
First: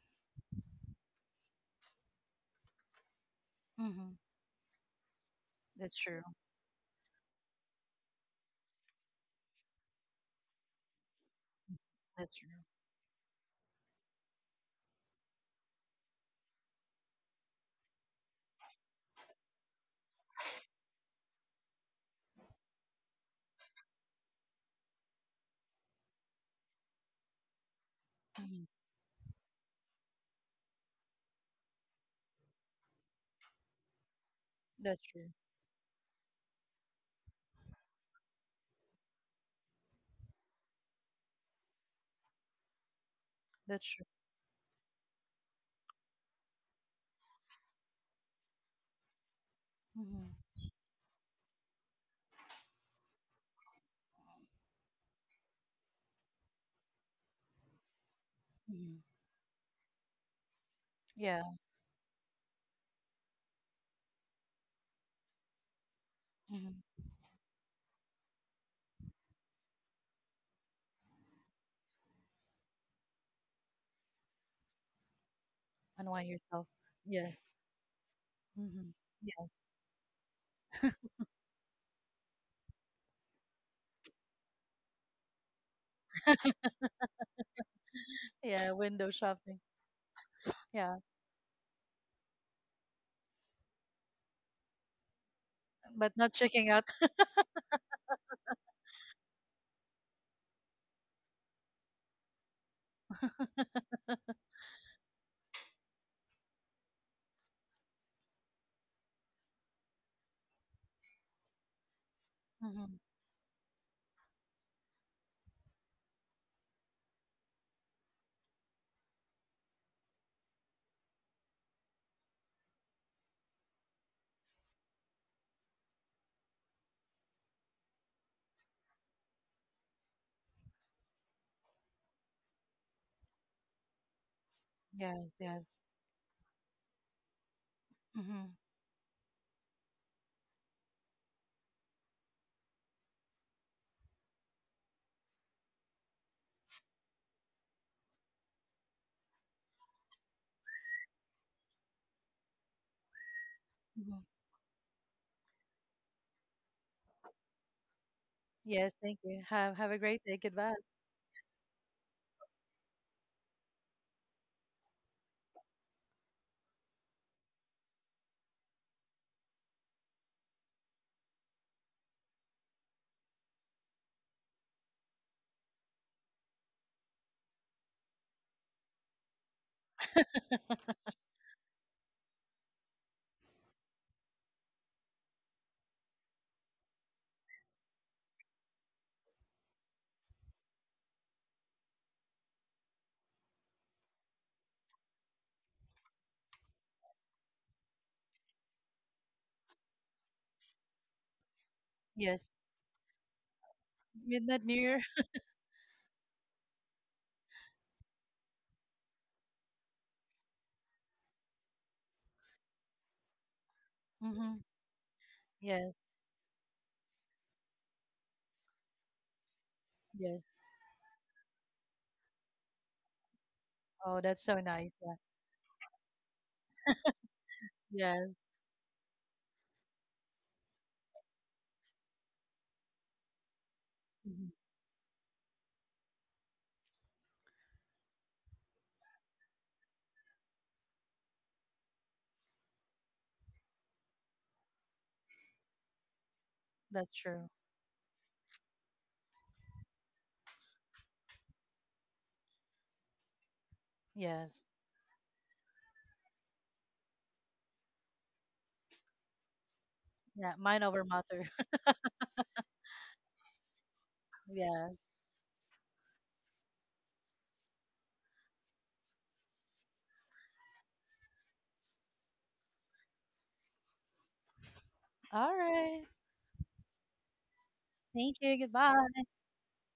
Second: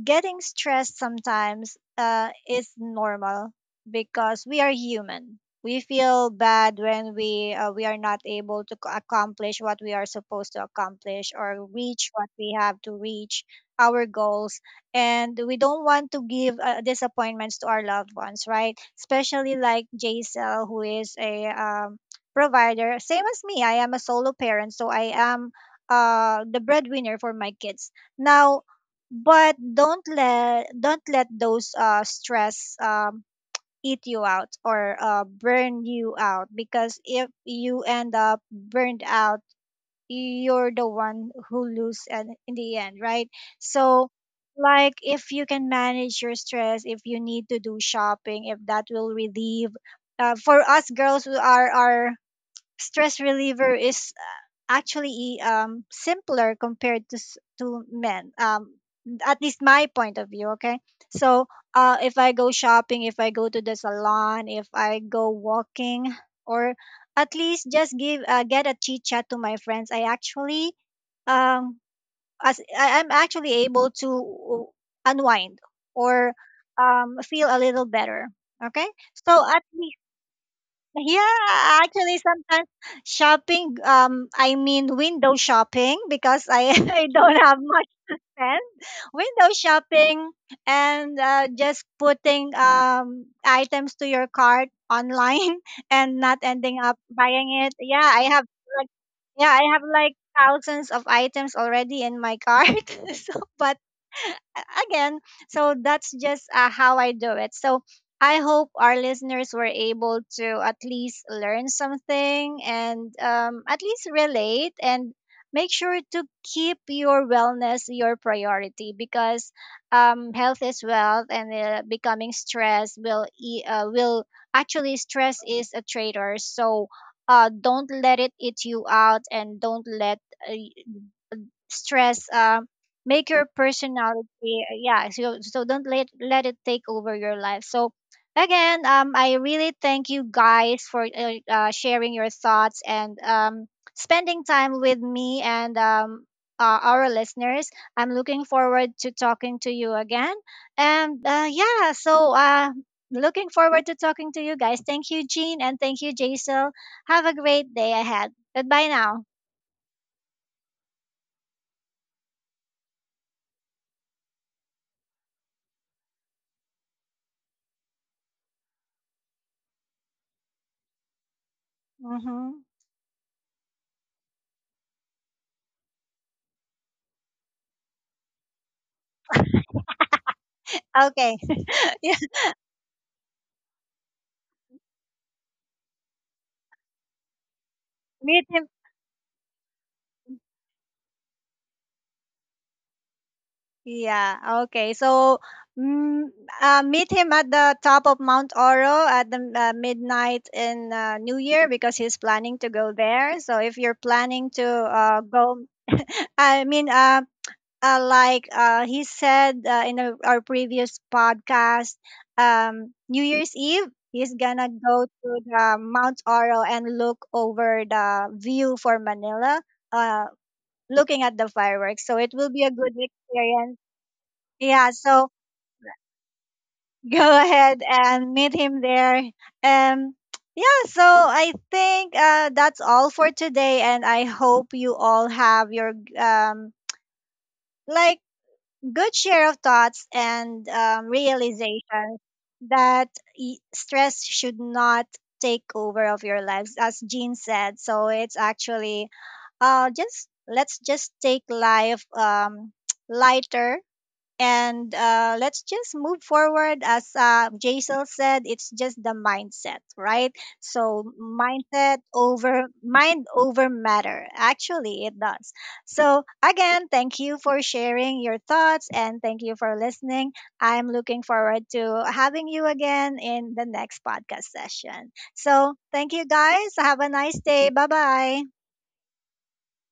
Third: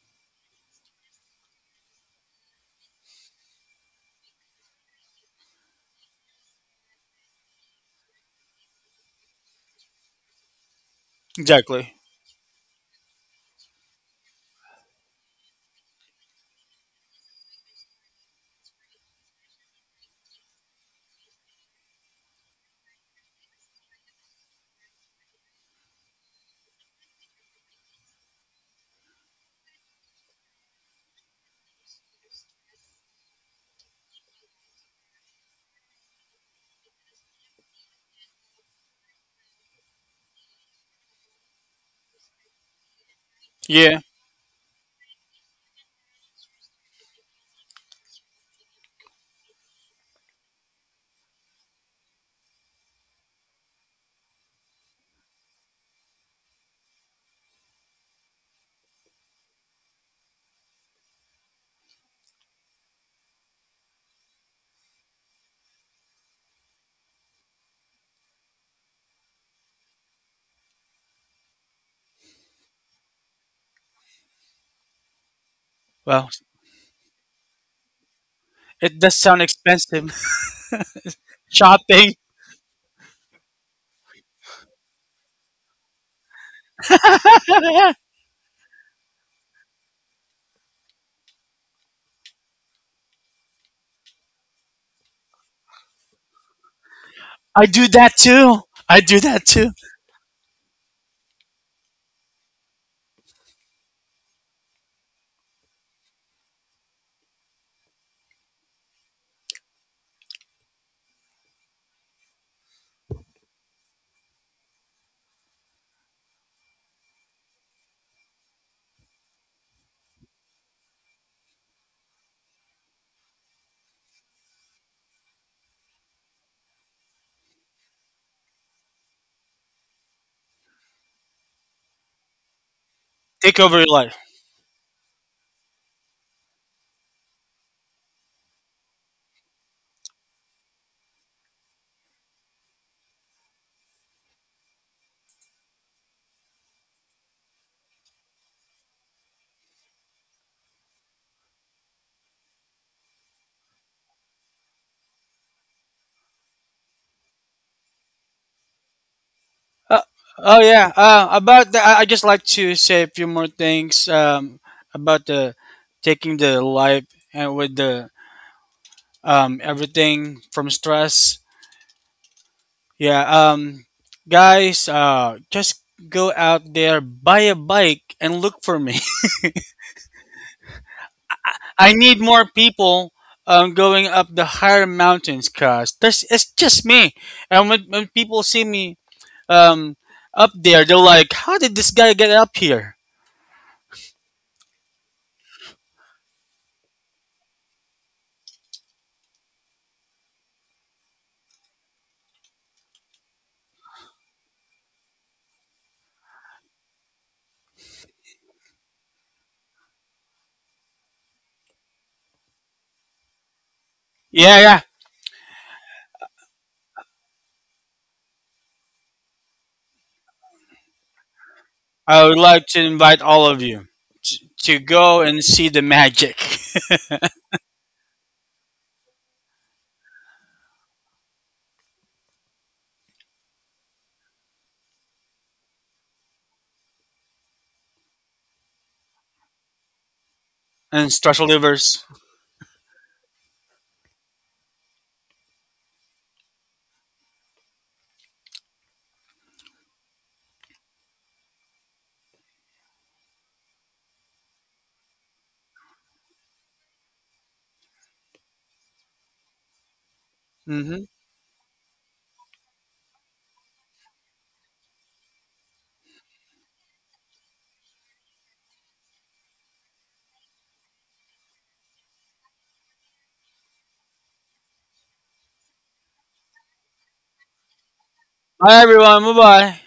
getting stressed sometimes is normal
Mm-hmm.
because we are human. We
That's true.
feel bad when we are not able to accomplish what we are supposed to accomplish or
exactly.
reach what
That's
we
true.
have to reach our goals, and we don't want to give disappointments to our loved ones, right? Especially like Jaisel, who is a provider, same as me. I am a solo parent, so I am the breadwinner for my kids
Mm-hmm.
now, but don't let those stress eat you out or
That's true.
burn you out, because if you end up burned out, you're the one who lose and in the end, right?
That's
Yeah.
true.
So like, if you can manage your stress, if you need to do shopping, if that will relieve,
Mm-hmm.
for us girls who are, stress reliever is actually simpler compared to to men.
Mm-hmm.
At least my point of view. Okay,
Yeah.
so if I go shopping, if I go to the salon, if I go walking, or
Mm-hmm.
at least just give get a chit chat to my friends, I actually um I'm actually able to unwind
Unwind
Well,
or
yourself.
feel
Yes.
a little better. Okay,
Mm-hmm.
it does
so
sound
Yeah.
at least,
expensive.
yeah,
Shopping.
actually, sometimes shopping, I mean window shopping, because I, I don't have much
I
time.
Yeah. Window
Window
shopping.
shopping
Yeah.
and just putting items to your cart online
But
and
not
not
checking
ending
out.
up buying it.
do
Yeah,
that
I have
too.
like,
I do that
yeah, I
too.
have like thousands of items already in my cart. So, but again, so that's just how I do it. So I hope our listeners were able to at least learn something
Mm-hmm.
and at least relate, and make sure to keep your wellness your priority, because health is wealth, and becoming stressed will actually, stress is a traitor, so don't let it eat you out, and don't let uh, stress make your
Take over your life.
personality yeah,
Yes.
so, so
Yes.
don't let it take over your life. So
Mm-hmm.
again, I really thank you guys for sharing your thoughts, and spending time with me, and our listeners. I'm looking forward to talking to you again, and yeah, so looking forward to
Mm-hmm.
talking to you guys. Thank you, Jean, and thank you, Jaisal. Have a great day ahead. Goodbye
Yes. Thank
now.
you. Have a
Uh,
great day.
oh
Goodbye.
yeah. About the, I just like to say a few more things about the taking the life and with the everything from stress.
Hmm.
Yeah. Guys, just go out there, buy a bike, and look for me.
Okay.
I
Yeah.
need more people going up the higher mountains because it's just me. And when
Meet
people
him.
see me um, up there, they're like, how did this guy get up here?
Yeah. Okay. So, mm, meet him at the top of Mount Oro at the midnight in New Year, because he's
Yes,
planning to go there. So, if you're planning
midnight
to
near.
go, I mean, like he said in our previous podcast, New Year's Eve, he's
Mm-hmm.
Yeah,
gonna
yeah.
go to the
Yes,
Mount Oro and look over the view for Manila. Uh,
yes.
looking at the fireworks, so
I
it
would
will be a
like to
good
invite all of
experience.
you
Oh, that's so
to
Yeah,
nice. Yeah,
so
go and see the magic
go ahead
yes,
and meet him there. Um, yeah, so I think that's all for today, and I
hmm
hope you all have your um, like good share of thoughts and
and stress relievers.
realization that stress should not take over of your lives, as
that's
Jean
true.
said. So it's actually just, let's just take life lighter,
Yes,
and let's just move forward. As Jaisal said, it's just the mindset, right?
yeah. Mind over
So
Hmm.
matter.
mindset over, mind over matter,
Yeah.
actually it does. So again, thank you for sharing your thoughts, and thank you for listening. I'm looking forward to having you again in the next podcast session.
All
So
right.
thank you guys, have a nice day. Bye
Thank
bye.
you.
Bye,
Goodbye.
everyone. Bye bye.